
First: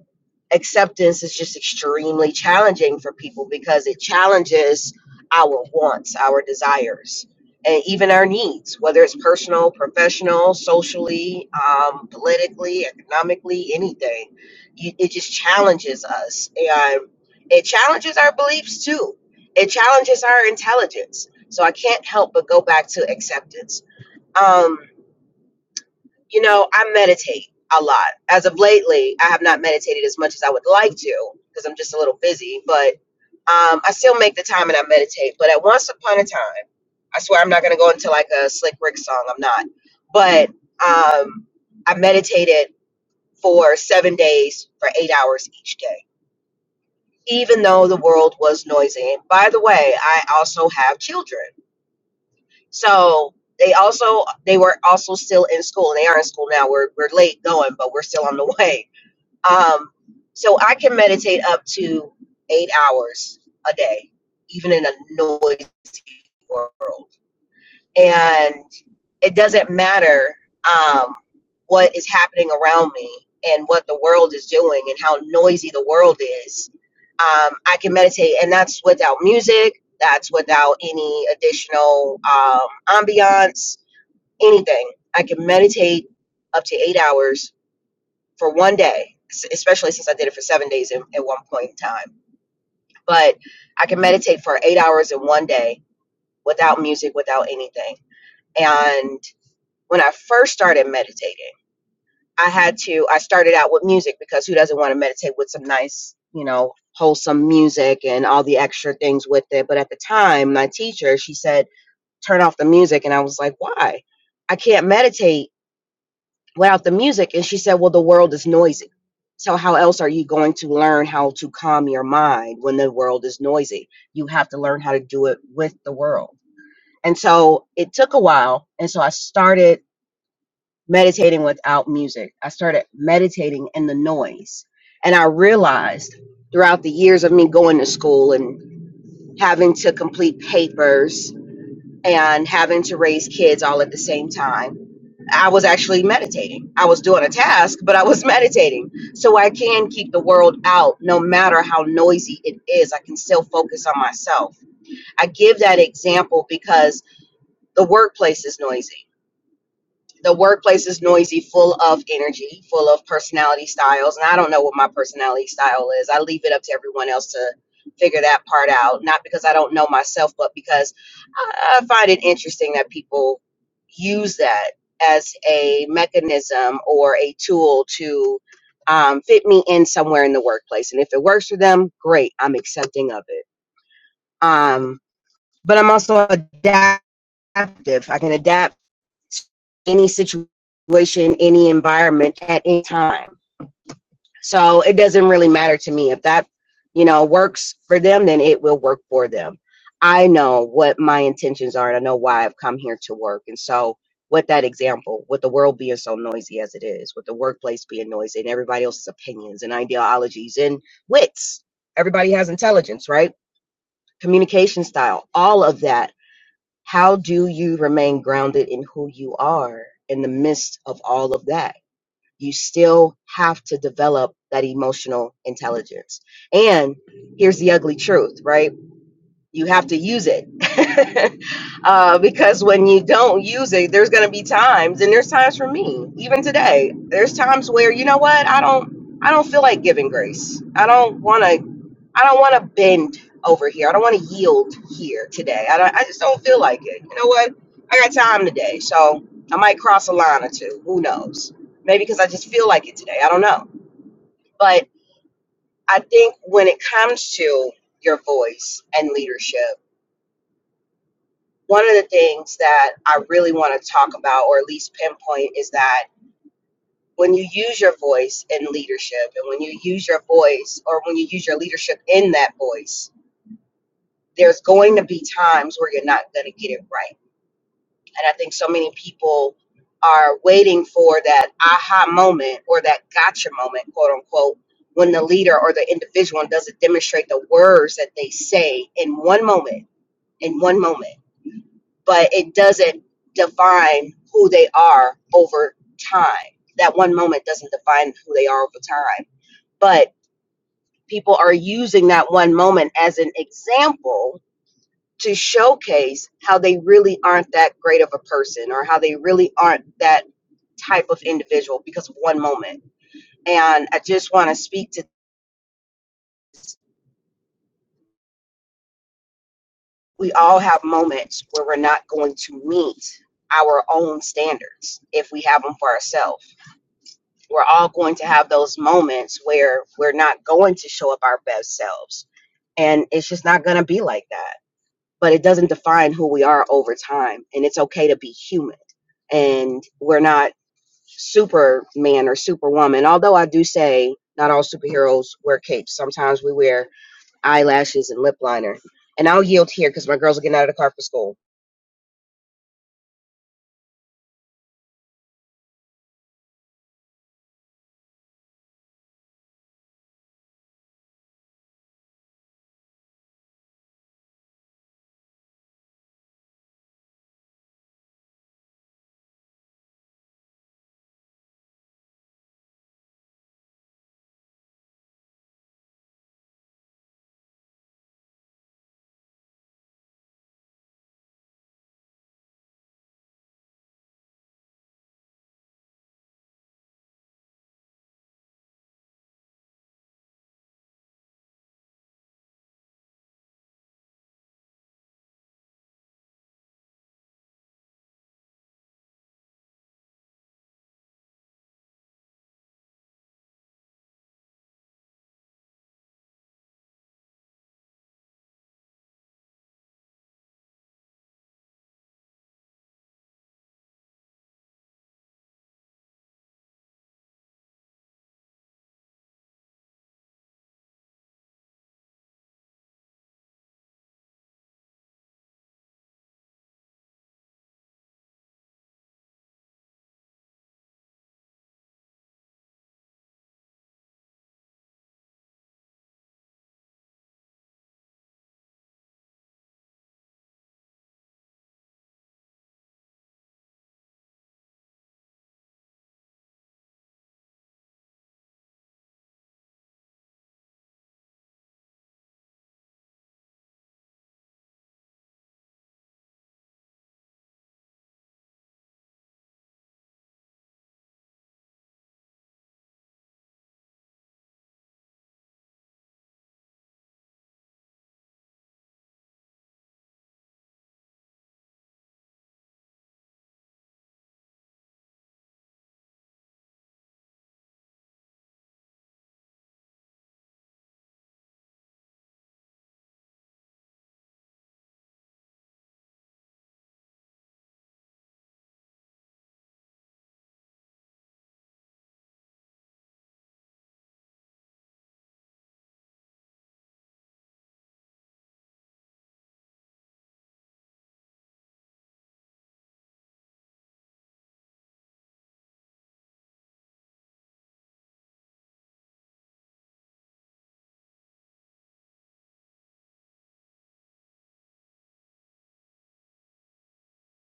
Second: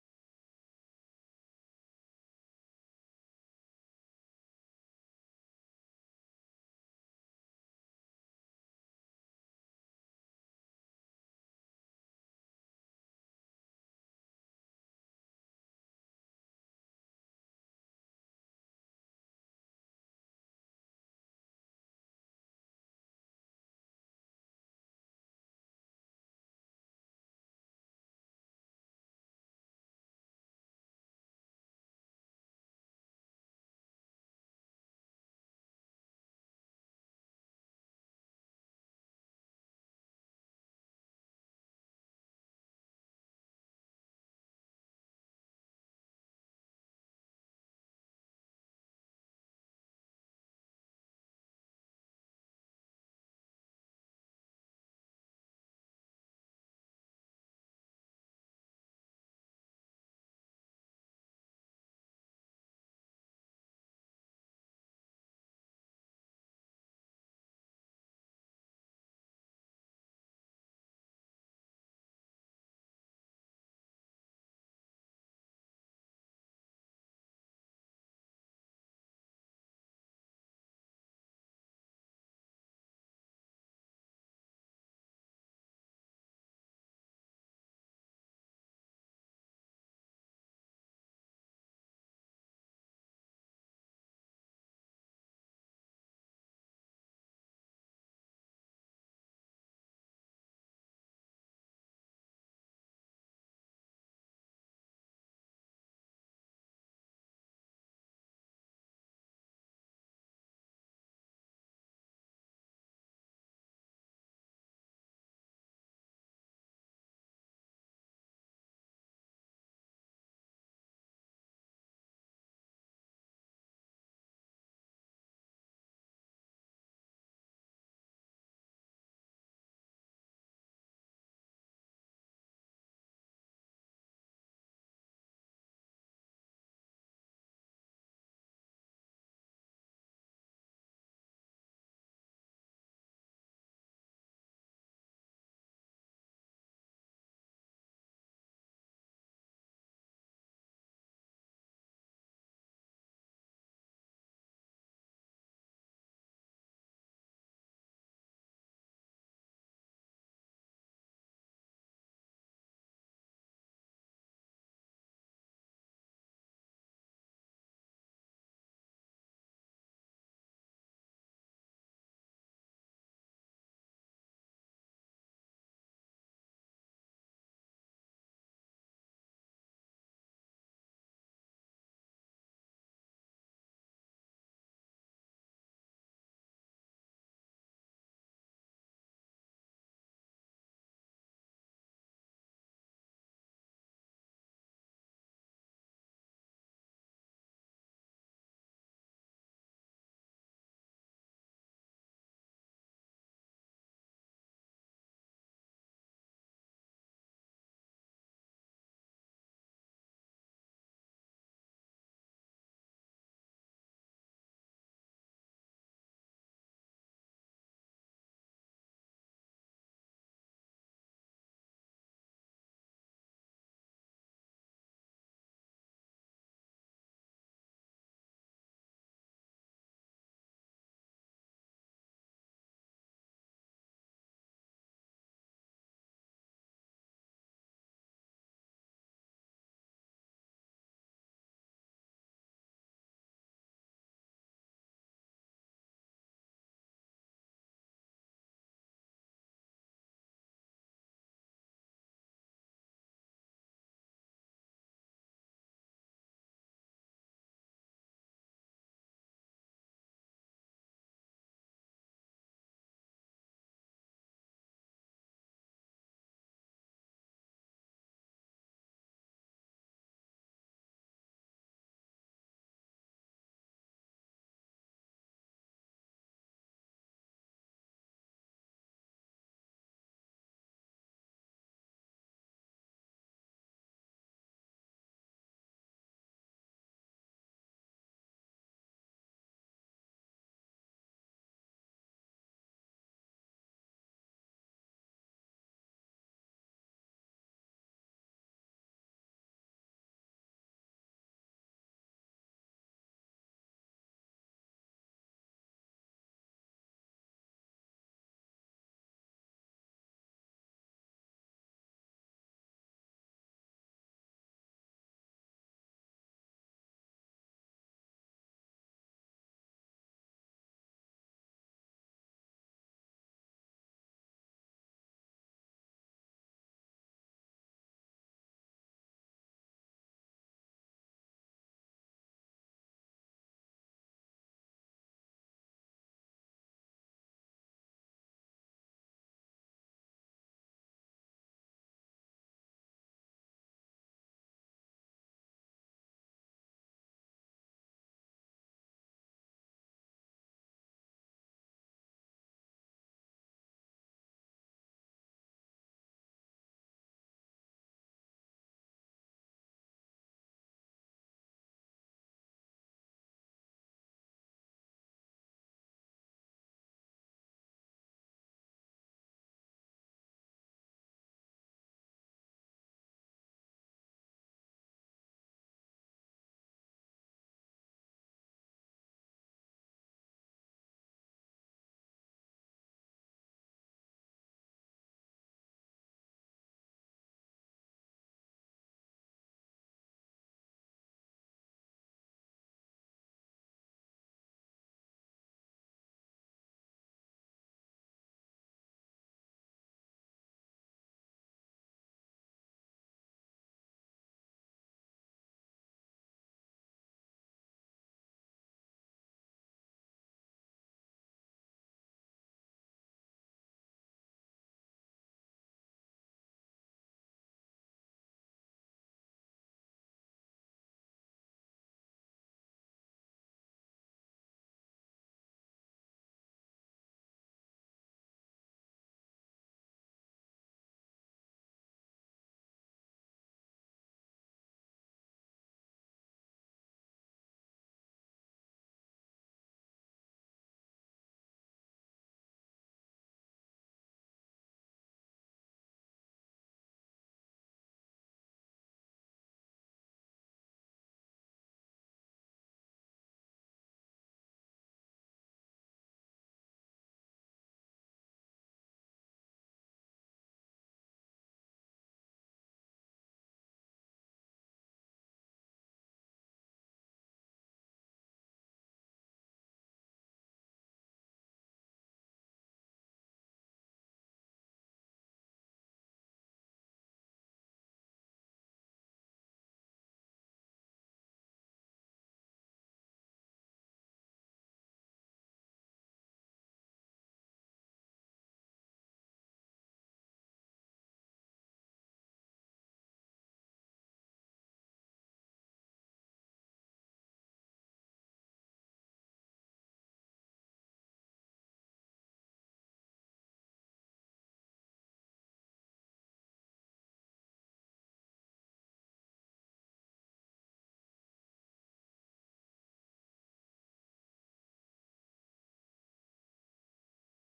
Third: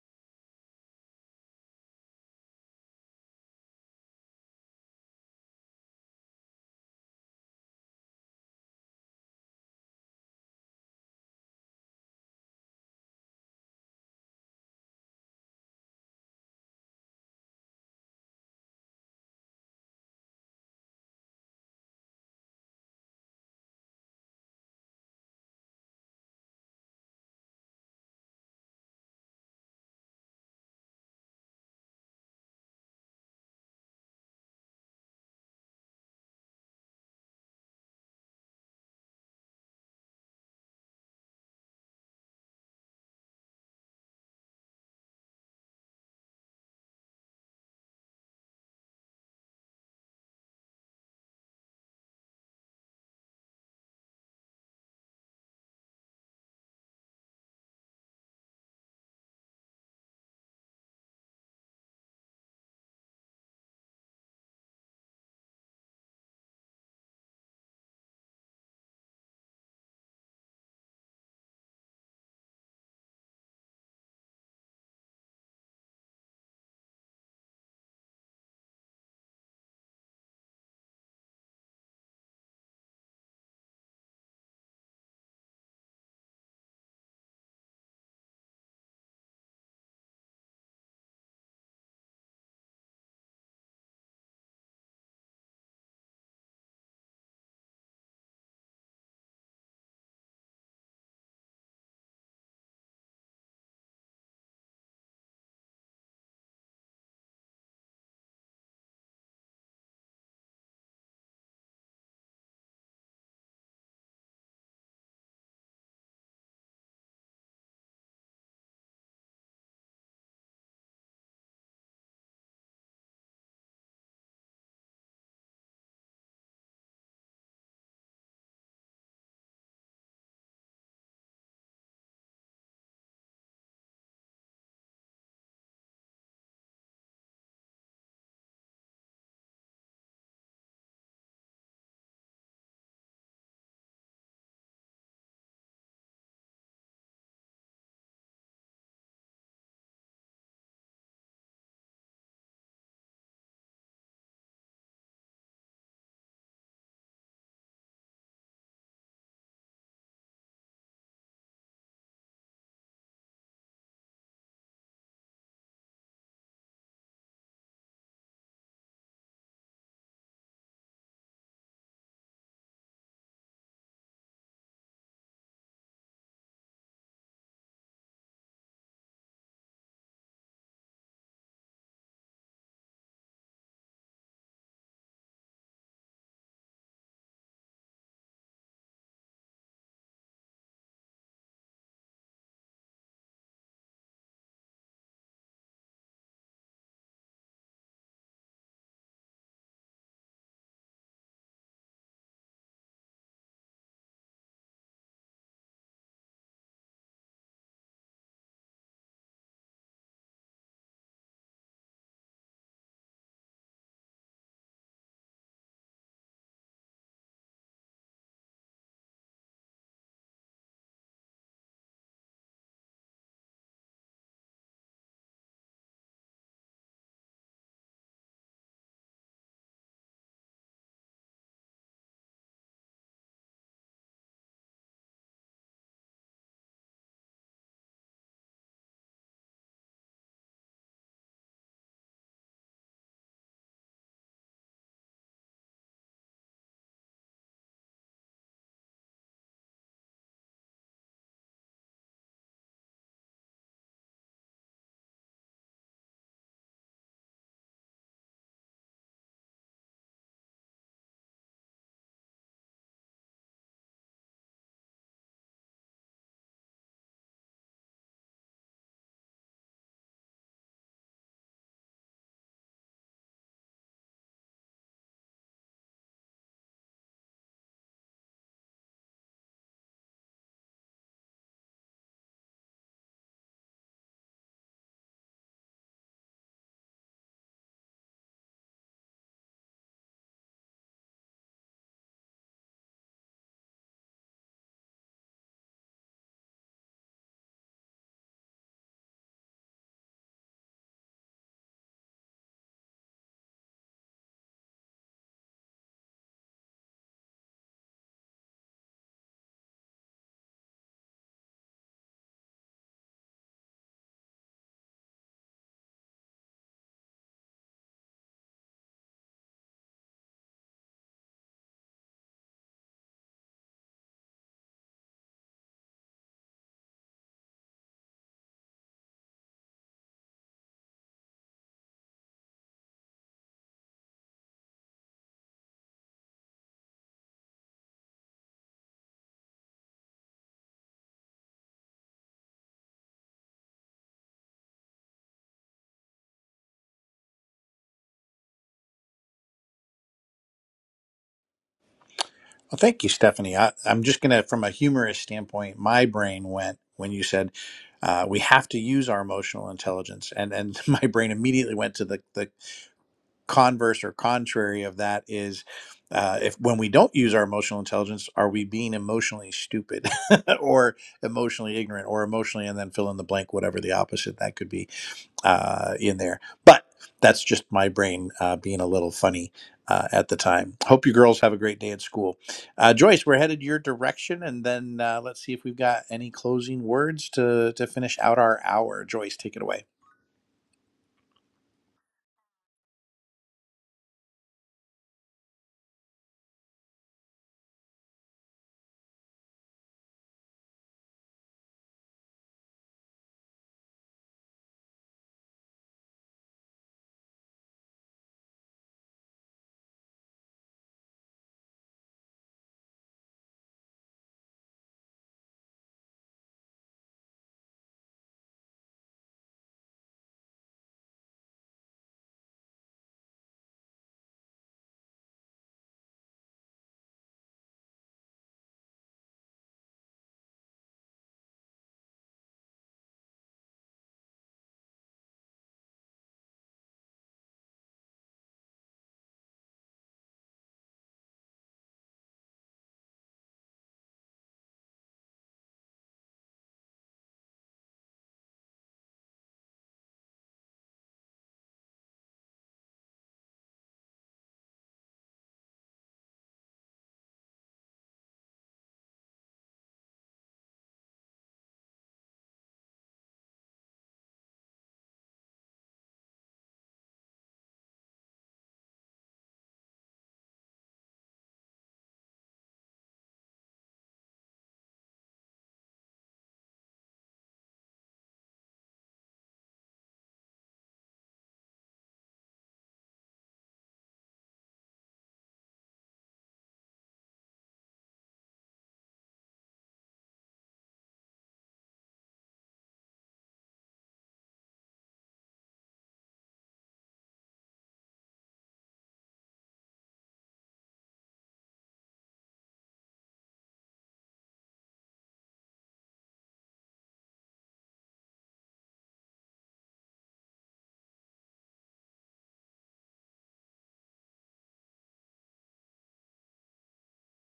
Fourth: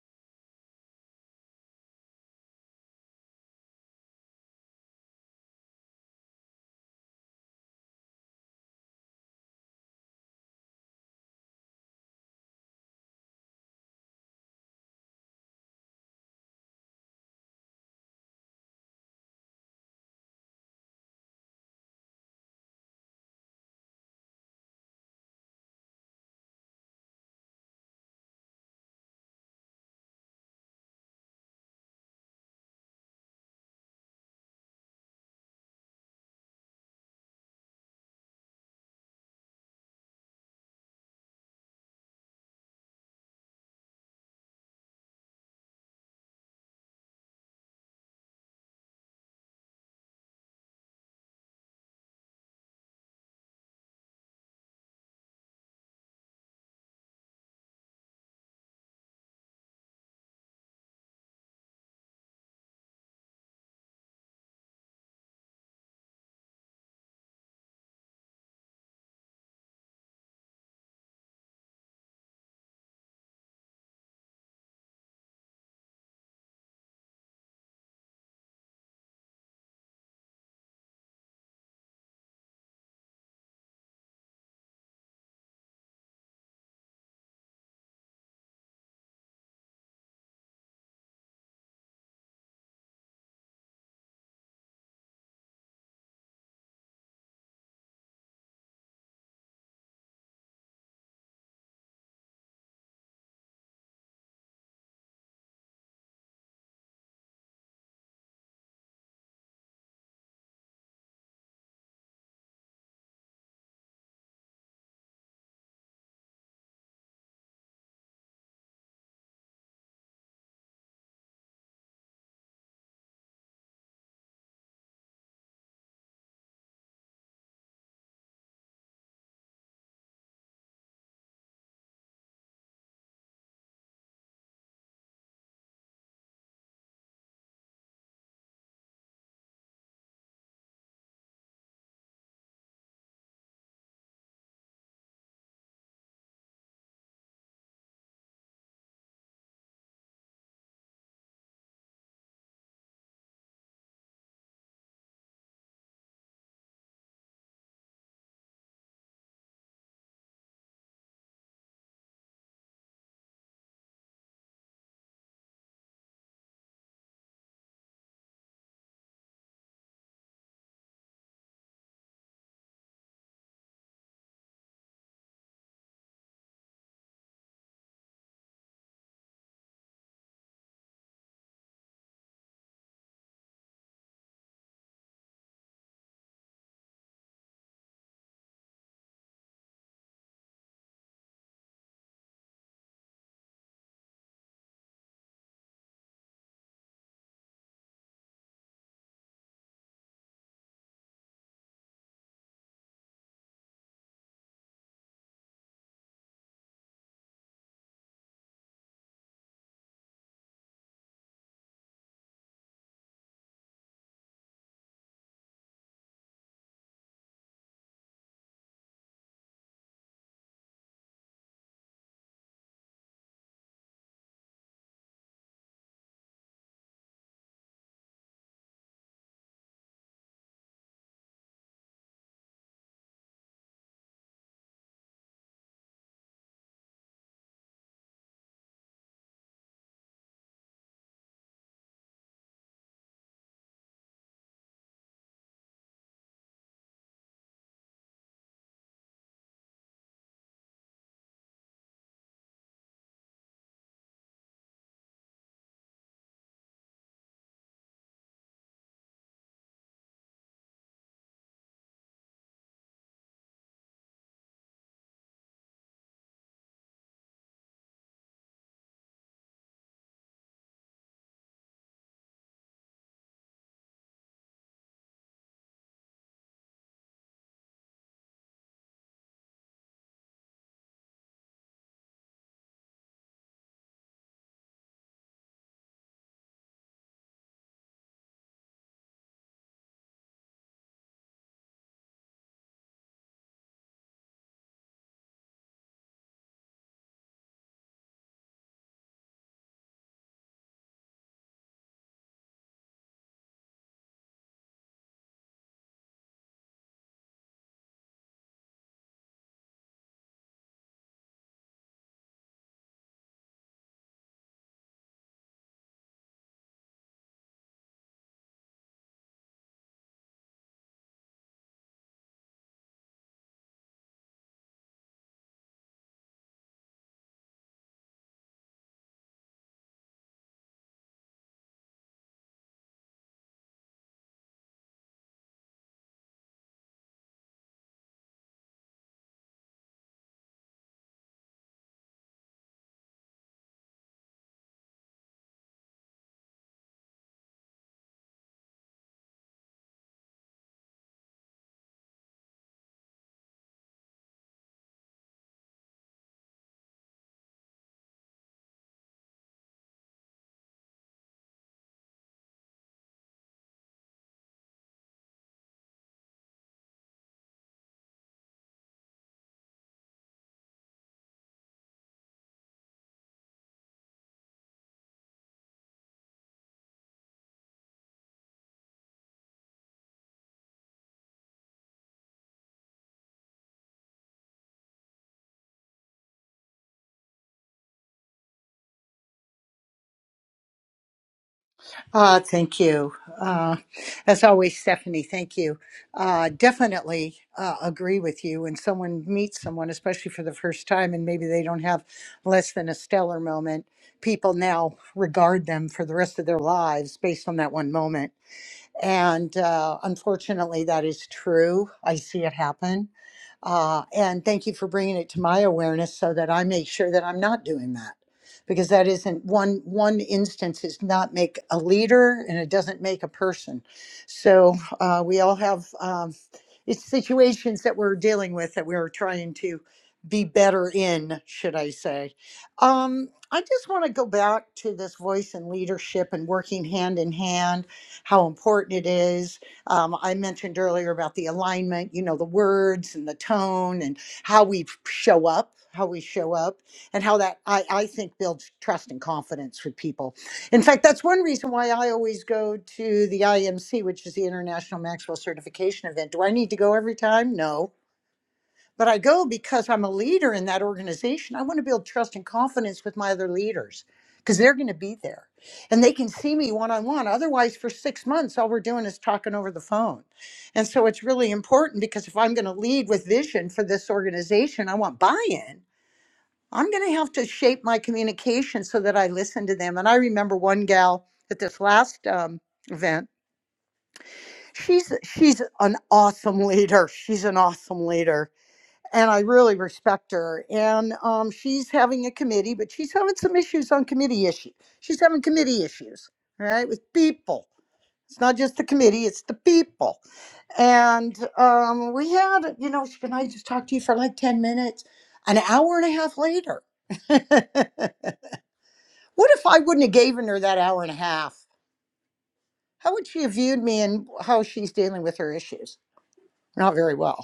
acceptance is just extremely challenging for people because it challenges our wants, our desires, and even our needs, whether it's personal, professional, socially, um, politically, economically, anything. You- It just challenges us. And it challenges our beliefs too. It challenges our intelligence. So I can't help but go back to acceptance. Um, you know, I meditate a lot. As of lately, I have not meditated as much as I would like to because I'm just a little busy, but um, I still make the time and I meditate. But at once upon a time, I swear I'm not going to go into like a Slick Rick song. I'm not. But um, I meditated for seven days for eight hours each day, even though the world was noisy. And by the way, I also have children. So they also they were also still in school. and They are in school now. We're we're late going, but we're still on the (laughs) way. Um, so I can meditate up to eight hours a day, even in a noisy world. And it doesn't matter um, what is happening around me and what the world is doing and how noisy the world is. Um, I can meditate, and that's without music. That's without any additional um, ambiance anything. I can meditate up to eight hours for one day, s- especially since I did it for seven days in, at one point in time. But I can meditate for eight hours in one day without music, without anything. And when I first started meditating, I had to, I started out with music because who doesn't want to meditate with some nice, you know, wholesome music and all the extra things with it. But at the time, my teacher, she said, turn off the music. And I was like, why? I can't meditate without the music and she said well the world is noisy so how else are you going to learn how to calm your mind when the world is noisy you have to learn how to do it with the world and so it took a while and so i started meditating without music i started meditating in the noise and i realized throughout the years of me going to school and having to complete papers and having to raise kids all at the same time. I was actually meditating. I was doing a task, but I was (laughs) meditating. So I can keep the world out no matter how noisy it is. I can still focus on myself. I give that example because the workplace is noisy the workplace is noisy, full of energy, full of personality styles. And I don't know what my personality style is. I leave it up to everyone else to figure that part out. Not because I don't know myself, but because I I find it interesting that people use that as a mechanism or a tool to um, fit me in somewhere in the workplace. And if it works for them, great. I'm accepting of it. Um, but I'm also adaptive. I can adapt any situation, any environment at any time. So it doesn't really matter to me if that, you know, works for them, then it will work for them. I know what my intentions are and I know why I've come here to work. And so with that example, with the world being so noisy as it is, with the workplace being noisy and everybody else's opinions and ideologies and wits, everybody has intelligence, right? Communication style, all of that how do you remain grounded in who you are in the midst of all of that? You still have to develop that emotional intelligence. And here's the ugly truth, right? You have to use it. (laughs) uh, because when you don't use it, there's going to be times, and there's times for me, even today, there's times where, you know what, I don't. I don't feel like giving grace. I don't want to I don't want to bend over here. I don't want to yield here today. I, don't, I just don't feel like it. You know what? I got time today, so I might cross a line or two. Who knows? Maybe because I just feel like it today. I don't know. But I think when it comes to your voice and leadership, one of the things that I really want to talk about, or at least pinpoint, is that when you use your voice in leadership and when you use your voice or when you use your leadership in that voice, there's going to be times where you're not going to get it right. And I think so many people are waiting for that aha moment or that gotcha moment, quote unquote, when the leader or the individual doesn't demonstrate the words that they say in one moment, in one moment, but it doesn't define who they are over time. That one moment doesn't define who they are over time. But people are using that one moment as an example to showcase how they really aren't that great of a person or how they really aren't that type of individual because of one moment. And I just want to speak to we all have moments where we're not going to meet our own standards if we have them for ourselves. We're all going to have those moments where we're not going to show up our best selves. And it's just not going to be like that. But it doesn't define who we are over time. And it's okay to be human and we're not superman or superwoman. Although I do say not all superheroes wear capes. Sometimes we wear eyelashes and lip liner. And I'll yield here because my girls are getting out of the car for school.
Well, thank you, Stephanie. I, I'm just going to, from a humorous standpoint, my brain went when you said uh, we have to use our emotional intelligence, and and (laughs) my brain immediately went to the, the converse or contrary of that is uh, if when we don't use our emotional intelligence are we being emotionally stupid (laughs) or emotionally ignorant or emotionally and then fill in the blank whatever the opposite that could be uh, in there but that's just my brain uh, being a little funny uh, at the time hope you girls have a great day at school uh, joyce we're headed your direction and then uh, let's see if we've got any closing words to to finish out our hour joyce take it away
Uh, thank you. Uh, as always, Stephanie, thank you. Uh, definitely uh, agree with you. When someone meets someone, especially for the first time, and maybe they don't have less than a stellar moment, people now regard them for the rest of their lives based on that one moment. And uh, unfortunately, that is true. I see it happen. Uh, and thank you for bringing it to my awareness so that I make sure that I'm not doing that. Because that isn't one one instance is not make a leader and it doesn't make a person. So uh, we all have um, it's situations that we're dealing with that we're trying to be better in, should I say? Um, I just want to go back to this voice and leadership and working hand in hand how important it is. Um, I mentioned earlier about the alignment, you know, the words and the tone and how we show up, how we show up, and how that I, I think builds trust and confidence with people. In fact, that's one reason why I always go to the IMC, which is the International Maxwell Certification event. Do I need to go every time? No but I go because I'm a leader in that organization. I want to build trust and confidence with my other leaders because they're going to be there and they can see me one on one. Otherwise, for six months, all we're doing is talking over the phone. And so it's really important because if I'm going to lead with vision for this organization, I want buy in. I'm going to have to shape my communication so that I listen to them. And I remember one gal at this last um, event. She's she's an awesome leader. She's an awesome leader and I really respect her. And um, she's having a committee, but she's having some issues on committee issue. She's having committee issues, right, with people. It's not just the committee; it's the people. And um, we had, you know, she can I just talk to you for like ten minutes? An hour and a half later. (laughs) what if I wouldn't have given her that hour and a half? How would she have viewed me and how she's dealing with her issues? Not very well.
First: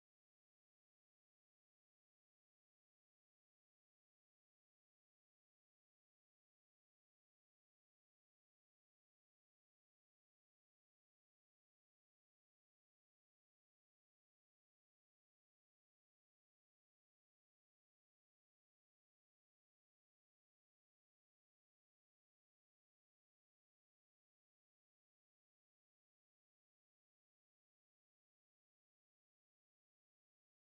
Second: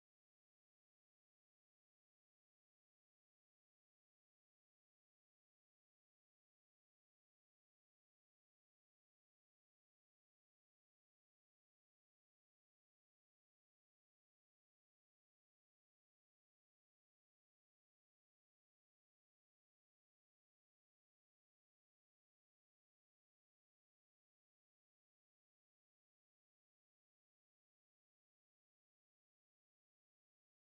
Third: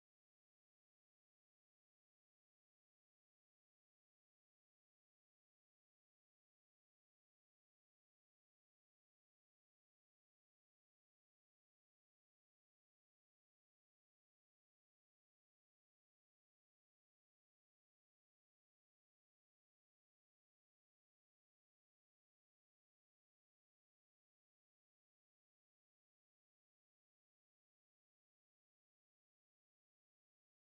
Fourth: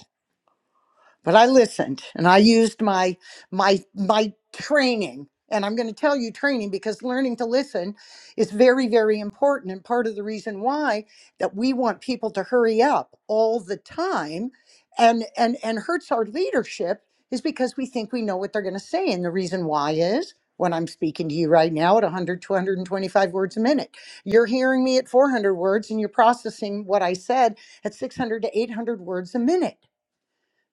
but I listened and I used my my my training and I'm going to tell you training because learning to listen is very very important and part of the reason why that we want people to hurry up all the time and and and hurts our leadership is because we think we know what they're going to say and the reason why is when I'm speaking to you right now at 100 to words a minute you're hearing me at 400 words and you're processing what I said at 600 to 800 words a minute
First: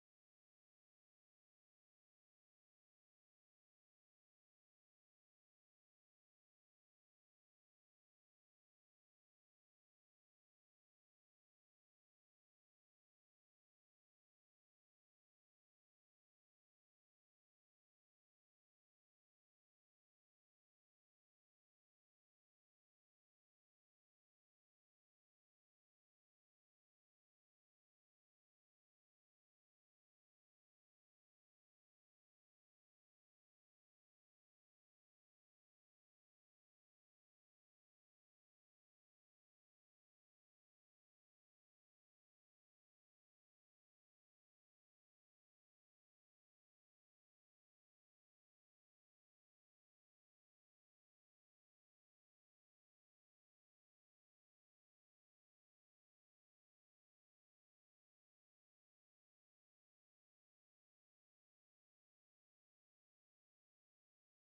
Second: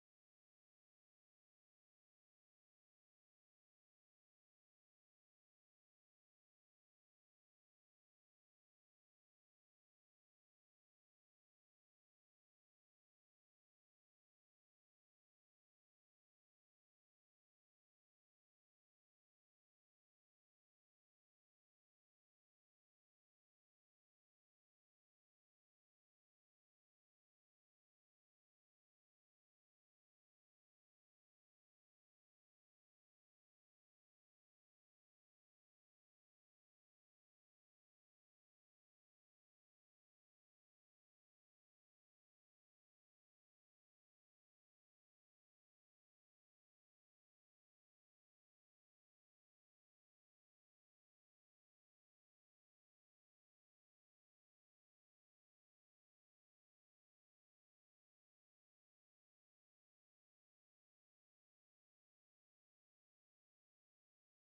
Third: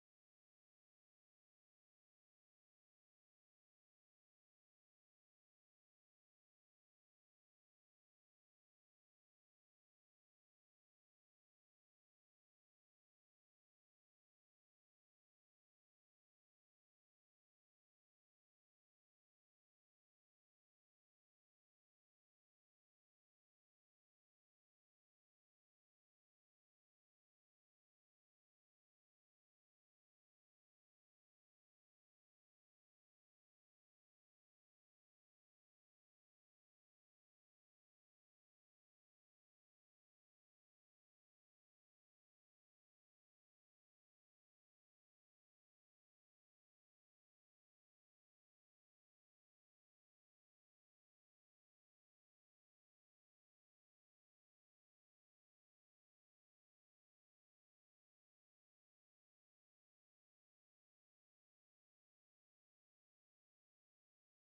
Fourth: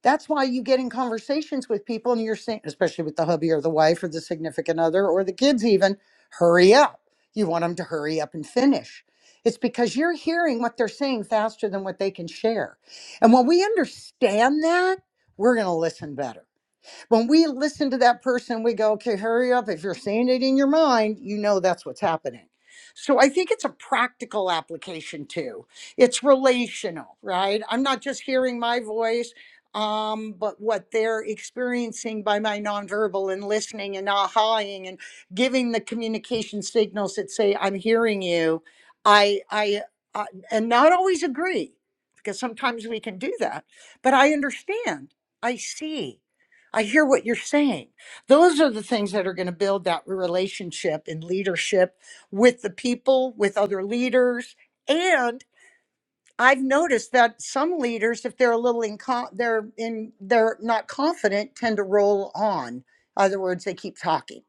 that's why you get in conversations with people and you're saying, especially with the hubby or the wife or the significant other or the kids, even, hurry up. You want them to hurry up and finish. It's because you're hearing what they're saying faster than what they can share. And when we understand that, we're going to listen better. When we listen to that person, we go, okay, hurry up. If you're saying it in your mind, you know that's what's happening. So I think it's a practical application too. It's relational, right? I'm not just hearing my voice, um, but what they're experiencing by my nonverbal and listening and ahaing and giving the communication signals that say, I'm hearing you. I, I, uh, and not always agree because sometimes we can do that, but I understand. I see. I hear what you're saying. Those are the things that are going to build that relationship and leadership with the people, with other leaders, and. I've noticed that some leaders, if they're a little incom, they're in, they're not confident, tend to roll on. In Other words, they keep talking.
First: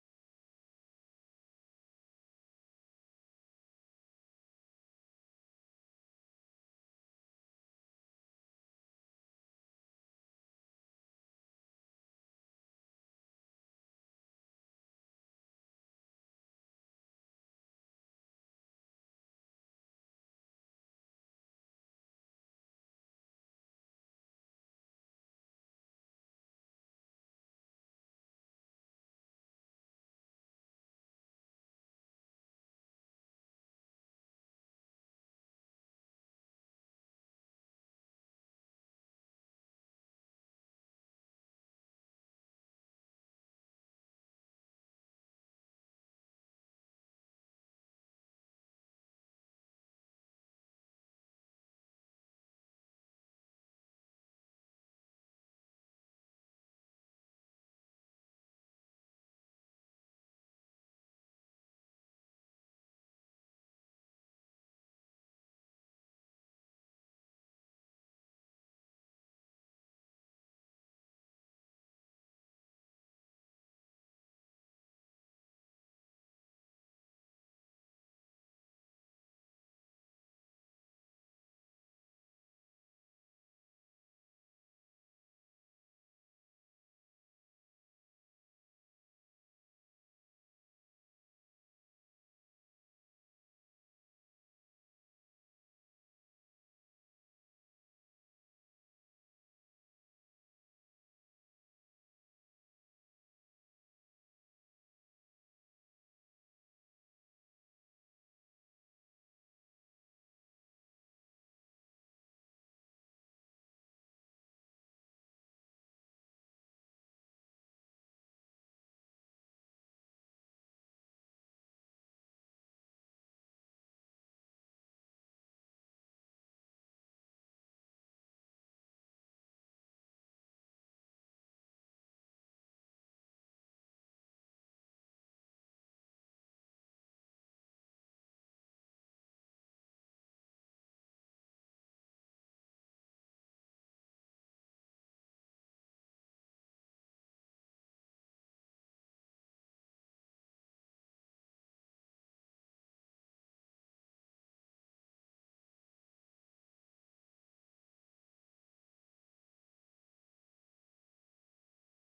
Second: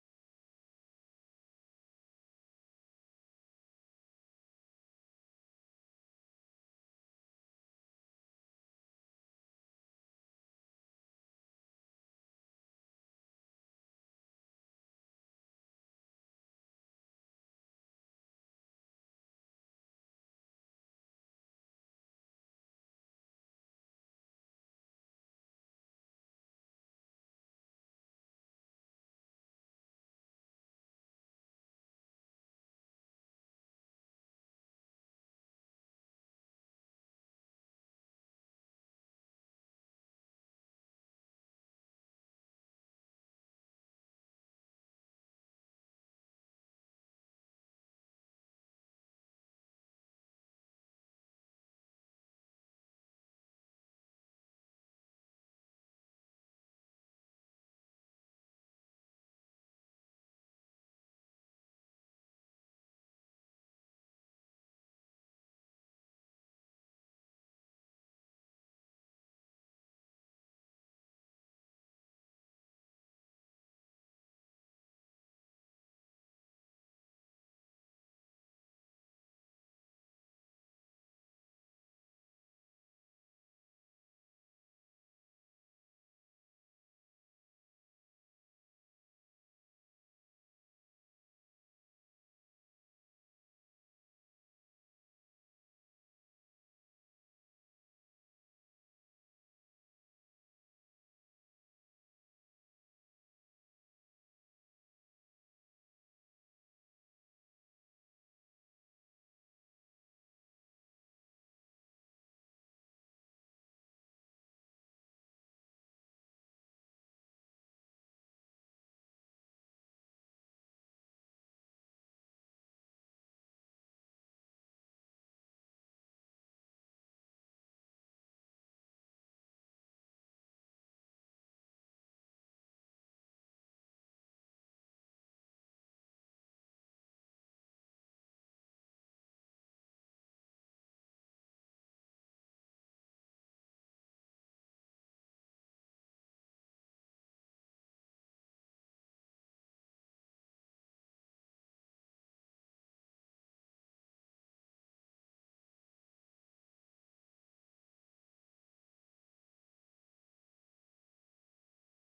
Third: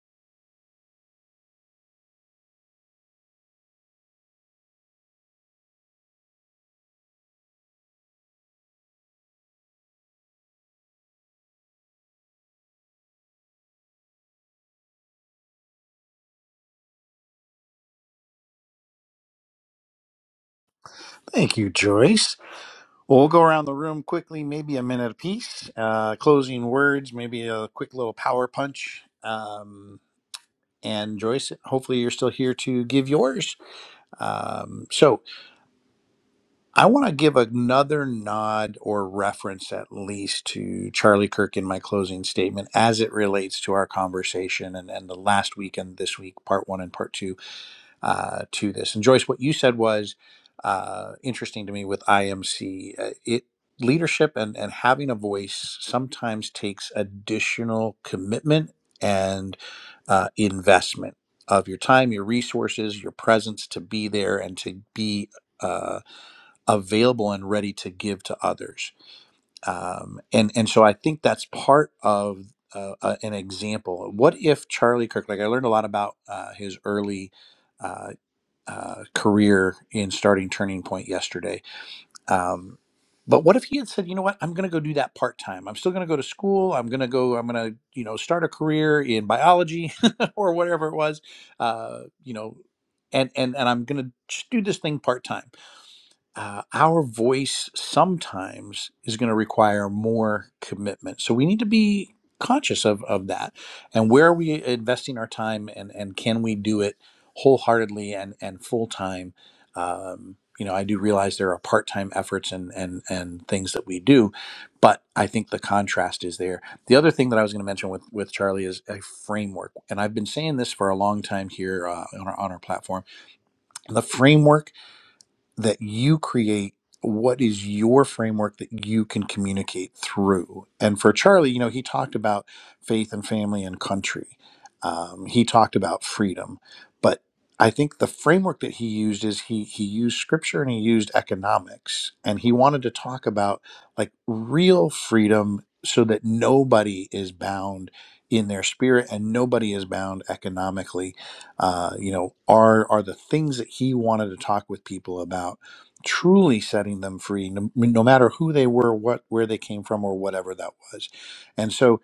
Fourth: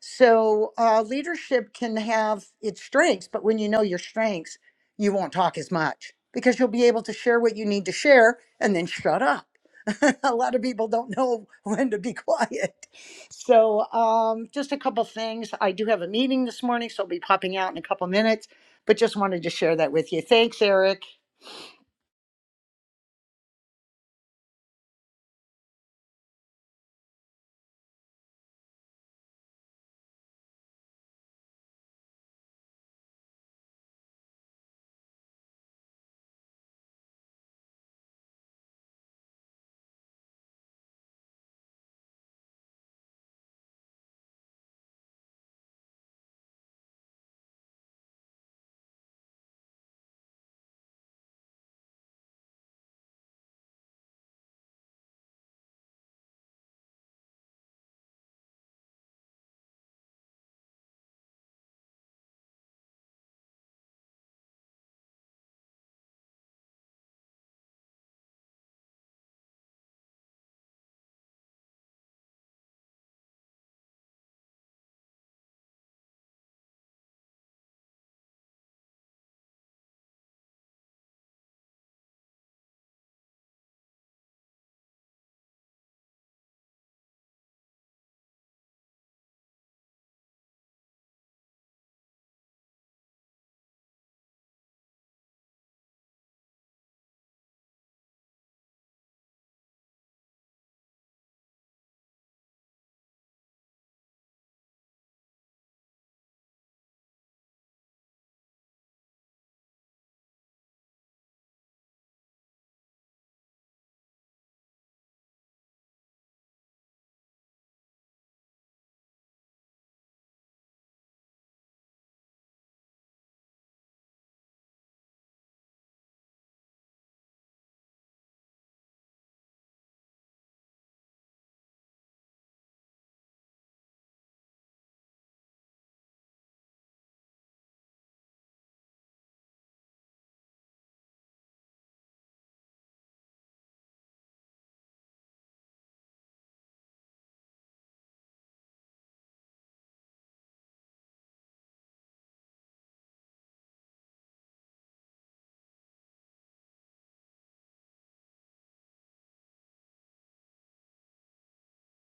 So uh, leadership can have its strengths, but when you know your strengths, you won't talk as much because you'll be able to share what you need to share and then shut up. (laughs) a lot of people don't know (laughs) when to be quiet. So, um, just a couple things. I do have a meeting this morning, so I'll be popping out in a couple minutes, but just wanted to share that with you. Thanks, Eric.
Thank you, Joyce. Well, we'll go around the room quickly, maybe a minute apiece. Uh, closing words, maybe a quick little power punch. Um, and Joyce, hopefully you're still here to give yours. Um, so I want to give another nod or reference, at least, to Charlie Kirk in my closing statement as it relates to our conversation and, and the last week and this week, part one and part two uh, to this. And Joyce, what you said was uh, interesting to me with IMC. Uh, it leadership and and having a voice sometimes takes additional commitment and uh, investment of your time, your resources, your presence to be there and to be. Uh, available and ready to give to others, um, and and so I think that's part of uh, uh, an example. What if Charlie Kirk? Like I learned a lot about uh, his early uh, uh, career in starting Turning Point yesterday. Um, but what if he had said, you know what, I'm going to go do that part time. I'm still going to go to school. I'm going to go. I'm going to you know start a career in biology (laughs) or whatever it was. Uh, you know, and and and I'm going to just do this thing part time uh, our voice sometimes is going to require more commitment. So we need to be conscious of, of that. And where are we investing our time and, and can we do it wholeheartedly and, and full time? Um, you know, I do realize there are part time efforts and, and, and things that we do, but I think the contrast is there. The other thing that I was going to mention with, with Charlie is a framework. And I've been saying this for a long time here uh, on, our, on our platform. The framework that you create what is your framework that you can communicate through and for charlie you know he talked about faith and family and country um, he talked about freedom but i think the framework that he used is he he used scripture and he used economics and he wanted to talk about like real freedom so that nobody is bound in their spirit and nobody is bound economically uh, you know are are the things that he wanted to talk with people about truly setting them free no, no matter who they were what where they came from or whatever that was and so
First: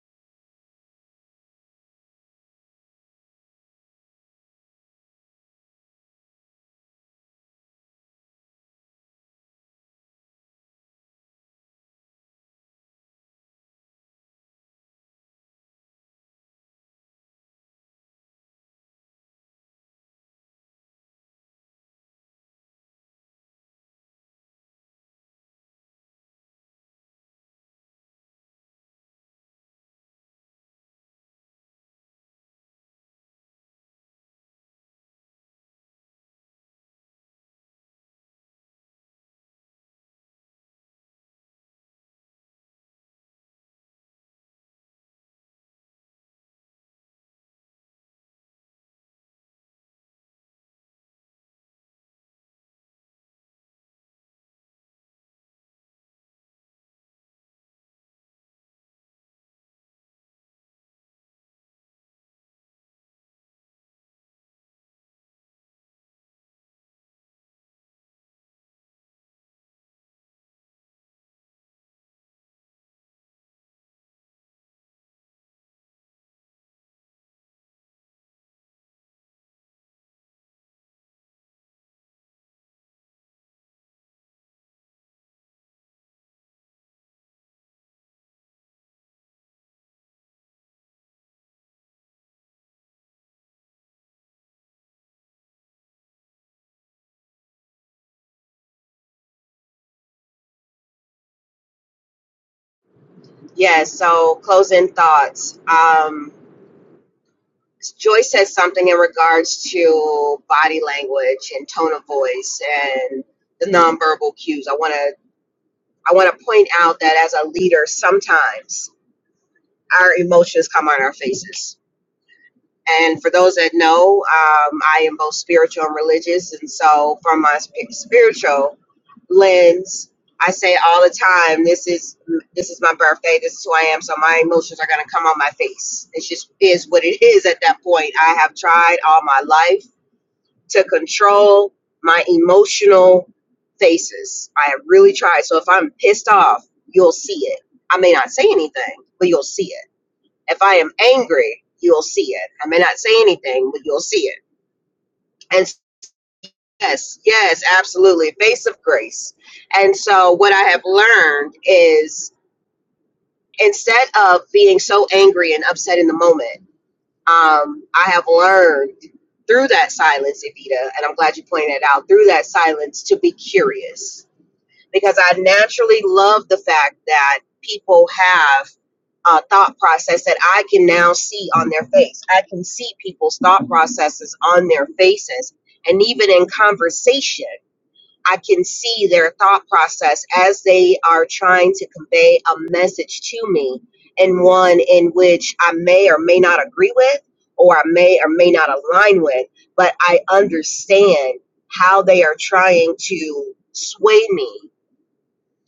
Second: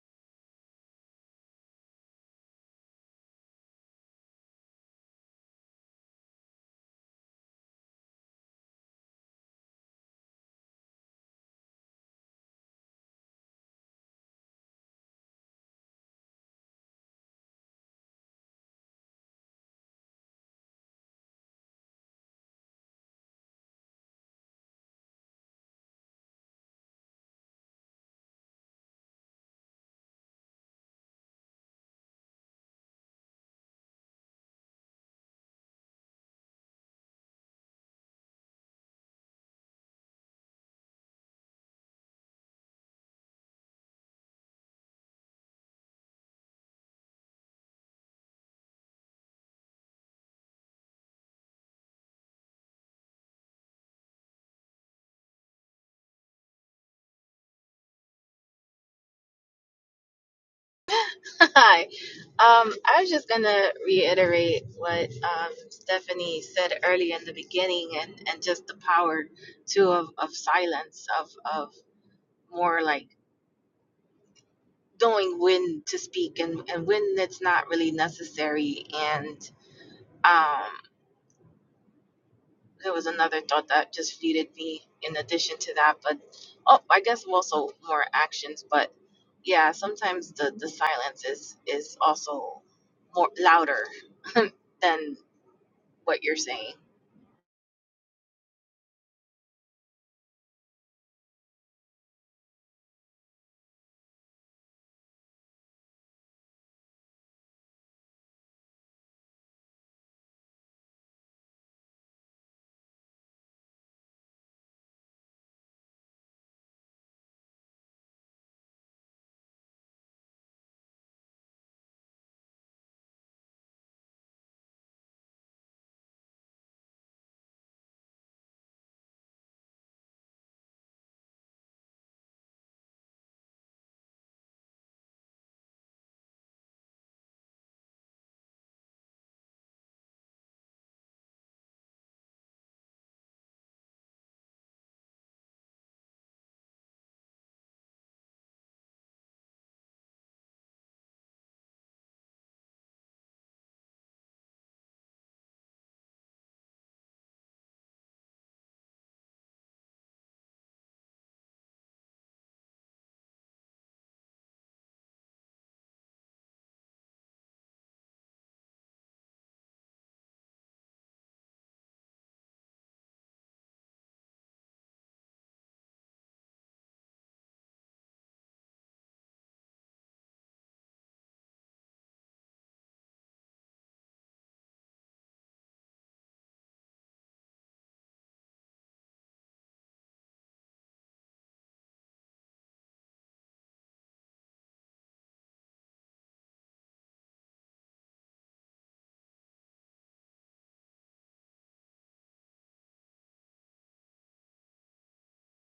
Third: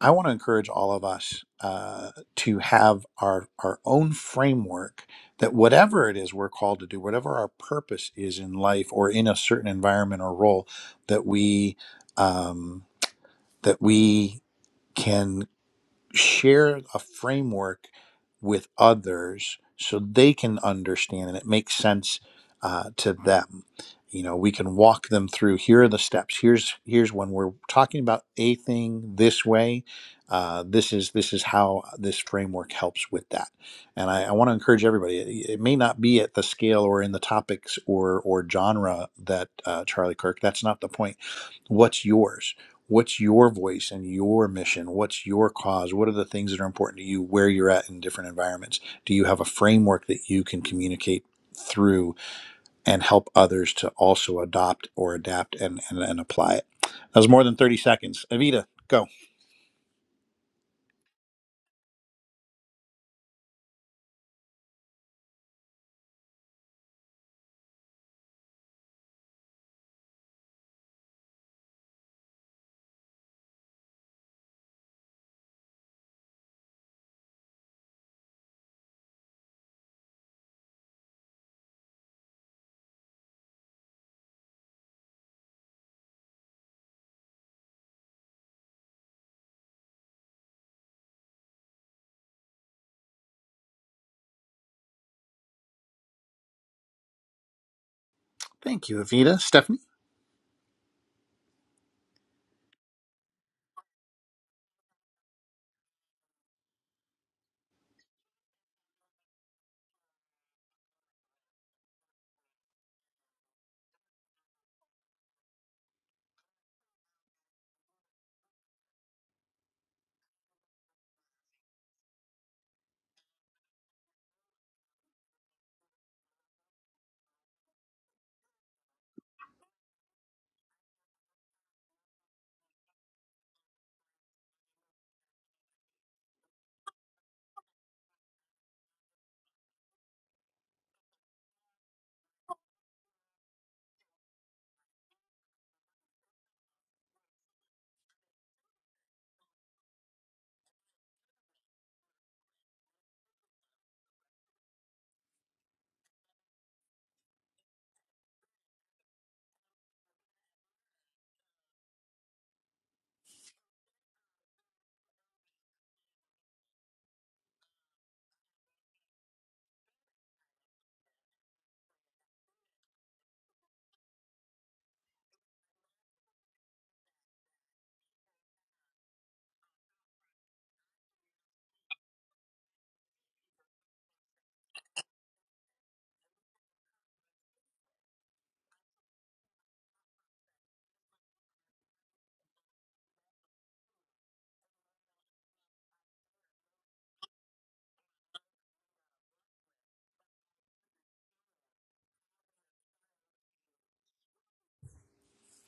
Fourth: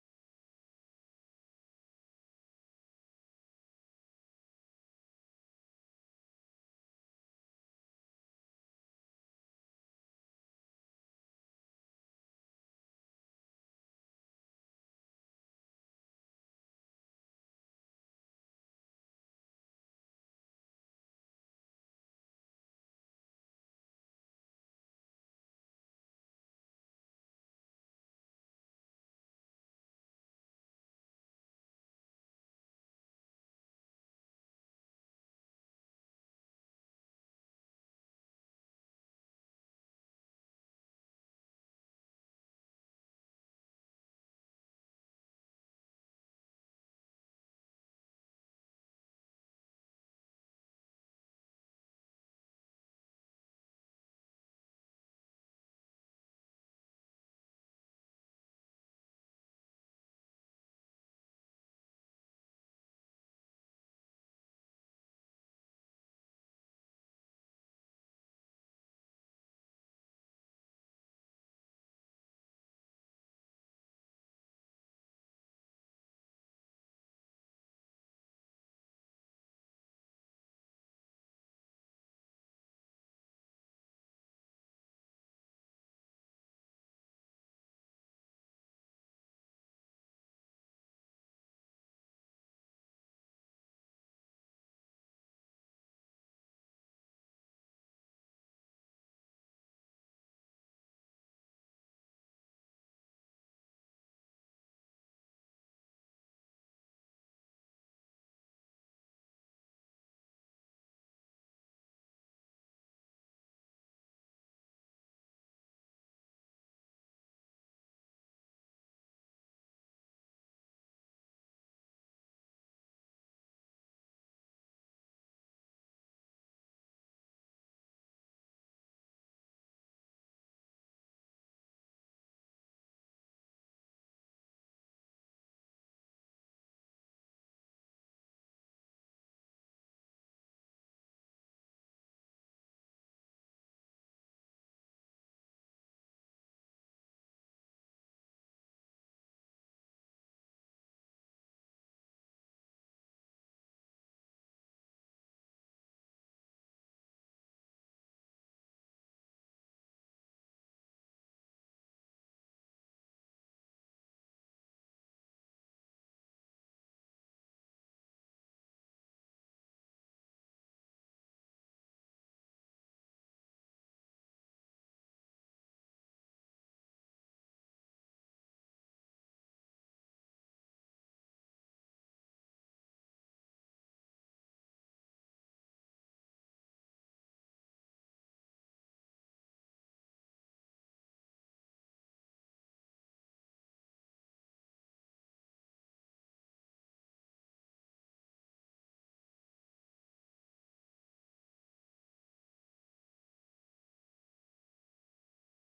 i want to encourage all of us uh, to have our our own framework that whatever it is we're called to do whatever our purpose is in life or in a certain environment or role that we um, that we can share a framework with others so they can understand and it makes sense uh, to them you know we can walk them through here are the steps here's here's when we're talking about a thing this way uh, this is this is how this framework helps with that and i, I want to encourage everybody it, it may not be at the scale or in the topics or or genre that uh, charlie kirk that's not the point what's yours what's your voice and your mission what's your cause what are the things that are important to you where you're at in different environments do you have a framework that you can communicate through and help others to also adopt or adapt and and, and apply it that was more than 30 seconds Evita, go
Hi. Um, I was just going to reiterate what um, Stephanie said early in the beginning and, and just the power, too, of, of silence, of, of more like knowing when to speak and, and when it's not really necessary. And um, there was another thought that just feeded me in addition to that. But oh, I guess also more actions. But yeah, sometimes the, the silence is, is also more louder (laughs) than what you're saying.
thank you Evita. stephanie
Yes. so closing thoughts. Um, Joyce said something in regards to body language and tone of voice and the nonverbal cues. I want to I want to point out that as a leader, sometimes our emotions come on our faces And for those that know, um, I am both spiritual and religious. And so, from my sp- spiritual lens, I say all the time, "This is this is my birthday. This is who I am. So my emotions are going to come on my face. It just is what it is at that point. I have tried all my life to control my emotional faces. I have really tried. So if I'm pissed off, you'll see it. I may not say anything, but you'll see it if I am angry, you'll see it. I may not say anything, but you'll see it. And yes, yes, absolutely. Face of grace. And so what I have learned is instead of being so angry and upset in the moment, um, I have learned through that silence, Evita, and I'm glad you pointed it out, through that silence to be curious because I naturally love the fact that people have uh, thought process that I can now see on their face. I can see people's thought processes on their faces. And even in conversation, I can see their thought process as they are trying to convey a message to me, and one in which I may or may not agree with, or I may or may not align with, but I understand how they are trying to sway me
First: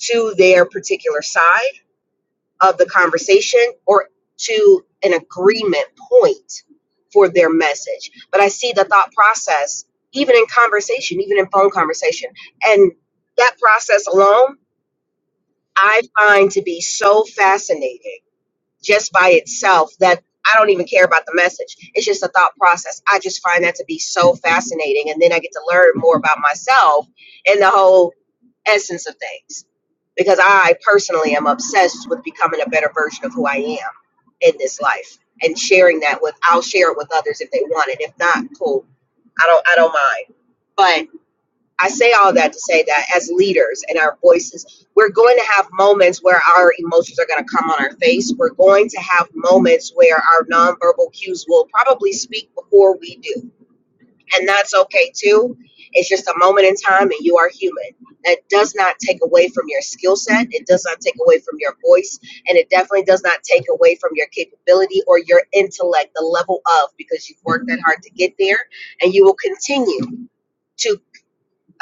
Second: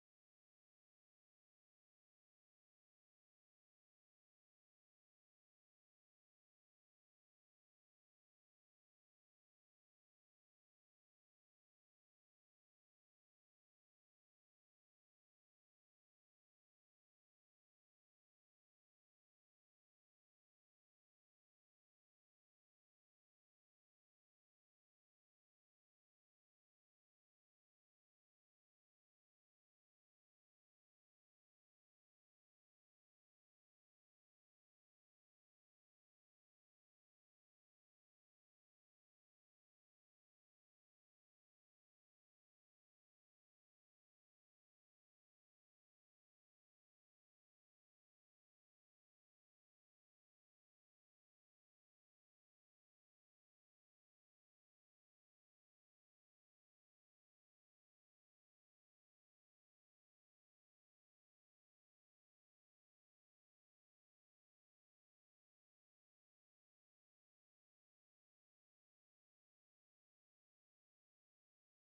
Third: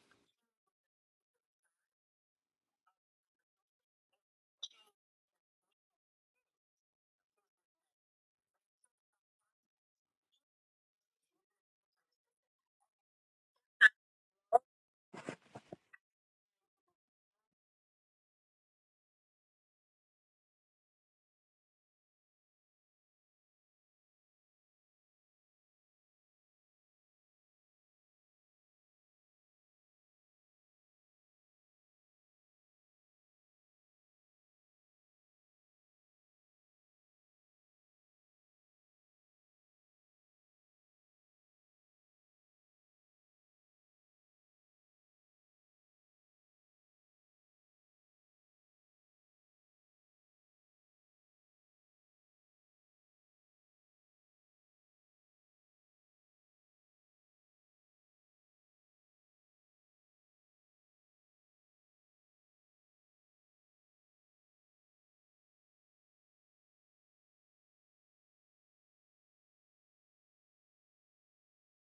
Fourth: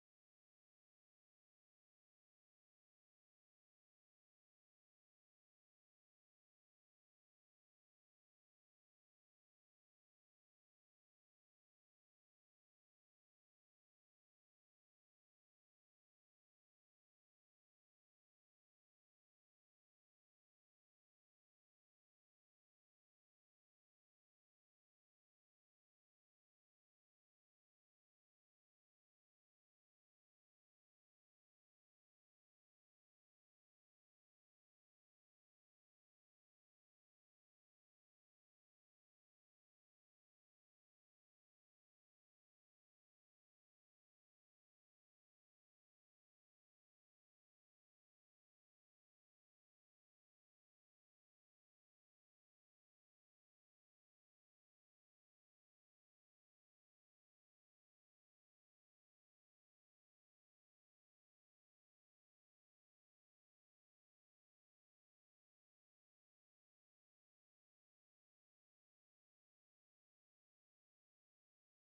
to their particular side of the conversation or to an agreement point for their message. But I see the thought process, even in conversation, even in phone conversation. And that process alone, I find to be so fascinating just by itself that I don't even care about the message. It's just a thought process. I just find that to be so fascinating. And then I get to learn more about myself and the whole essence of things because I personally am obsessed with becoming a better version of who I am in this life and sharing that with I'll share it with others if they want it. If not, cool. I don't I don't mind. But I say all that to say that as leaders and our voices, we're going to have moments where our emotions are going to come on our face. We're going to have moments where our nonverbal cues will probably speak before we do and that's okay too. It's just a moment in time, and you are human. That does not take away from your skill set. It does not take away from your voice, and it definitely does not take away from your capability or your intellect, the level of, because you've worked that hard to get there, and you will continue to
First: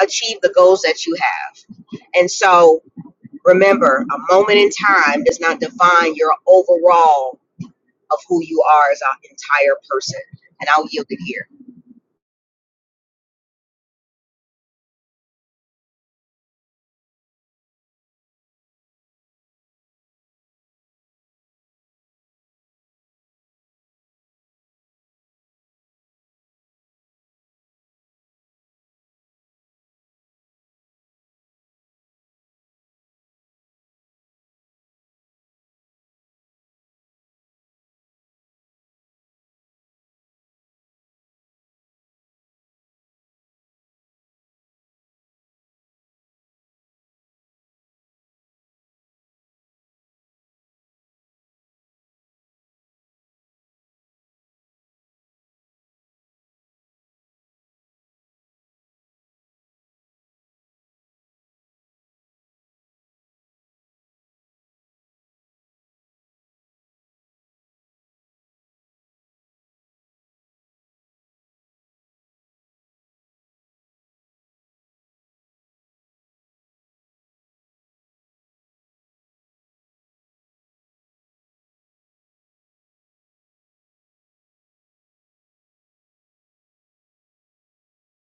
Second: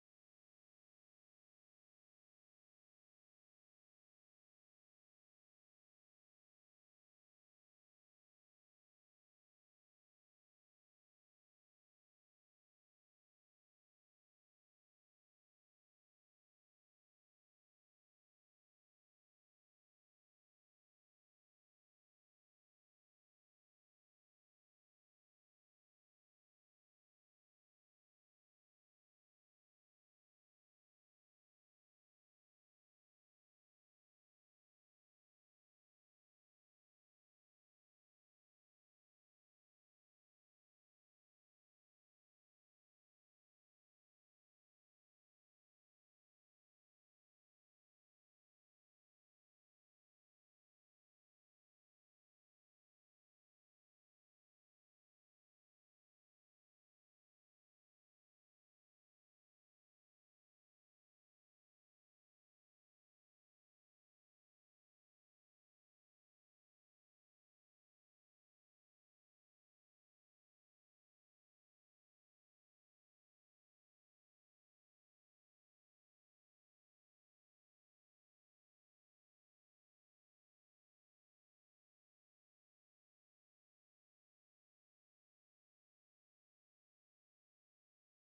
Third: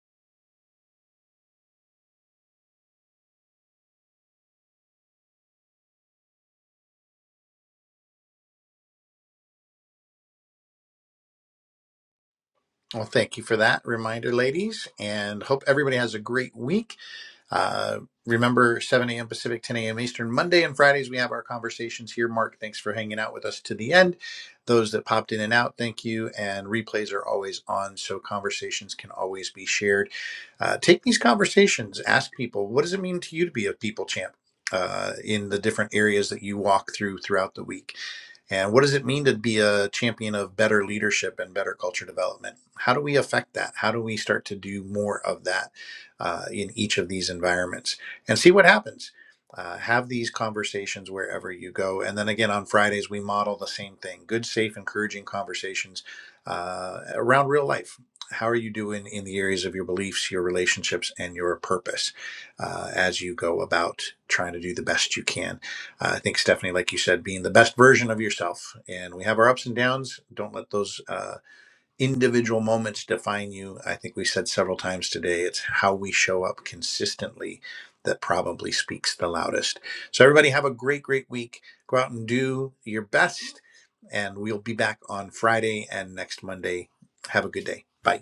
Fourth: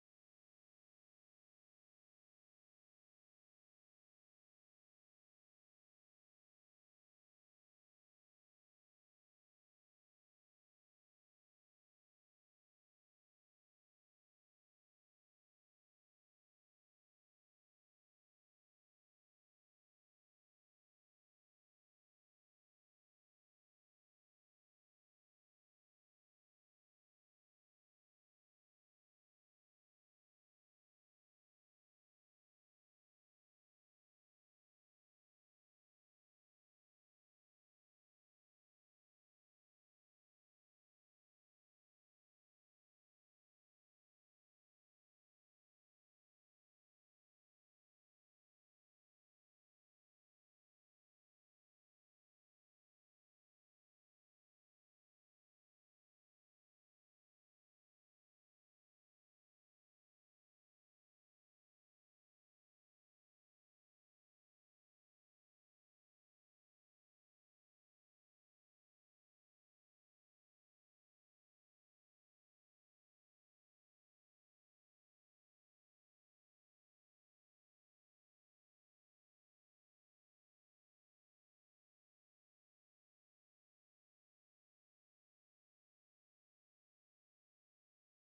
achieve the goals that you have. And so, remember, a moment in time does not define your overall of who you are as an entire person. And I'll yield it here.
well thank you for that reminder ladies and hope everybody has a great week Uh, remember, 7 a.m. Pacific, 10 a.m. Eastern. Monday and Fridays, we have our conversations here. Mark, thanks for hanging out with us to the end. Those that popped in and out, thank you. And replays are always on, so conversations can always be shared. Uh, take these conversations, ask people, what does it mean to you to be a people champ? Uh, in the different areas that you walk through throughout the week and what does it mean to be a champion of better leadership and better culture development? How do we affect that? How do we start to do more of that uh, in each of these environments and see what happens? Uh, have these conversations wherever you go. And then again, on Fridays, we model the same thing good, safe, encouraging conversations uh, around real life. How are you doing in the areas of your beliefs, your relationships, and your purpose uh, as you go about trying to do the best you can? Uh, I think Stephanie, like you said, being the best version of yourself. And we have our ups and downs. Don't let those uh, individual moments define you. I think we said several times today it's how we show up consistently that probably speaks the loudest. So, everybody, have a great, great week. Go out and do your best. And we'll be back on Friday and next Monday. Have a good day. Bye.